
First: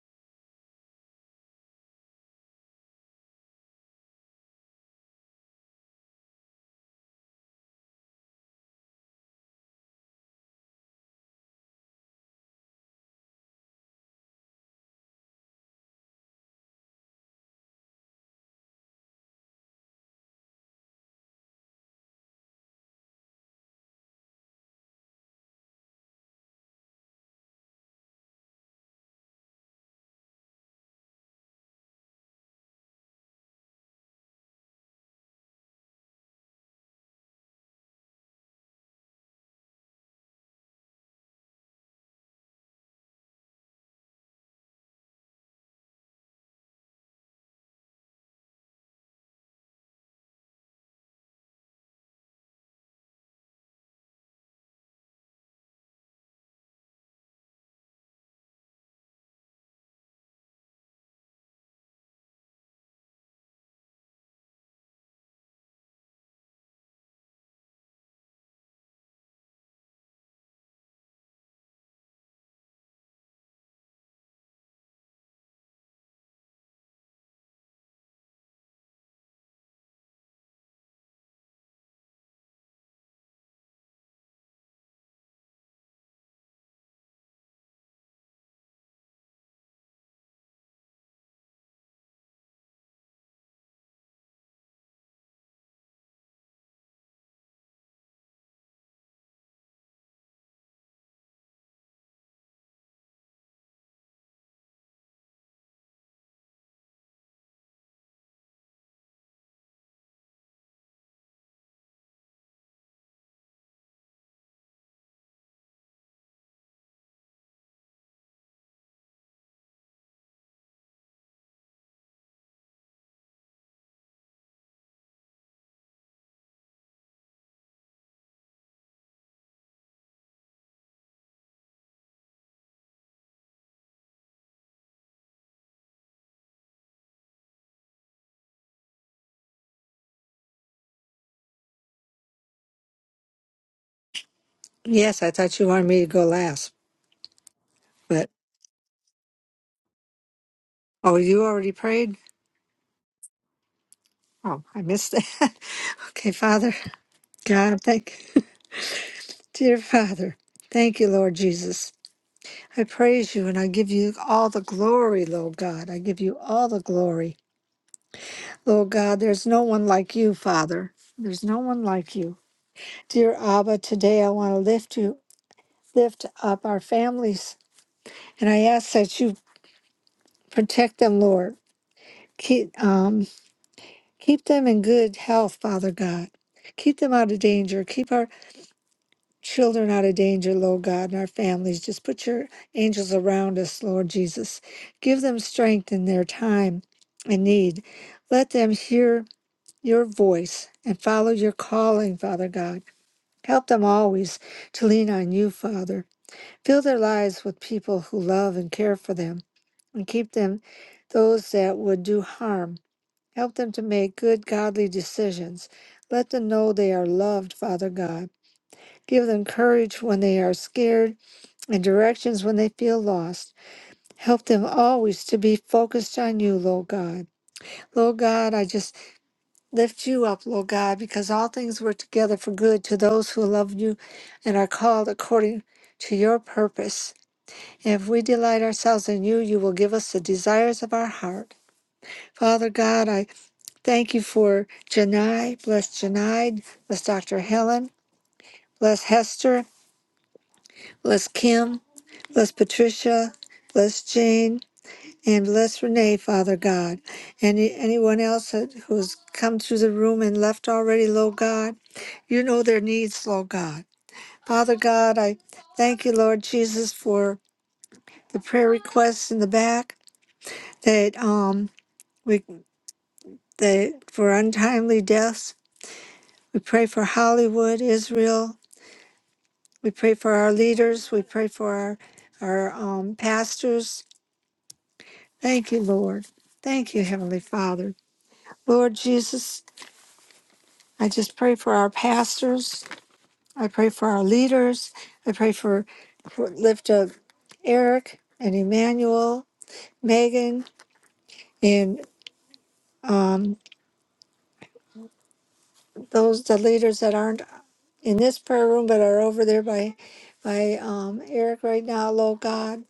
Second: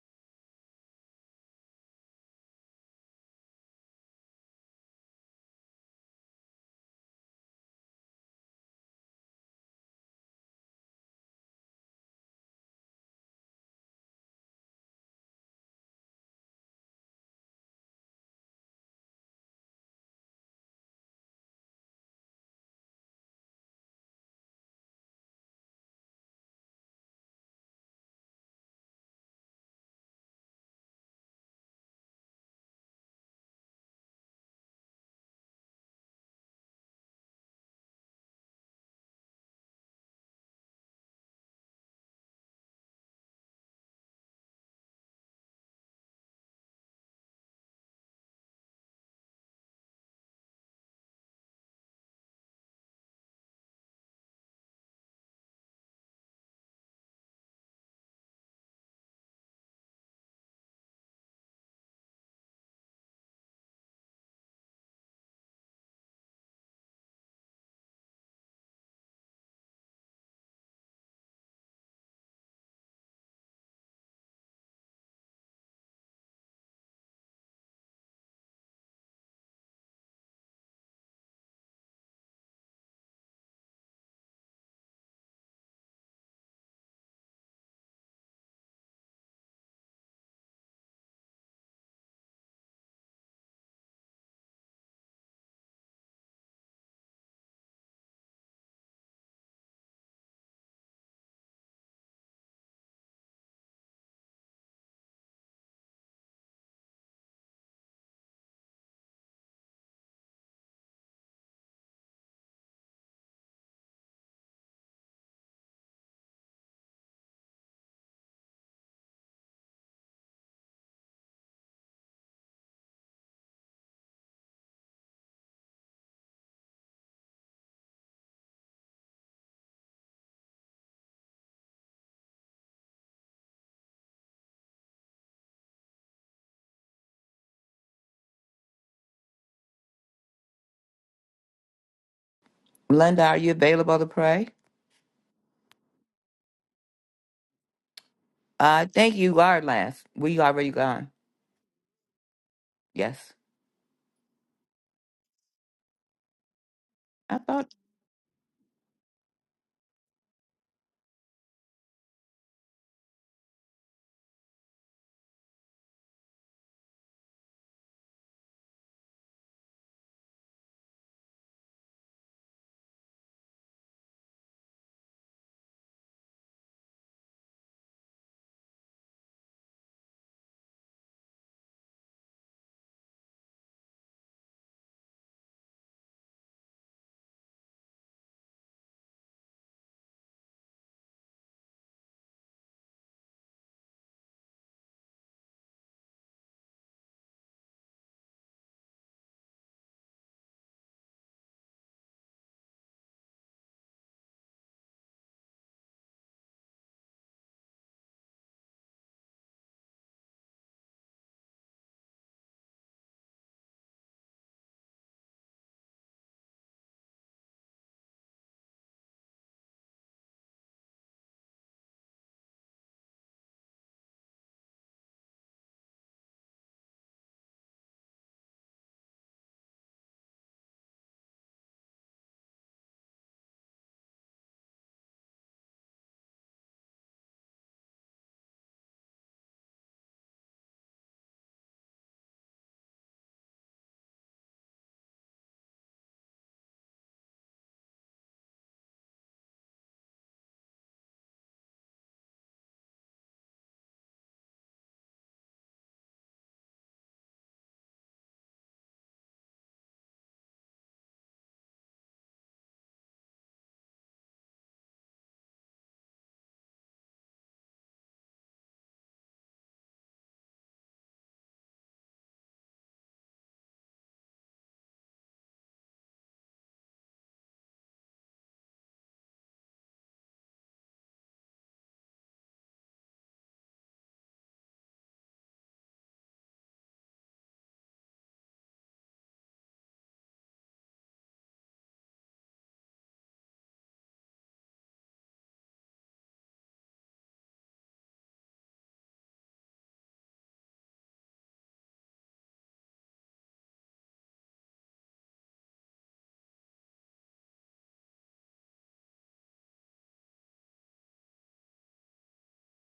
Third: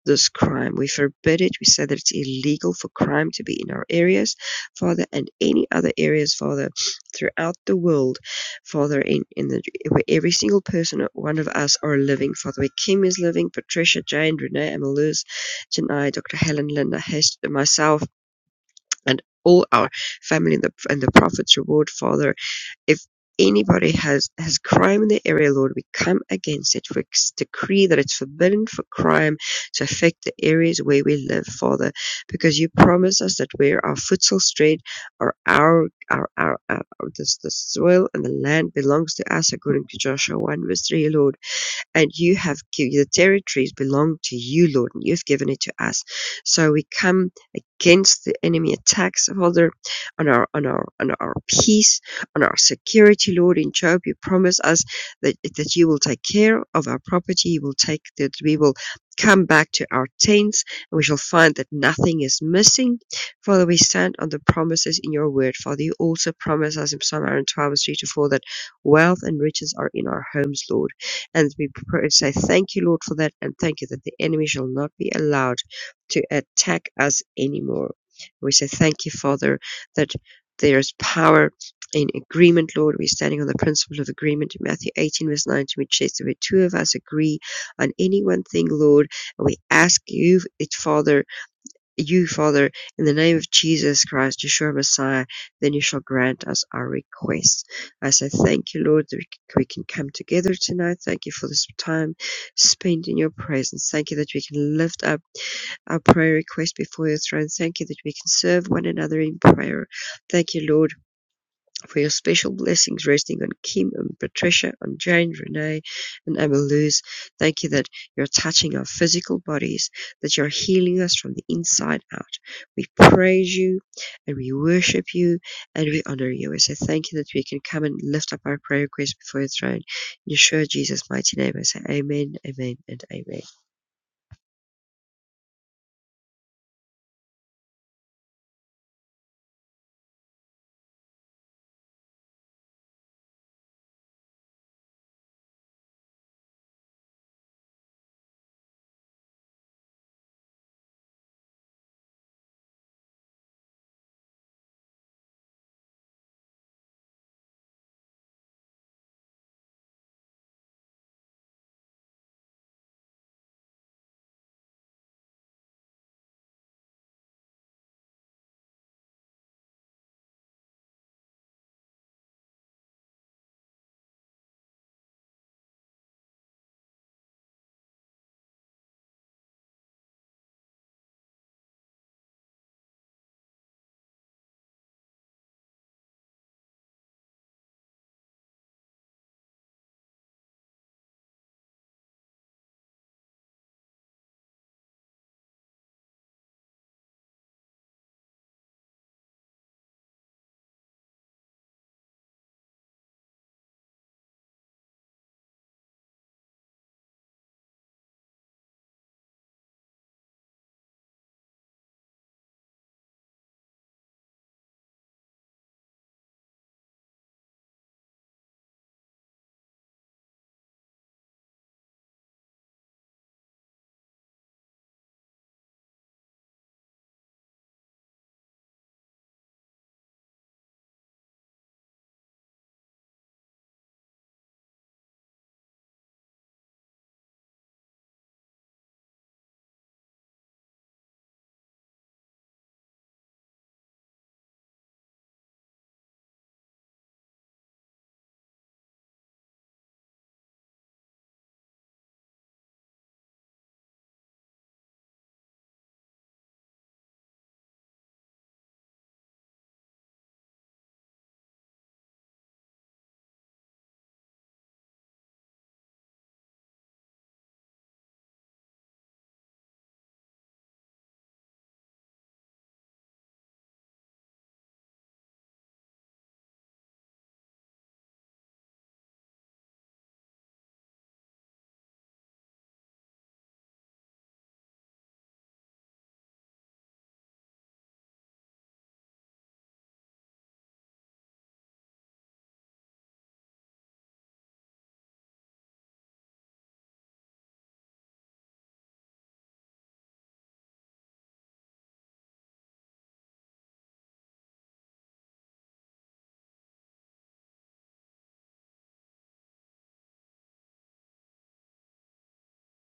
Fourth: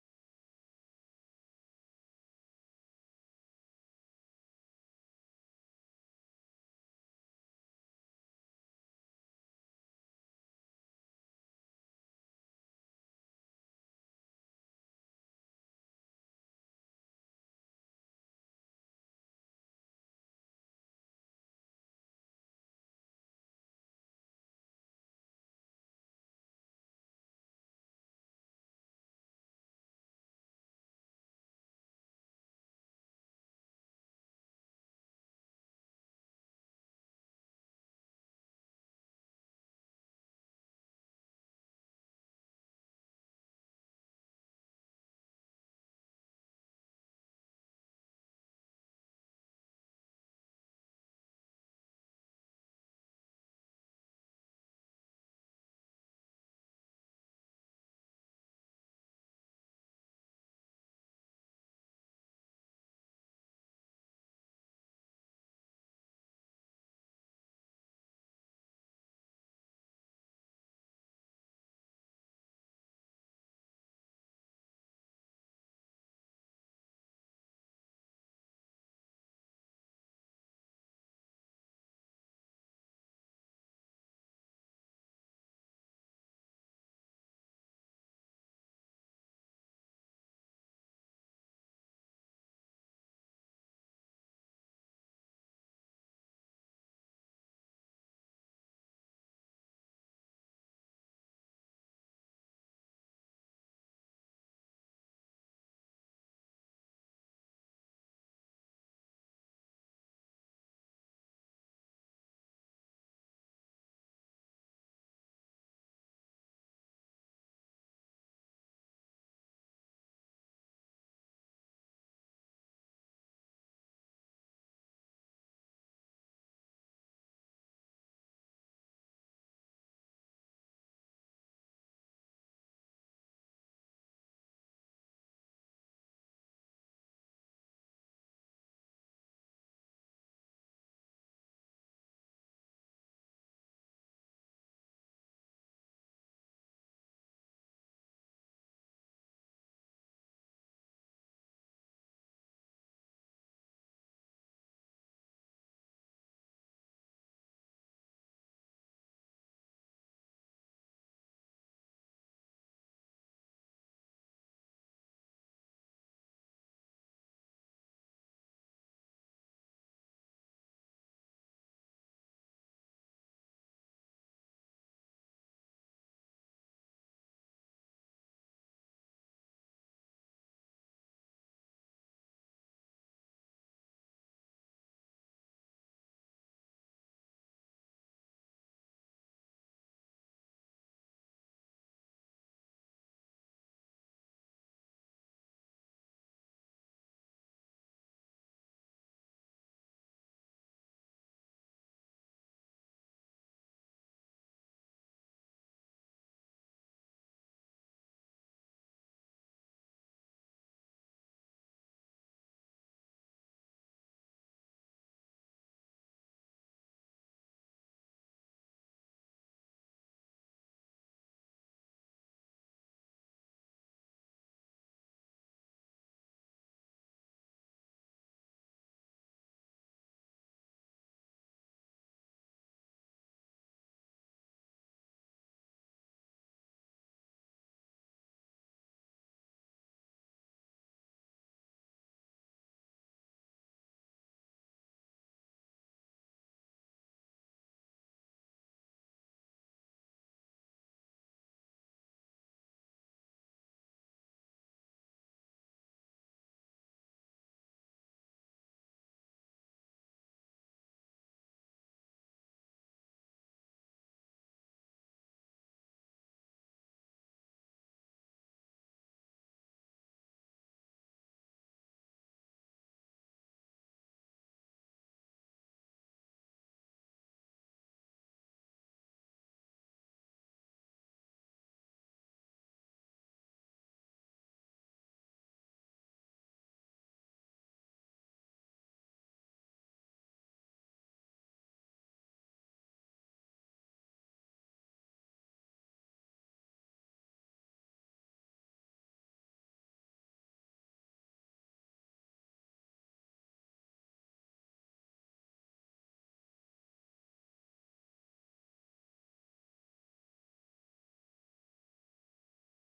[SPEAKER 4] this crime. We forbid it. We said that it's illegal for crime to be in our areas, Father, and any other areas, Father, throughout the world, Father, in, in the where every single person, one of us, are living, Father, where Kim is living, Patricia, Jane, Renee, Emma Luz, Janai, Dr. Helen, Linda, Hest, myself, and all our family and the, and the Prophet's Reward, Father, if anybody has has crime in the area, Lord, we come against it. We decree that it's forbidden for crime to affect the areas where we live, Father, because you promise us that where our foot shall tread, our our our, our, our this, the soil and the land belongs to us, according to Joshua 1 verse 3, Lord and you have given the territories belong to you, Lord, and you've given it to us. So we come against the enemy attacks, Father, on our on our on our peace, on our security, Lord. In Job, you promise us that that you will take care of our property. You will take that we will come back to our tents and we shall find that nothing is missing. Father, we stand on the promises in your word. Father, you also promise us in Psalm 112, verse to 4 that wealth and riches are in our homes, Lord and be prepared. So I thank you, Lord, for that, and thank you that the enemy shall not be allowed to attack us anymore. We say thank you, Father, that there is power in agreement, Lord. We're standing on the principle of agreement in Matthew 18, verse 19, which says, that Where two of us agree on any one thing, Lord, and we ask you, it, Father, you, Father, in the name of Jesus Christ, Yeshua Messiah, then you shall grant us our requests. I say thank you, Lord, that we we can come together tonight. Thank you for this time spent in your presence. Thank you that we can lift up our prayer request before your throne. Thank you that we can serve one another in prayer. Thank you, Lord, for your special blessings resting on Kim and Patricia, on Jane, Renee, and Emma Luz. Thank you that you're touching our physical bodies, that you're healing us from the inside out. We praise you and we worship you and we honor you. I say thank you that we can come and lift up our prayer requests before your throne. In Yeshua Jesus' mighty name, I say amen, amen, and amen.
[SPEAKER 2] Linda, are you available to pray?
[SPEAKER 3] Yes, I thought you wanted me to go last, but
[SPEAKER 2] Uh, thank you, are last. We already gone.
[SPEAKER 3] oh, you already prayed?
[SPEAKER 2] Yes.
[SPEAKER 3] Oh, I missed that. Okay, Father
[SPEAKER 2] I thought
[SPEAKER 3] God, thank dear Father, thank you, Lord Jesus. I praise you and I give you all the glory, Lord God. I give you all the glory, Lord God. There's no one like you, Father. There's no one like you, dear Abba. Today I want to lift you, lift up our families, and I ask that you protect them, Lord. Keep um, keep them in good health, Father God. Keep them out of danger. Keep our children out of danger, Lord God, and our families. Just put your angels around us, Lord Jesus. Give them strength in their time and need. Let them hear your voice and follow your calling, Father God. Help them always to lean on you, Father. Fill their lives with people who love and care for them, and keep them those that would do harm. Help them to make good, godly decisions. Let them know they are loved, Father God Give them courage when they are scared and directions when they feel lost. Help them always to be focused on you, Lord God. Lord God, I just lift you up, Lord God, because all things work together for good to those who love you and are called according to your purpose. And if we delight ourselves in you, you will give us the desires of our heart. Father God, I thank you for Janai. Bless Janai. Bless Dr. Helen. Bless Hester. Bless Kim. Bless Patricia, bless Jean, and bless Renee, Father God. And anyone else that- who's come through the room and left already, Lord God, you know their needs, Lord God. Father God, I thank you, Lord Jesus, for the prayer requests in the back that um we that for untimely deaths. We pray for Hollywood, Israel. We pray for our leaders. We pray for our our um, pastors. Thank you, Lord. Thank you, Heavenly Father. Lord Jesus, I just pray for our pastors. I pray for our leaders. I pray for, for lift up Eric and Emmanuel, Megan, and um, those the leaders that aren't in this prayer room but are over there by by um, Eric right now. Lord God,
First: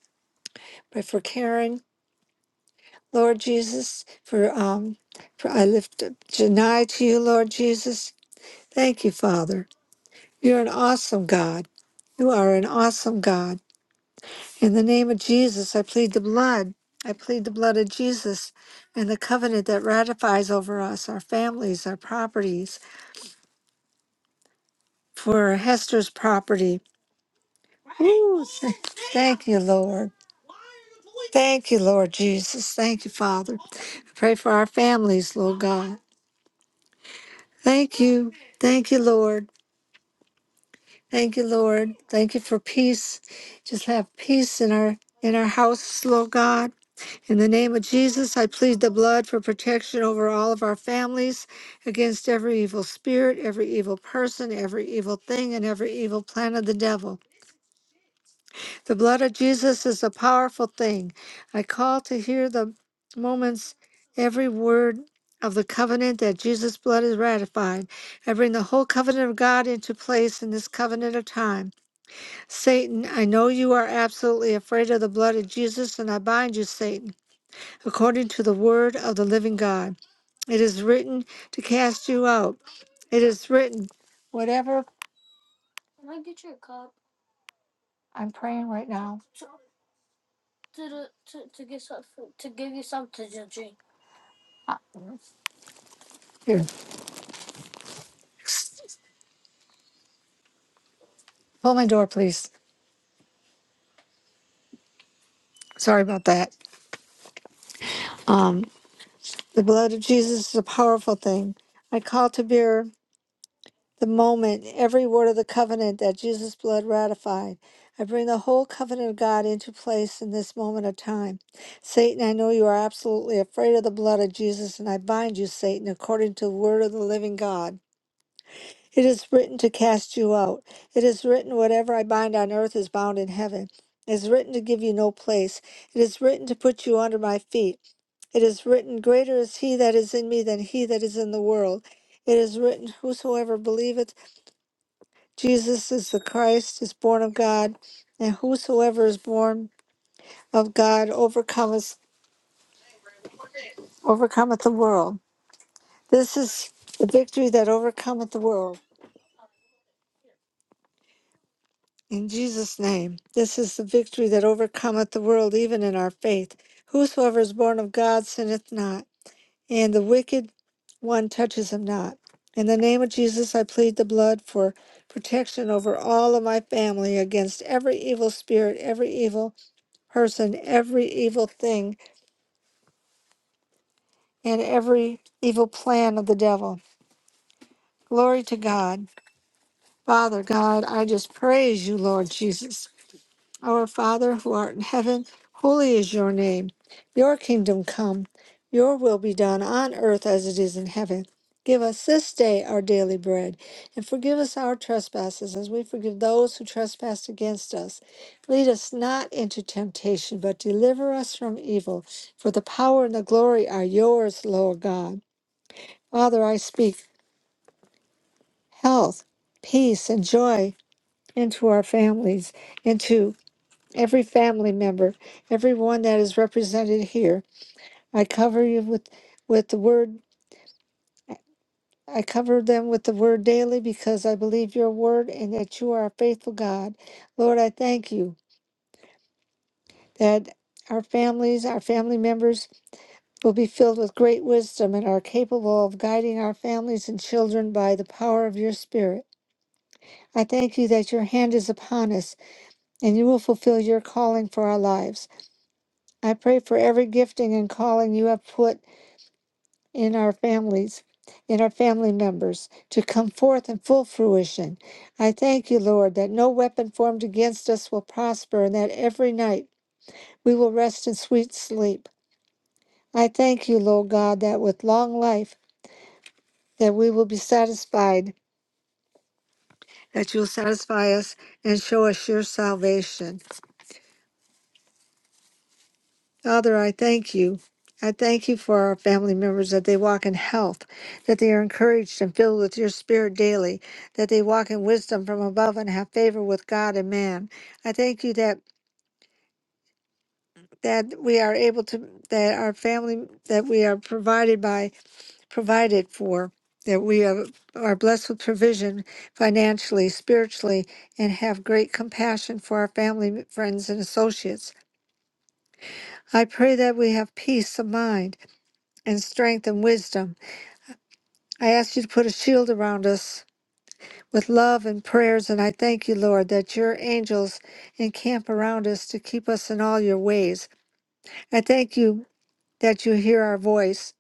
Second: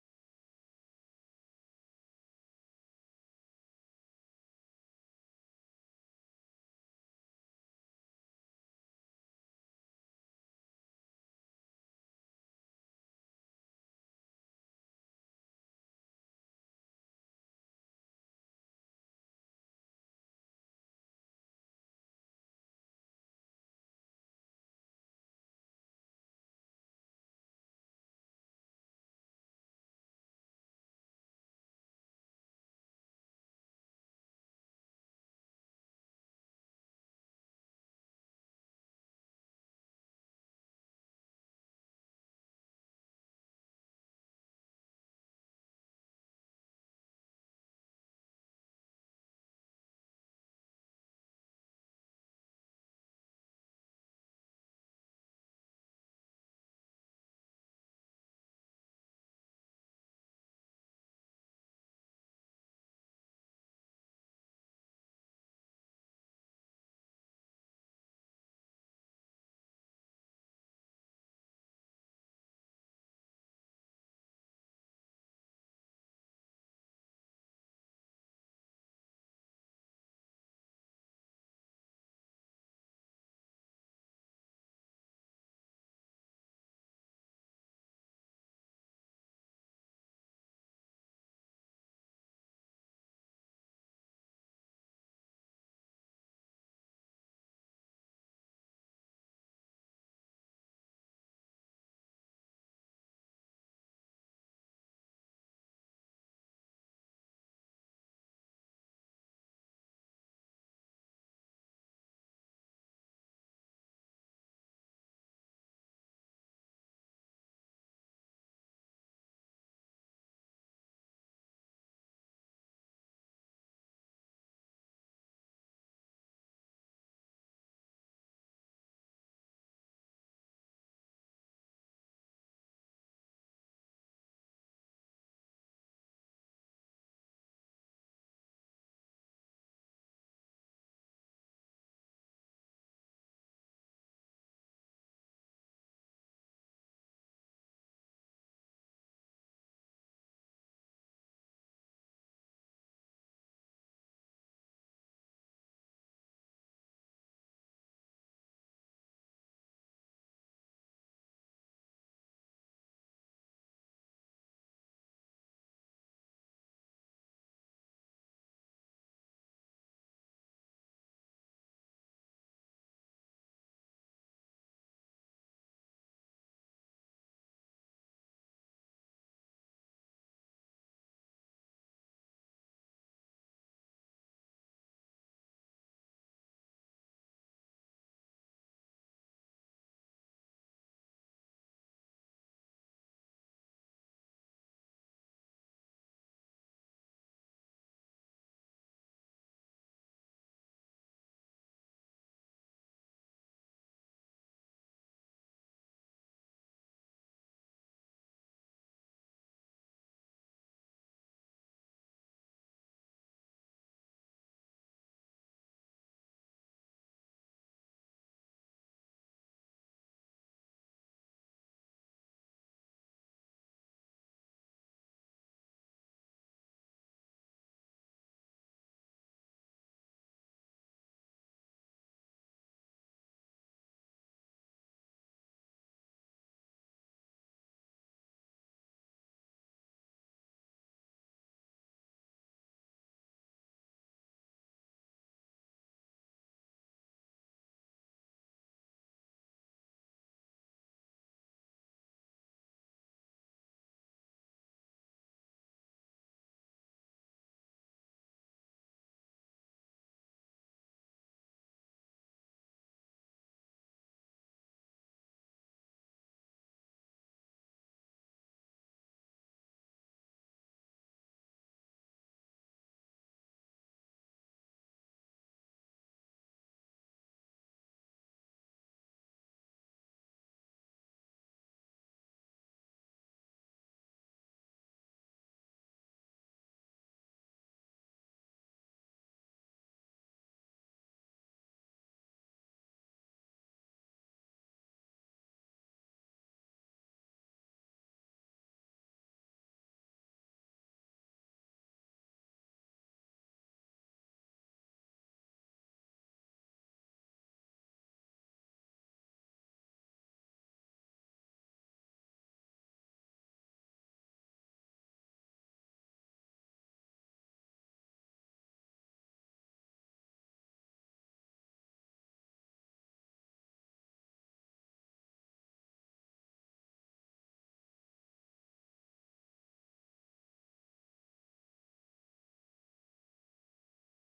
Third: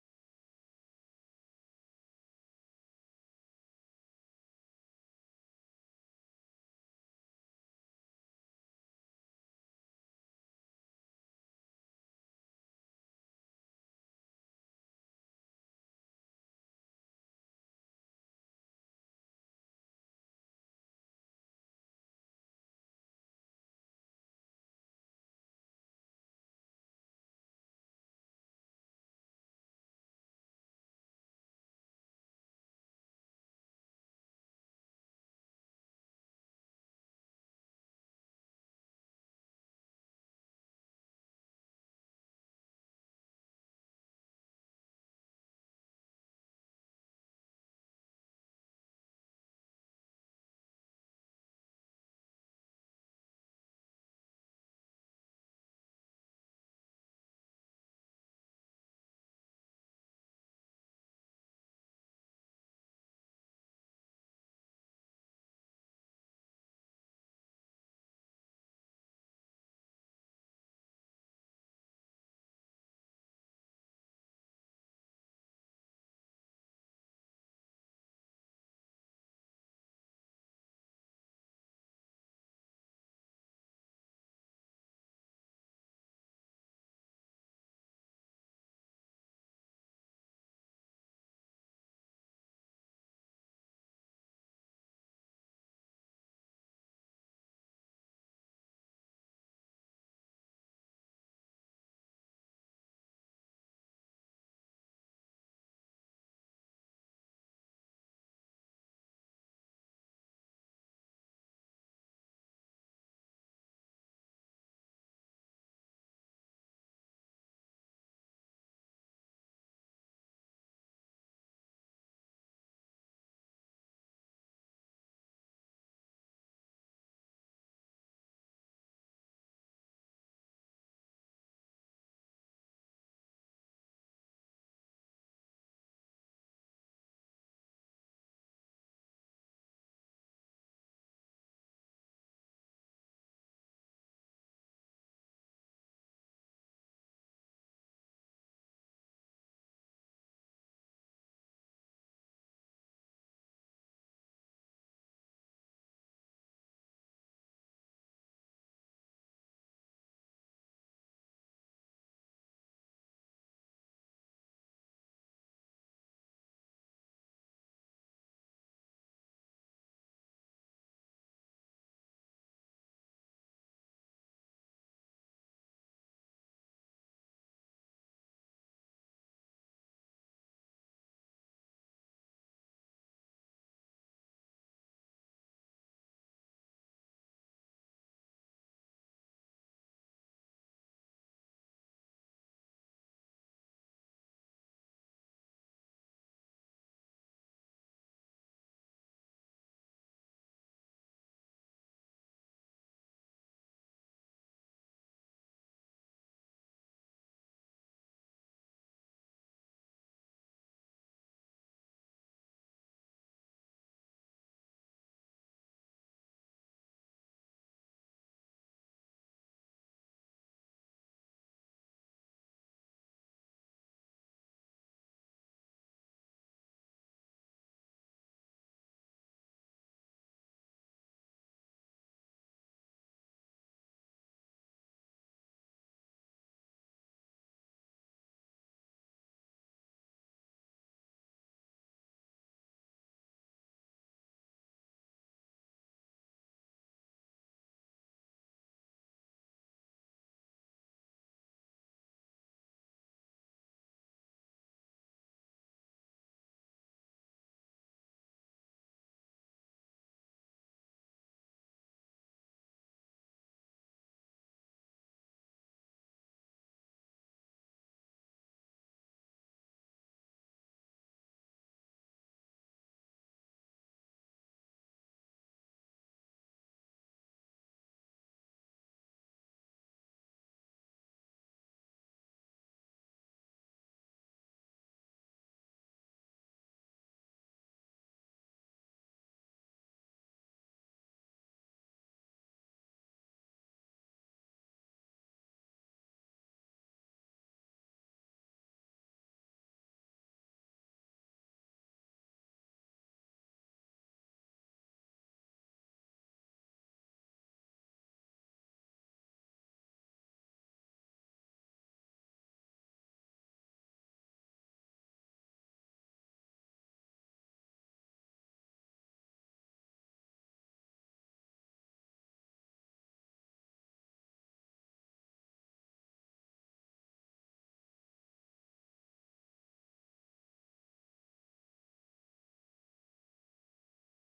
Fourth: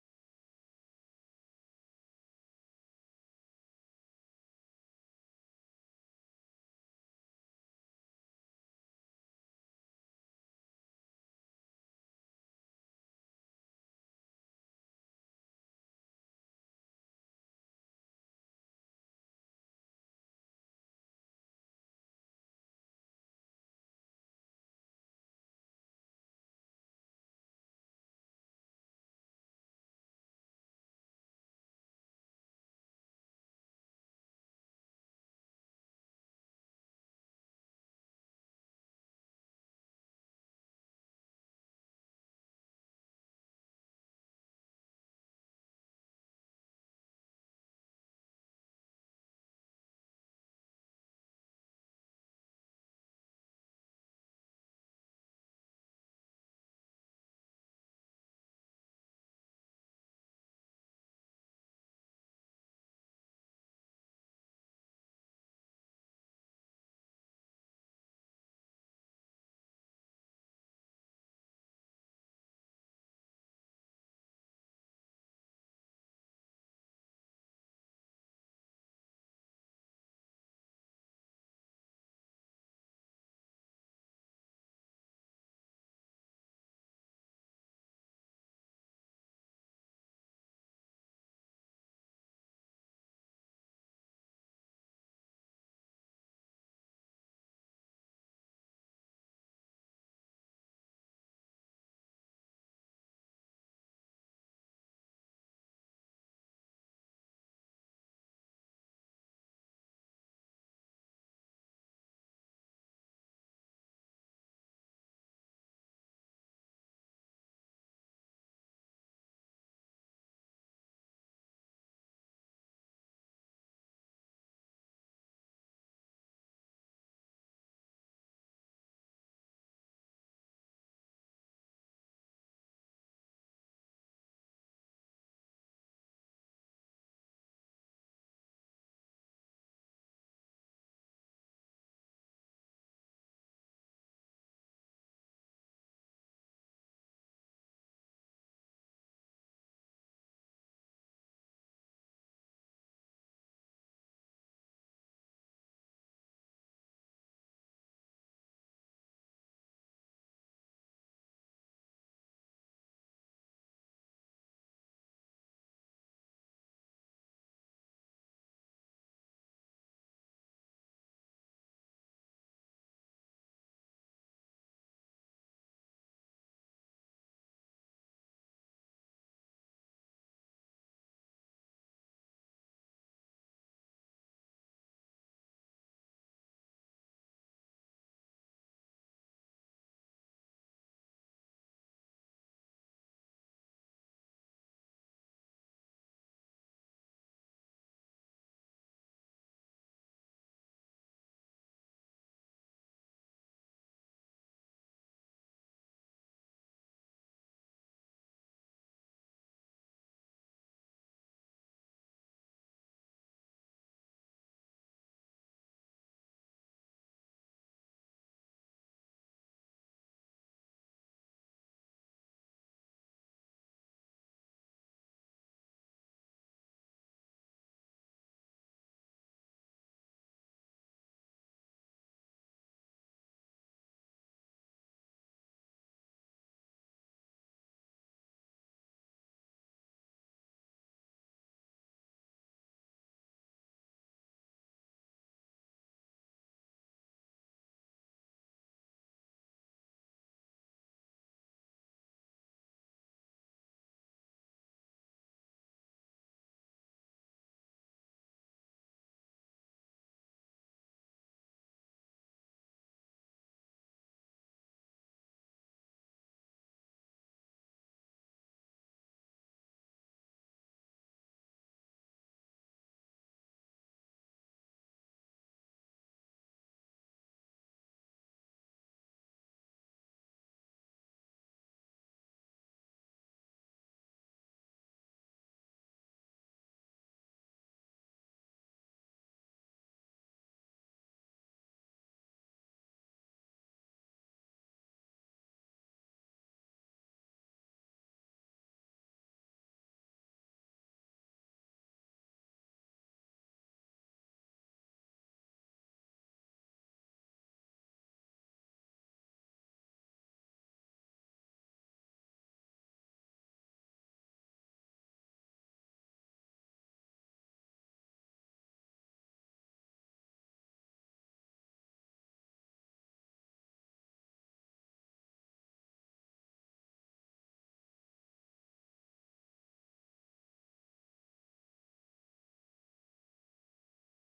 [SPEAKER 3] pray for Karen, Lord Jesus, for um, for I lift up Janai to you, Lord Jesus. Thank you, Father. You're an awesome God. You are an awesome God. In the name of Jesus, I plead the blood. I plead the blood of Jesus and the covenant that ratifies over us, our families, our properties, for Hester's property. Ooh, th- thank you, Lord. Thank you, Lord Jesus. Thank you, Father. I pray for our families, Lord God. Thank you. Thank you, Lord. Thank you, Lord. Thank you for peace. Just have peace in our in our house, Lord God. In the name of Jesus, I plead the blood for protection over all of our families against every evil spirit, every evil person, every evil thing, and every evil plan of the devil. The blood of Jesus is a powerful thing. I call to hear the moments, every word of the covenant that Jesus' blood is ratified. I bring the whole covenant of God into place in this covenant of time. Satan, I know you are absolutely afraid of the blood of Jesus, and I bind you, Satan according to the word of the living God. It is written to cast you out. It is written, whatever I'm praying right now. uh, Here, pull my door, please. Sorry about that. Um, the blood of Jesus is a powerful thing. I call to bear the moment every word of the covenant that Jesus' blood ratified. I bring the whole covenant of God into place in this moment of time. Satan, I know you are absolutely afraid of the blood of Jesus, and I bind you, Satan, according to the word of the living God. It is written to cast you out. It is written, whatever I bind on earth is bound in heaven. It is written to give you no place. It is written to put you under my feet. It is written, Greater is he that is in me than he that is in the world. It is written, Whosoever believeth, Jesus is the Christ, is born of God, and whosoever is born of God overcometh overcometh the world. This is the victory that overcometh the world. In Jesus' name, this is the victory that overcometh the world, even in our faith. Whosoever is born of God sinneth not, and the wicked one touches him not. In the name of Jesus, I plead the blood for protection over all of my family against every evil spirit, every evil person every evil thing and every evil plan of the devil. Glory to God. Father God, I just praise you, Lord Jesus. Our Father who art in heaven, holy is your name. Your kingdom come, your will be done on earth as it is in heaven. Give us this day our daily bread, and forgive us our trespasses as we forgive those who trespass against us. Lead us not into temptation, but deliver us from evil. For the power and the glory are yours, Lord God. Father, I speak health, peace, and joy into our families, into every family member, everyone that is represented here. I cover you with, with the word. I cover them with the word daily because I believe your word and that you are a faithful God. Lord, I thank you that our families, our family members will be filled with great wisdom and are capable of guiding our families and children by the power of your spirit. I thank you that your hand is upon us and you will fulfill your calling for our lives. I pray for every gifting and calling you have put in our families, in our family members, to come forth in full fruition. I thank you, Lord, that no weapon formed against us will prosper and that every night we will rest in sweet sleep. I thank you, Lord God, that with long life that we will be satisfied, that you'll satisfy us and show us your salvation. Father, I thank you. I thank you for our family members that they walk in health, that they are encouraged and filled with your spirit daily, that they walk in wisdom from above and have favor with God and man. I thank you that that we are able to that our family that we are provided by provided for that we are, are blessed with provision financially, spiritually, and have great compassion for our family, friends, and associates. I pray that we have peace of mind and strength and wisdom. I ask you to put a shield around us with love and prayers, and I thank you, Lord, that your angels encamp around us to keep us in all your ways. I thank you that you hear our voice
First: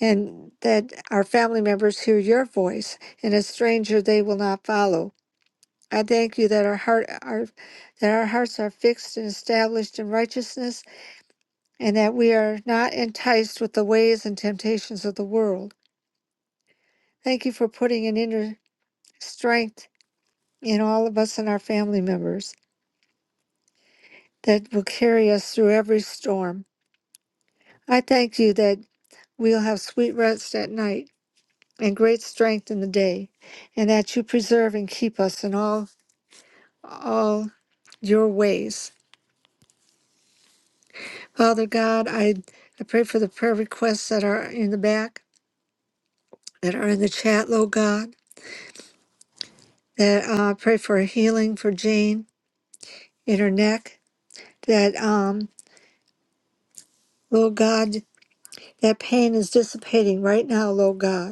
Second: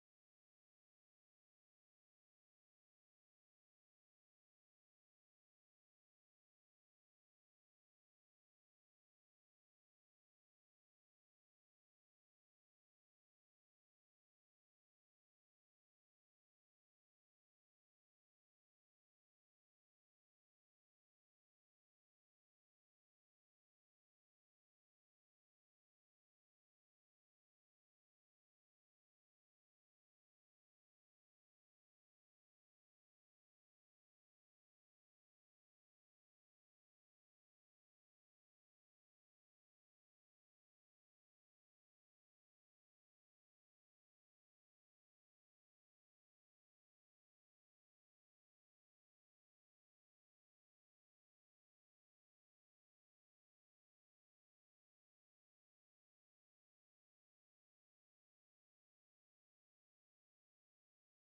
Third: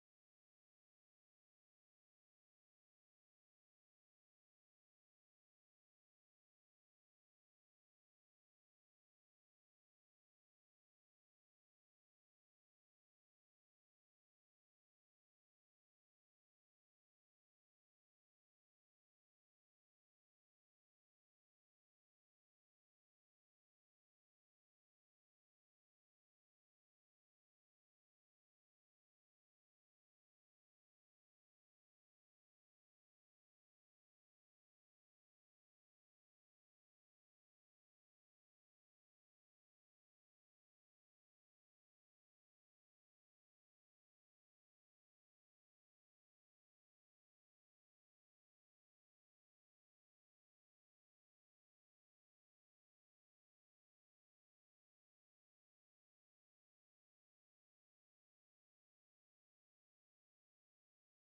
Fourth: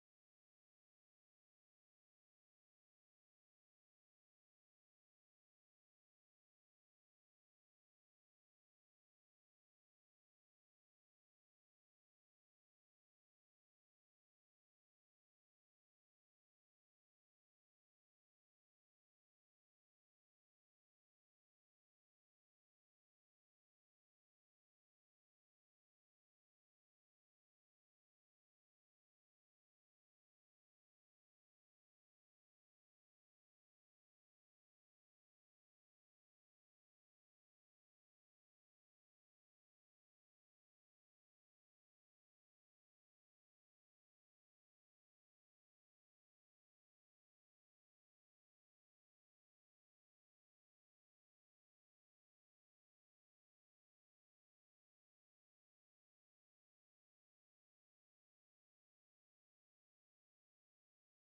[SPEAKER 3] and that our family members hear your voice, and a stranger they will not follow. I thank you that our heart our, that our hearts are fixed and established in righteousness, and that we are not enticed with the ways and temptations of the world. Thank you for putting an inner strength in all of us and our family members that will carry us through every storm. I thank you that we'll have sweet rest at night and great strength in the day, and that you preserve and keep us in all all your ways. Father God, I, I pray for the prayer requests that are in the back, that are in the chat, Lord God, that uh, I pray for healing for Jane in her neck, that, um, Lord God, that pain is dissipating right now, Lord God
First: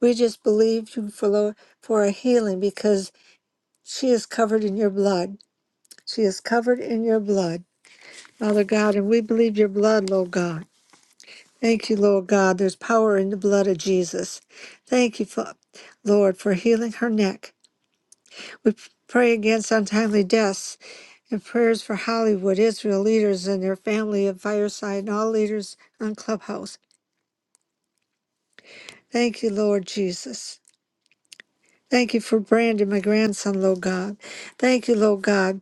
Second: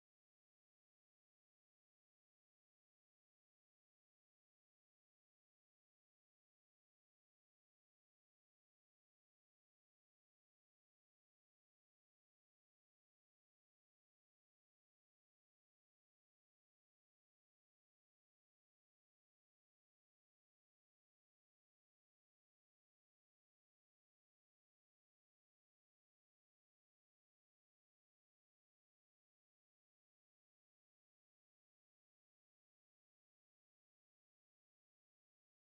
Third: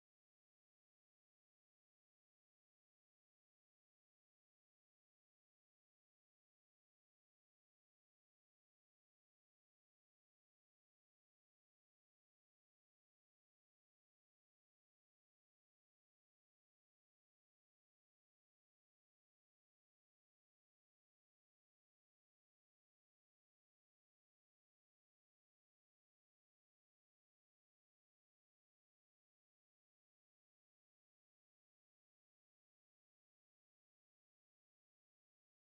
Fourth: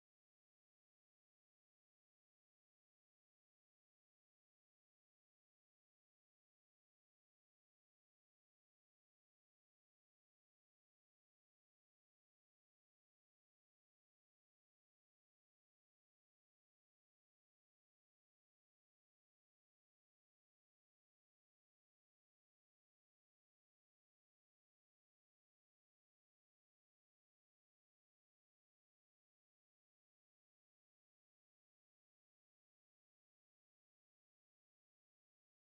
[SPEAKER 3] We just believe you for, lo- for a healing because she is covered in your blood. She is covered in your blood, Father God, and we believe your blood, Lord God. Thank you, Lord God. There's power in the blood of Jesus. Thank you, Fa- Lord, for healing her neck. We p- pray against untimely deaths and prayers for Hollywood, Israel leaders and their family of Fireside, and all leaders on Clubhouse. Thank you, Lord Jesus. Thank you for Brandon, my grandson, Lord God. Thank you, Lord God.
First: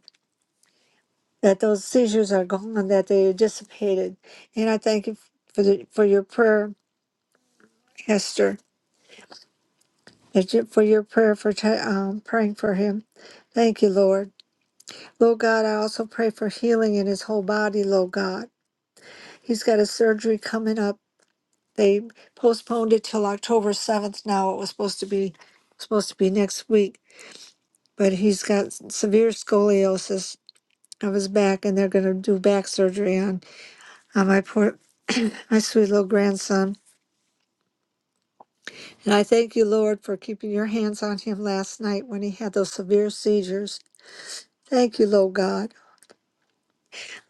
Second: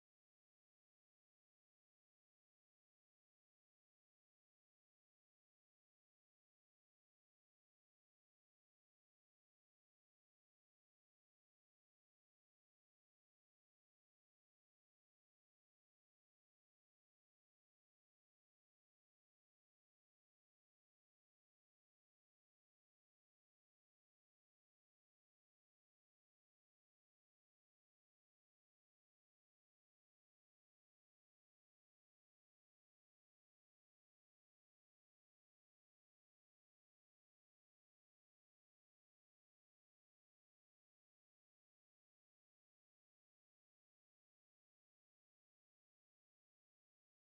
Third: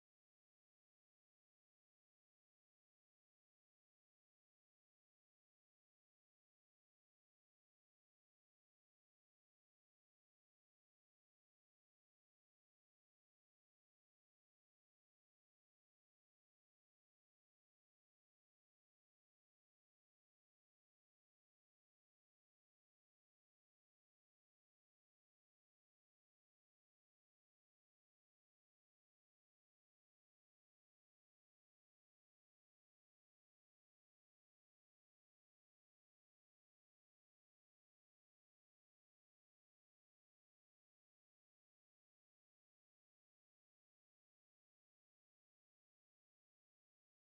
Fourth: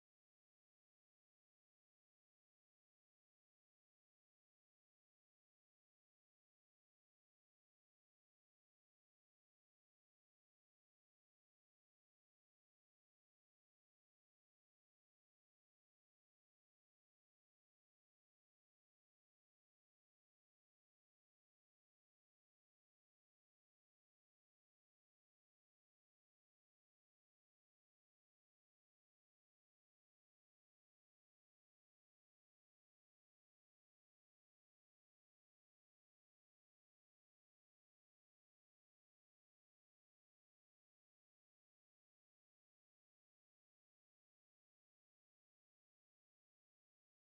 [SPEAKER 3] that those seizures are gone, that they dissipated. And I thank you for the, for your prayer, Esther, that you, for your prayer for Ti- um, praying for him. Thank you, Lord. Lord God, I also pray for healing in his whole body, Lord God. He's got a surgery coming up. They postponed it till October 7th now. It was supposed to be supposed to be next week, but he's got severe scoliosis of his back and they're going to do back surgery on on my poor my sweet little grandson And I thank you, Lord, for keeping your hands on him last night when he had those severe seizures. Thank you, Lord God.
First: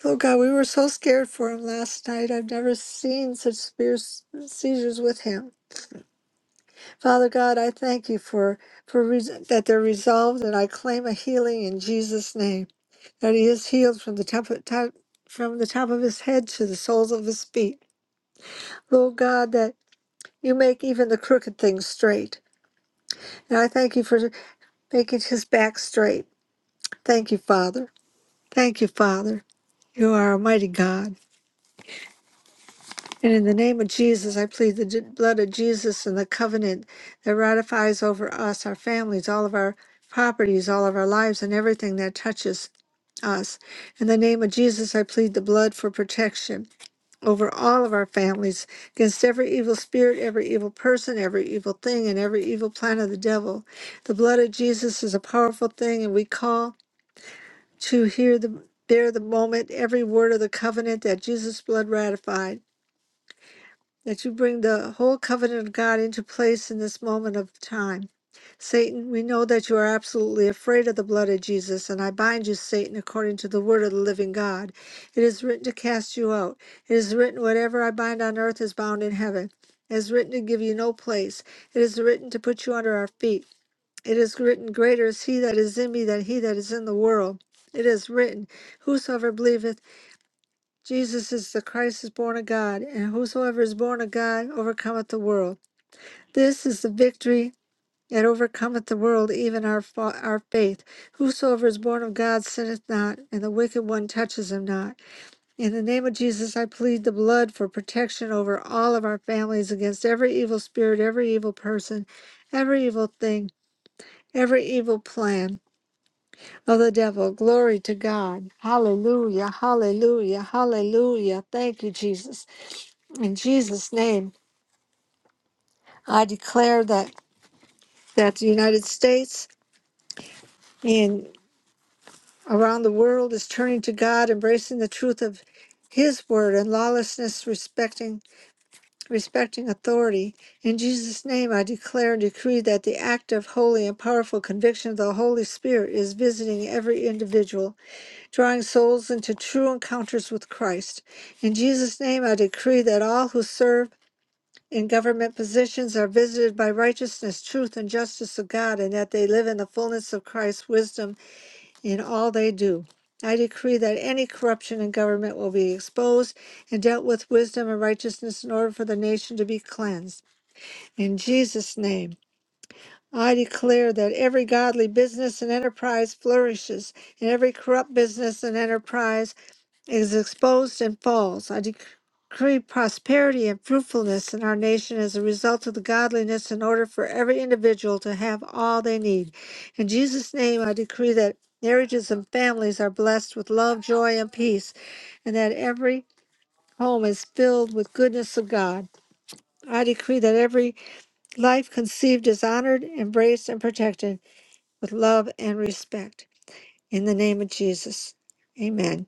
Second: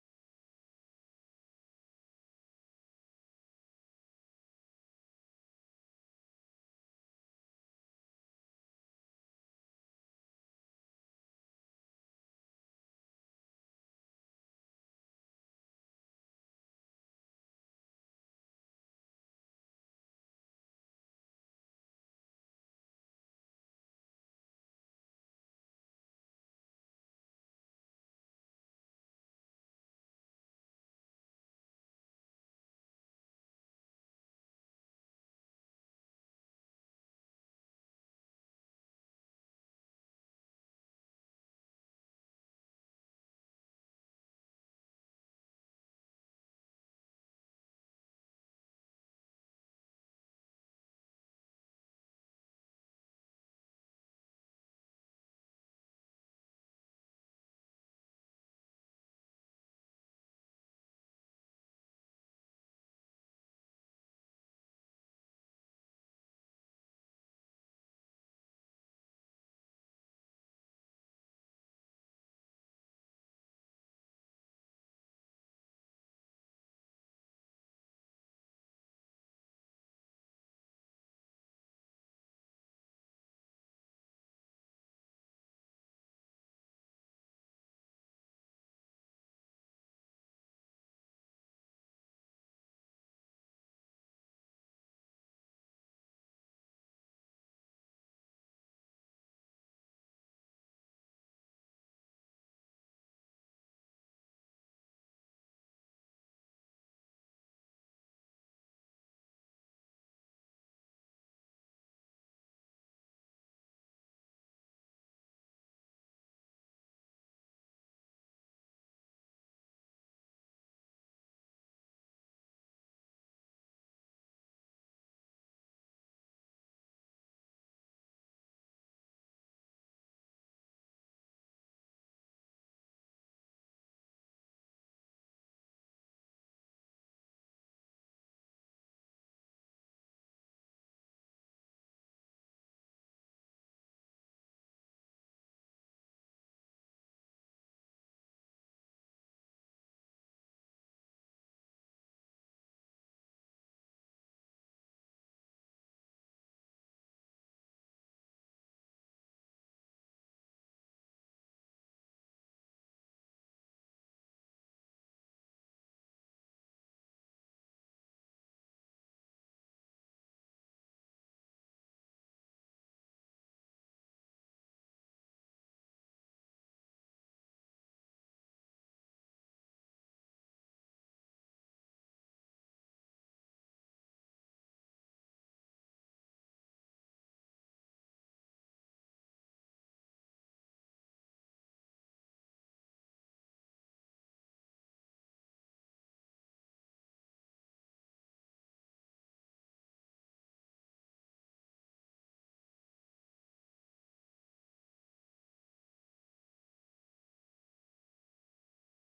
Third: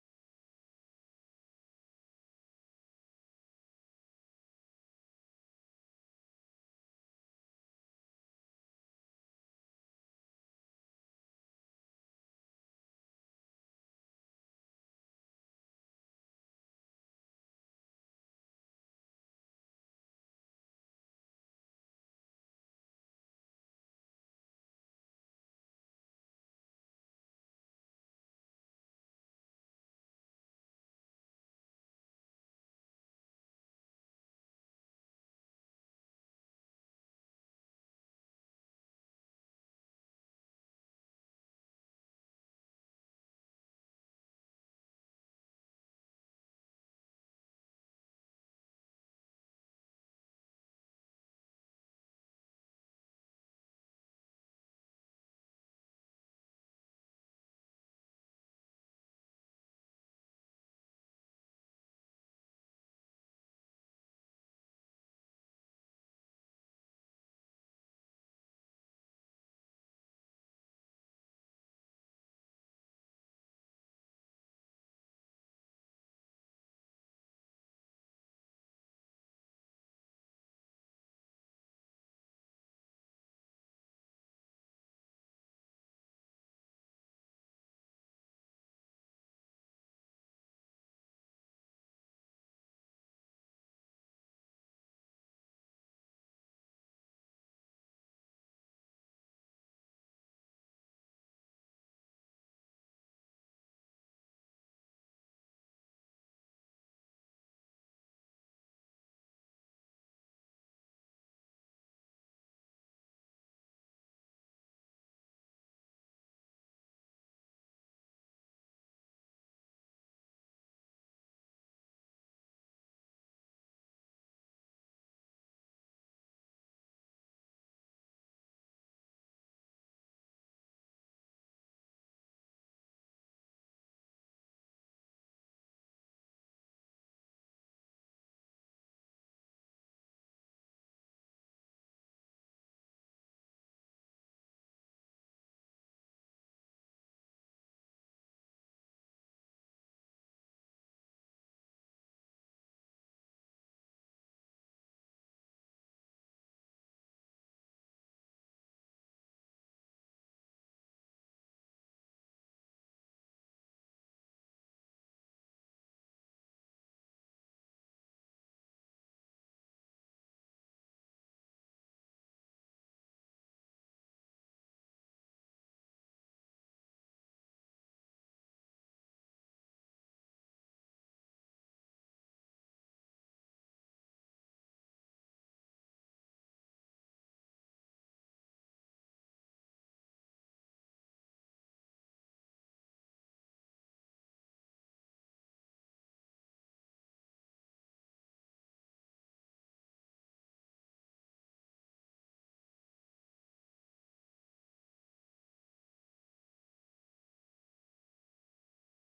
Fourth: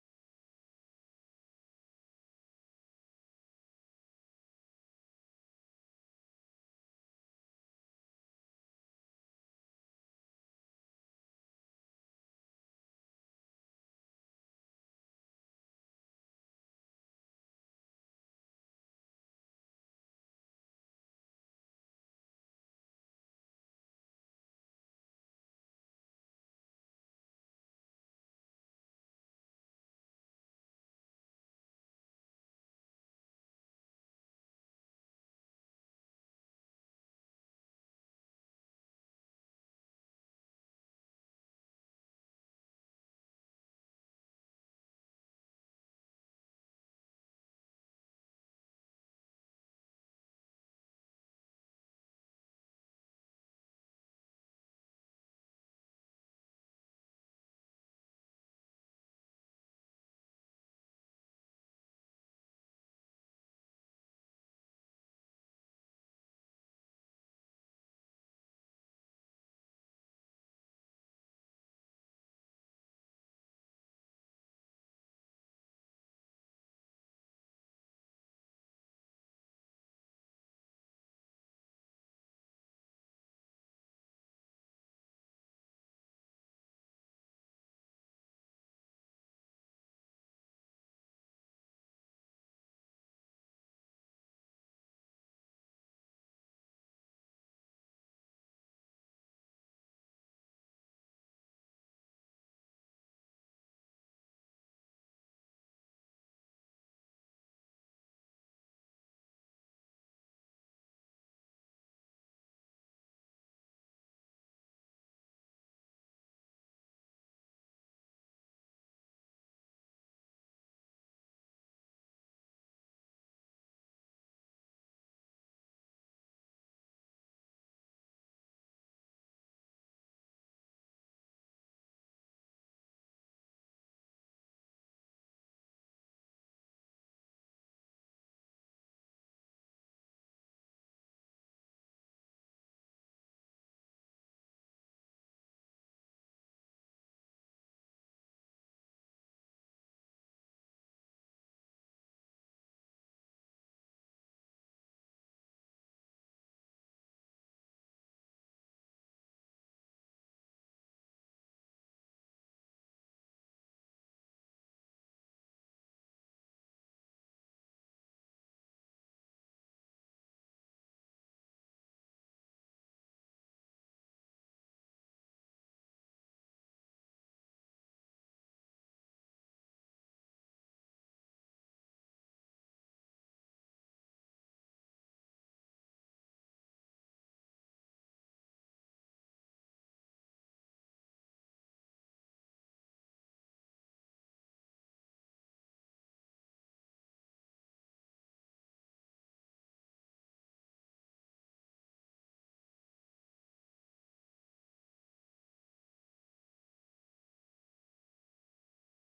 [SPEAKER 3] Lord God, we were so scared for him last night. I've never seen such severe s- seizures with him. Father God, I thank you for, for res- that they're resolved, and I claim a healing in Jesus' name. That he is healed from the top of, top, from the top of his head to the soles of his feet. Lord God, that you make even the crooked things straight. And I thank you for making his back straight. Thank you, Father. Thank you, Father. You are a mighty God. And in the name of Jesus, I plead the d- blood of Jesus and the covenant that ratifies over us, our families, all of our properties, all of our lives, and everything that touches us. In the name of Jesus, I plead the blood for protection over all of our families against every evil spirit, every evil person, every evil thing, and every evil plan of the devil. The blood of Jesus is a powerful thing, and we call. to hear the there the moment every word of the covenant that Jesus' blood ratified. That you bring the whole covenant of God into place in this moment of time. Satan, we know that you are absolutely afraid of the blood of Jesus, and I bind you, Satan, according to the word of the living God. It is written to cast you out. It is written, whatever I bind on earth is bound in heaven. It is written to give you no place. It is written to put you under our feet. It is written, Greater is he that is in me than he that is in the world. It is written, Whosoever believeth Jesus is the Christ is born of God, and whosoever is born of God overcometh the world. This is the victory that overcometh the world, even our, fa- our faith. Whosoever is born of God sinneth not, and the wicked one touches him not. In the name of Jesus, I plead the blood for protection over all of our families against every evil spirit, every evil person, every evil thing, every evil plan. of the devil. Glory to God. Hallelujah. Hallelujah. Hallelujah. Thank you, Jesus. In Jesus' name, I declare that that the United States and around the world is turning to God, embracing the truth of his word and lawlessness respecting respecting authority. In Jesus' name I declare and decree that the active, holy, and powerful conviction of the Holy Spirit is visiting every individual drawing souls into true encounters with Christ. In Jesus' name, I decree that all who serve in government positions are visited by righteousness, truth, and justice of God, and that they live in the fullness of Christ's wisdom in all they do. I decree that any corruption in government will be exposed and dealt with wisdom and righteousness in order for the nation to be cleansed. In Jesus' name, I declare that every godly business and enterprise flourishes, and every corrupt business and enterprise is exposed and falls. I decree prosperity and fruitfulness in our nation as a result of the godliness in order for every individual to have all they need. In Jesus' name, I decree that marriages and families are blessed with love, joy, and peace, and that every home is filled with goodness of God. I decree that every life conceived is honored, embraced, and protected with love and respect. In the name of Jesus. Amen.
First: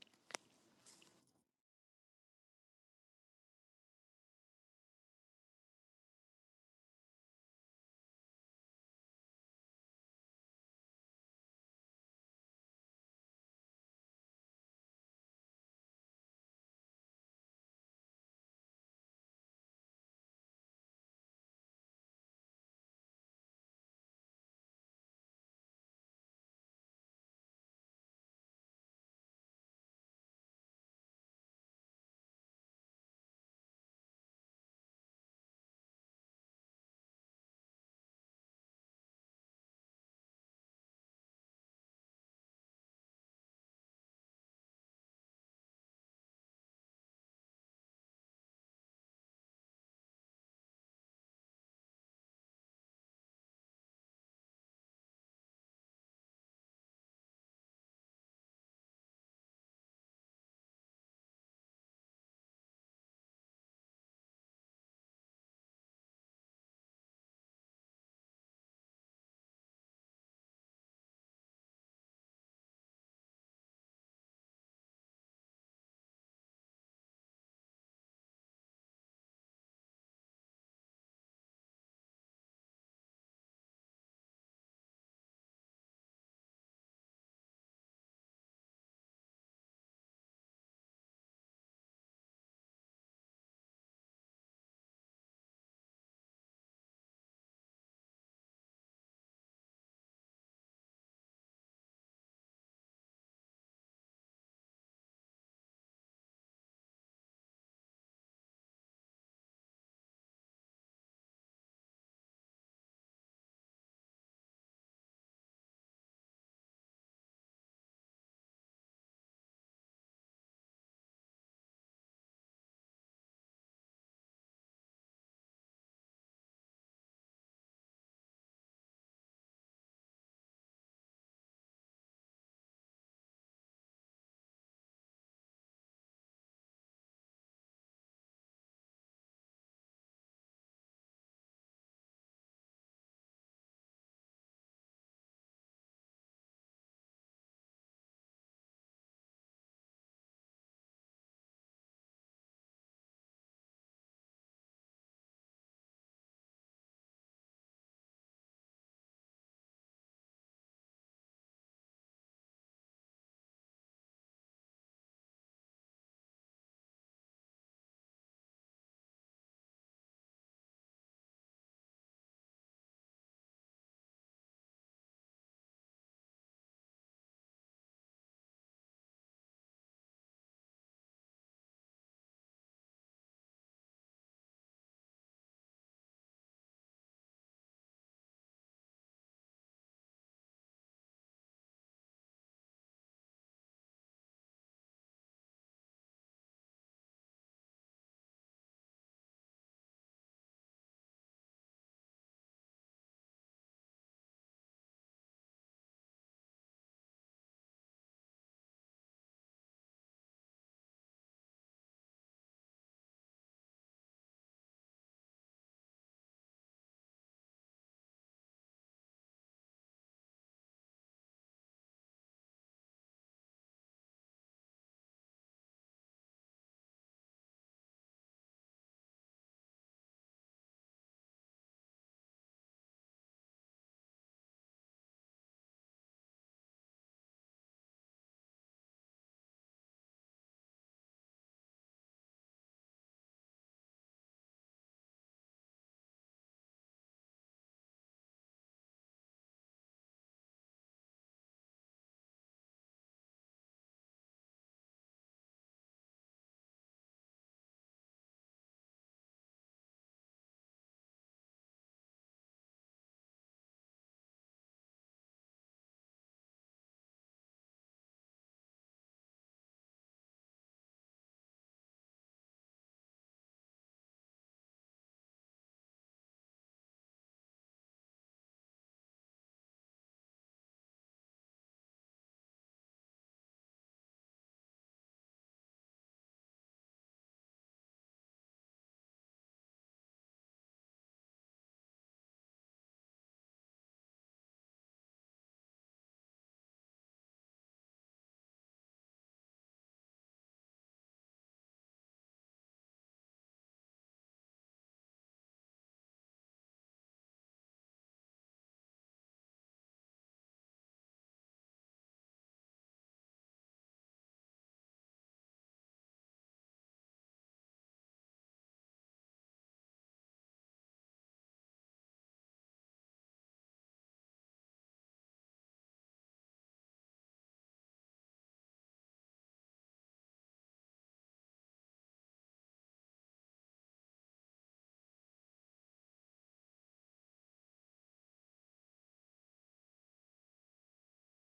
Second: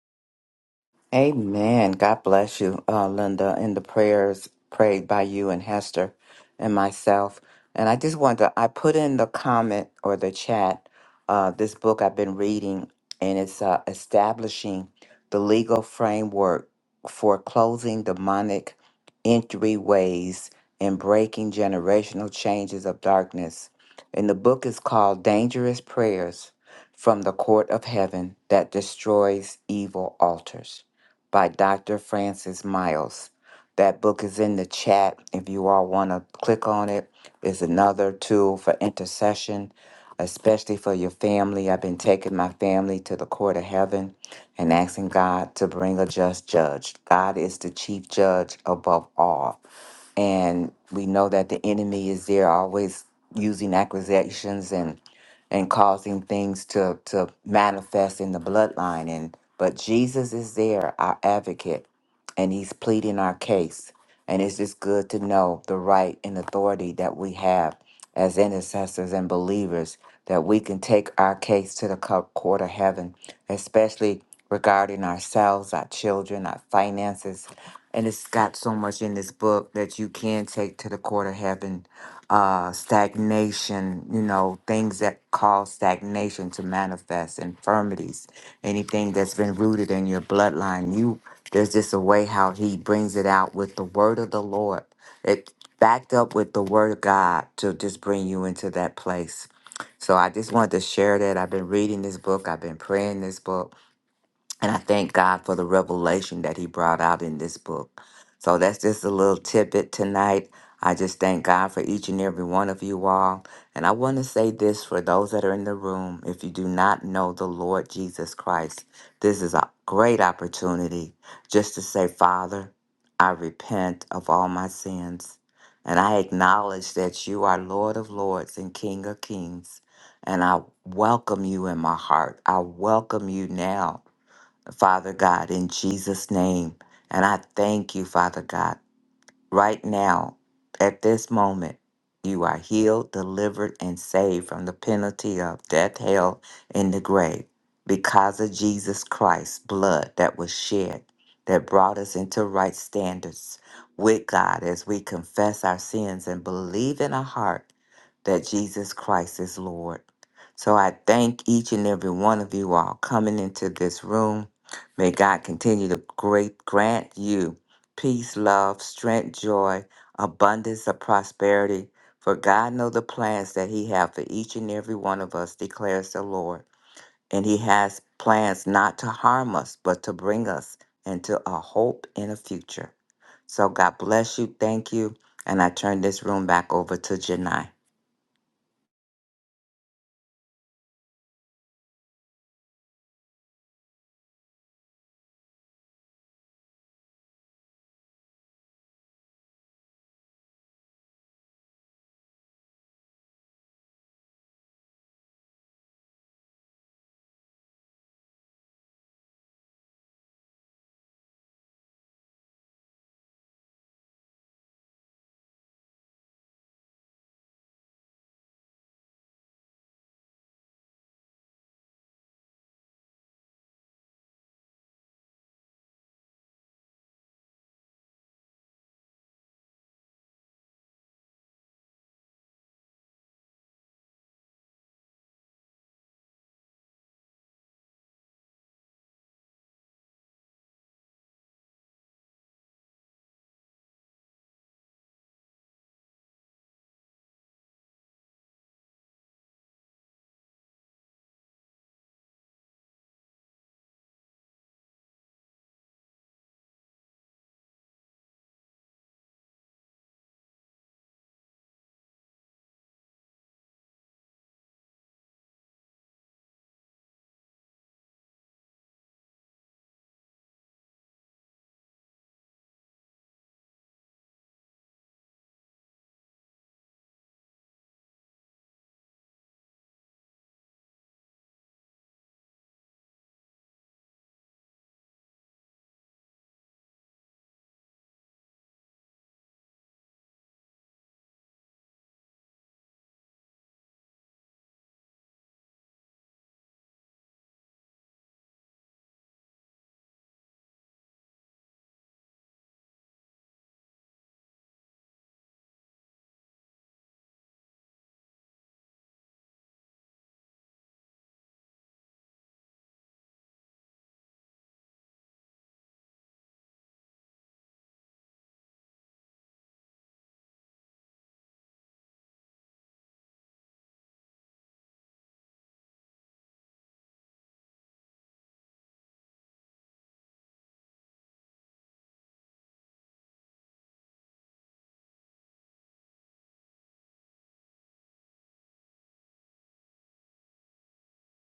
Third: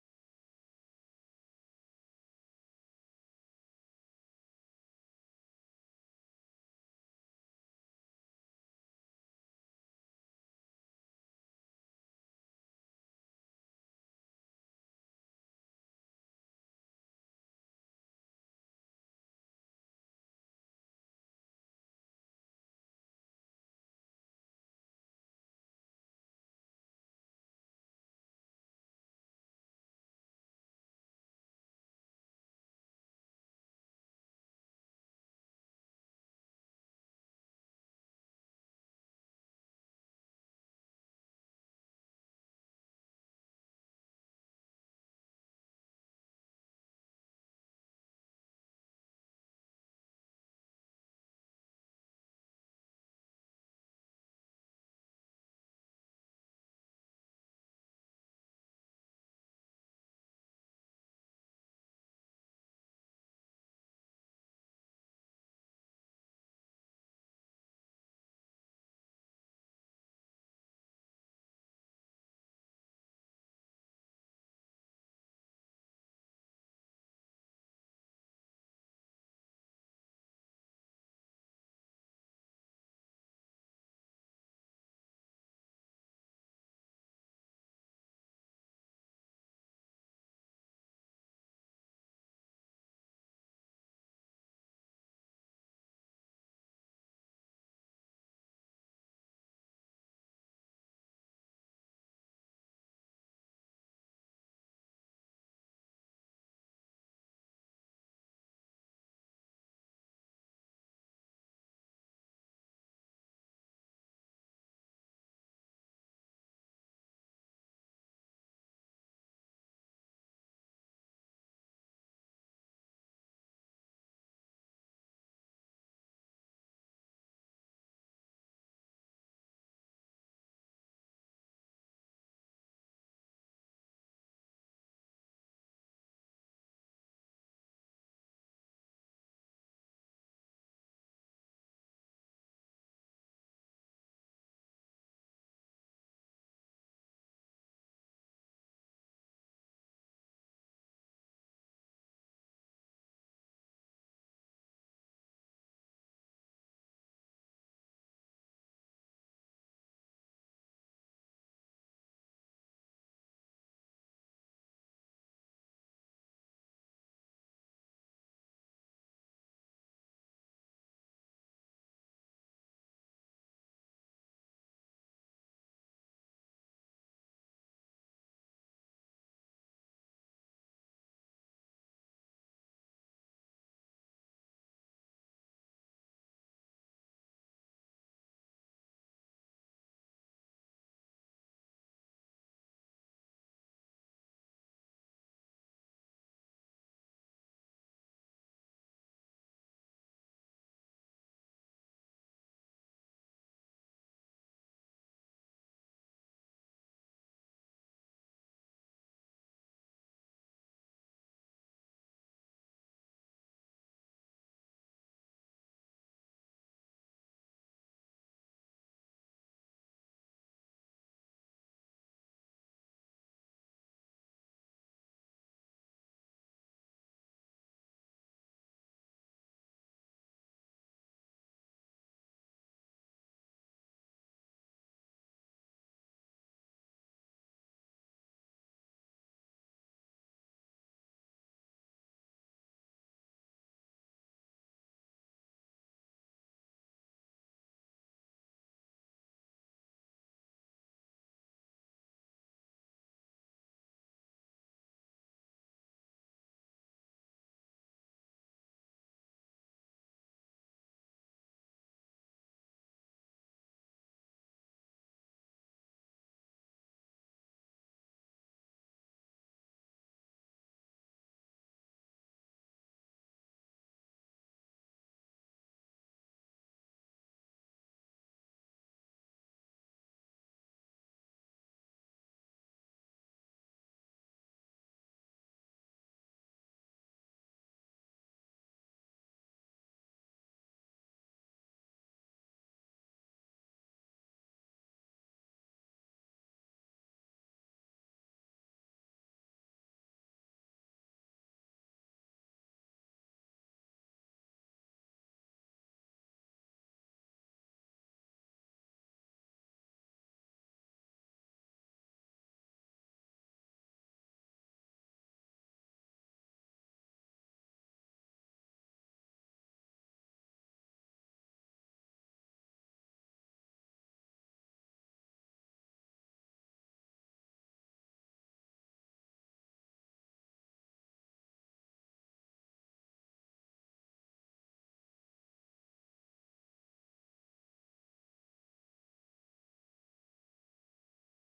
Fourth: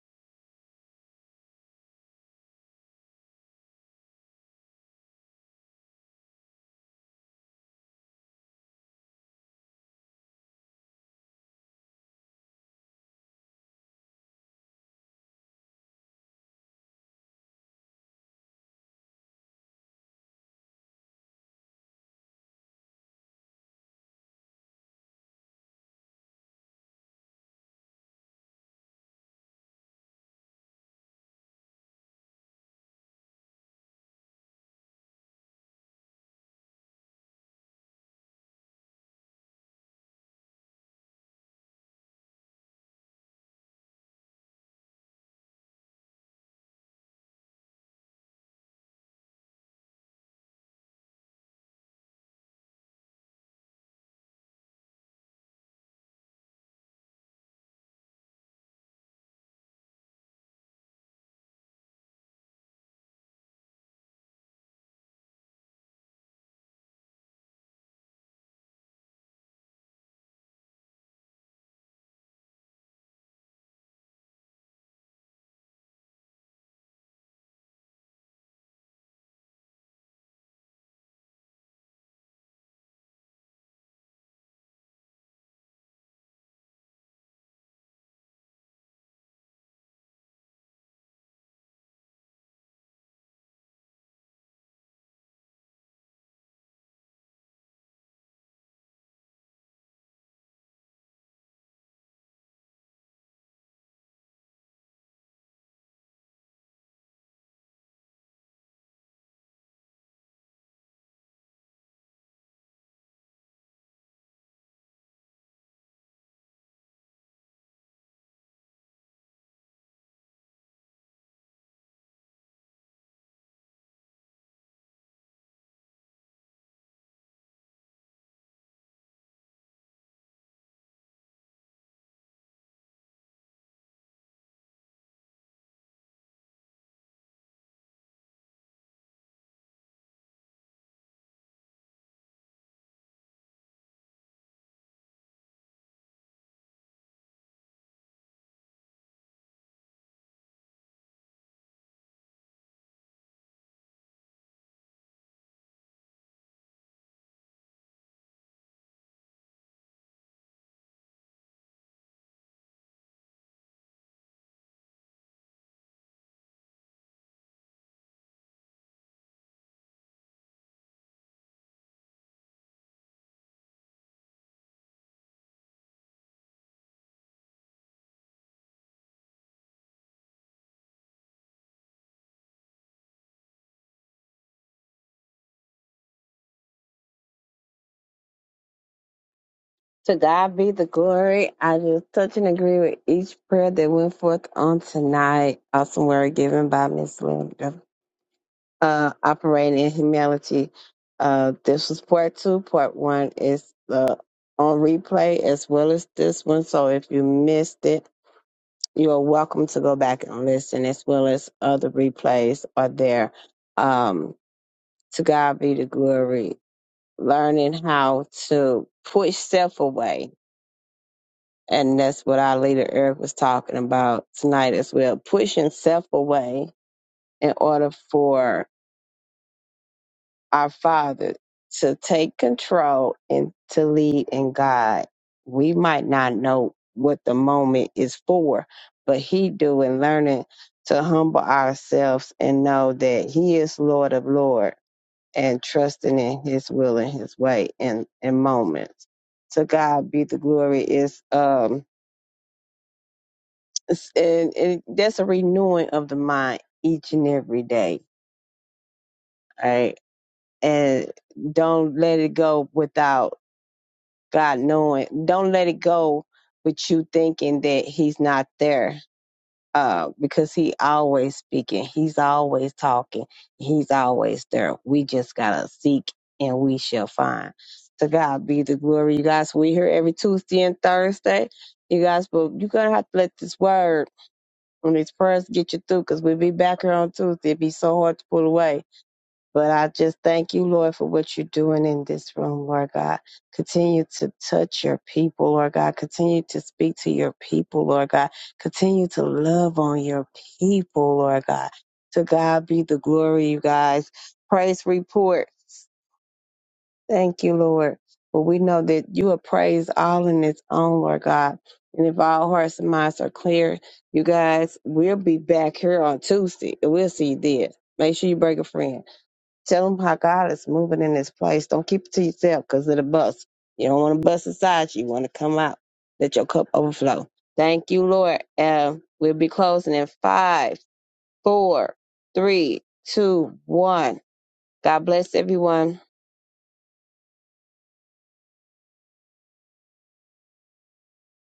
[SPEAKER 2] Amen. God bless you, uh, Linda, and the prayers prayed by you and Hester and myself. And I just wanted to, I put in the comment or the chat uh, this book I've been reading, and it's uh, Establishing the Legal Framework for Closing Demonic Entryways and Breaking Generational Changes of Darkness. And the book is called Dangerous Prayers from the Court of Heaven that Destroys Evil Altars by Dr. Francis Miles. That book is in the chat if you all want to click on it. It's another tool for intercession, especially for your family. I've been taking my family to the court of heaven and asking God to bring a just judge. God is the chief judge above all and we know that the enemy is there always using accusations and and causing things to to manifest in the bloodline and but Jesus is there our advocate and he's pleading our case and it's just good to know the right and authority that we have as intercessors and believers that we can take our case to the co- court of heaven especially regarding ourselves our children our finances and it's got so much in this book that you can take to the court of heaven uh stagnation you know things that cause stagnation to manifest infirmities anything that's been rooted in your bloodline you there's just a way how he brings it out with the word of the lord it backed up with the word of god to just bring you into that place so i just wanted to share that i've been reading this book i've been praying this book and I thank God for the revelation that He brought out in this book. So that's just a little tidbit tonight. I just thank God for each and every one of you all. And I want to say this for those that are in the room if you do not know the Lord Jesus Christ, this is a great opportunity just to say, Father, I repent of all my sins. And I acknowledge that you are Lord of Lords and King of Kings. And I welcome you in my heart. I welcome you now Father God, in Jesus' name. And I thank you, Father God right now, at this moment, you are healed, delivered, and saved from the penalty of death, hell, and the grave because of Jesus Christ's blood that was shed that brought us into right standards with God as we confess our sins and believe in our heart that Jesus Christ is Lord. So I thank each and every one of you all coming into this room. May God continue to great grant you peace, love, strength, joy, abundance of prosperity. For God know the plans that He have for each and every one of us, declares the Lord. And He has plans not to harm us, but to bring us into a hope in a future. So God bless you. Thank you. And I turn this room back over to Janai.
[SPEAKER 1] To God be the glory. I just touch and agree with each prayer that went forth on tonight. Awesome word given by Miss Linda. uh, operating in humility. Uh, this was part two. Part one is uh, on replay as well as this one. So if you missed it, you are welcome to go back and listen, as well as other replays are there. Um, to God be the glory. Learning how to push self away. And that's what our leader Eric was talking about tonight as well. Pushing self away in order for our Father to take control and to lead and guide. We might not know what the moment is for, but He do in learning to humble ourselves and know that He is Lord of Lord and trusting in His will and His way in, in moments. To God be the glory is um it's- and, and that's a renewing of the mind each and every day. Right. And don't let it go without God knowing. Don't let it go with you thinking that he's not there. Uh, because he always speaking, he's always talking, he's always there. We just gotta seek and we shall find. To God be the glory. You guys, we here every Tuesday and Thursday. You guys, but you're gonna have to let this word and these prayers get you through because we'll be back here on Tuesday. It'd be so hard to pull away but I just thank you, Lord, for what you're doing in this room, Lord God. Continue to touch your people, Lord God. Continue to speak to your people, Lord God. Continue to love on your people, Lord God. To God be the glory, you guys. Praise reports. Thank you, Lord. But we know that you are praised all in its own, Lord God. And if our hearts and minds are clear, you guys, we'll be back here on Tuesday and we'll see you there. Make sure you bring a friend. Tell them how God is moving in this place. Don't keep it to yourself because of the bus. You don't want to bust aside. You want to come out. Let your cup overflow. Thank you, Lord. Uh, we'll be closing in five, four, three, two, one. God bless everyone.